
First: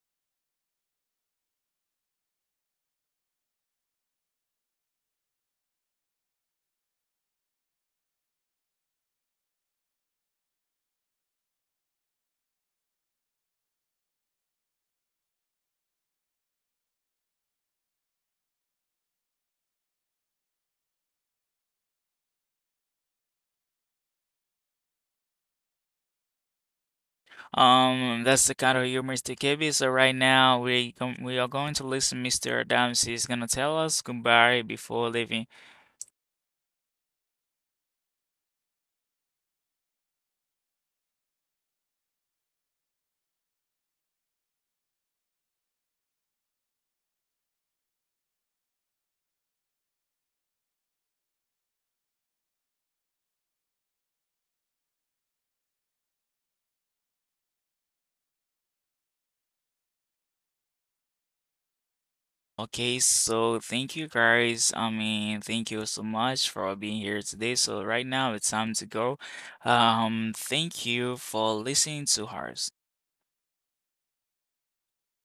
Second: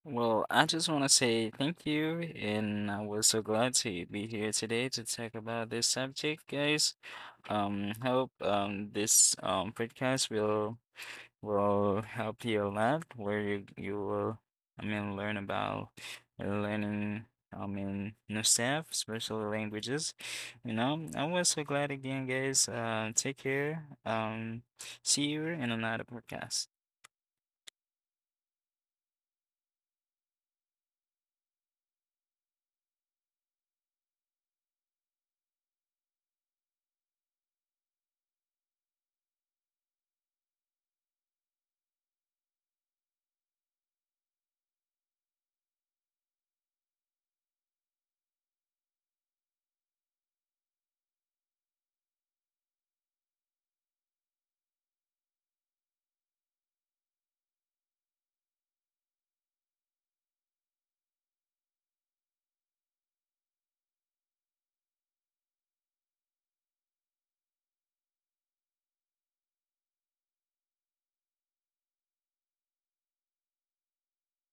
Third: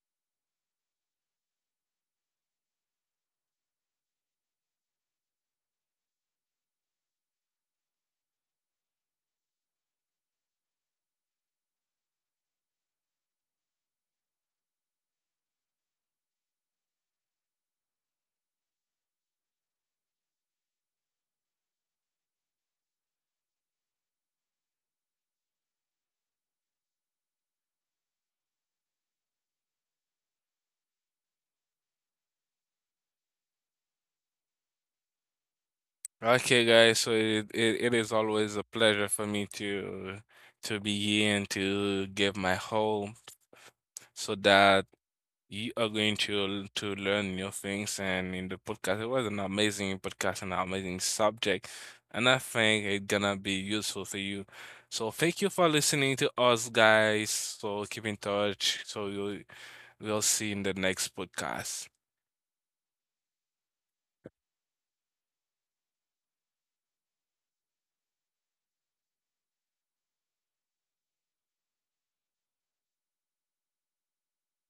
Speaker 2: Well, I just want to say thank you, and I was so glad to be here today to talk about this subject, guys. Hope this podcast will help you a lot, where you will, I mean, learn about learning, I mean, new stuff, especially languages. You know, I was so glad again, guys. Take care. See you in another podcast.
Speaker 1: That's the kind of humor Mr. Gabby. So right now we are going to listen. Mr. Adams is gonna tell us goodbye before leaving.
Speaker 3: Okay, guys. So it is always a pleasure for me to be here and to give my hope, so that you are going to learn new things. And in the podcast, it was an amazing podcast and an amazing subject, and I think it's gonna be useful for you. So thank you for listening to us, guys. So keep in touch. So you we'll see you in the next podcast.
Speaker 1: Okay, so thank you, guys. I mean, thank you so much for being here today. So right now it's time to go. Thank you for listening to ours.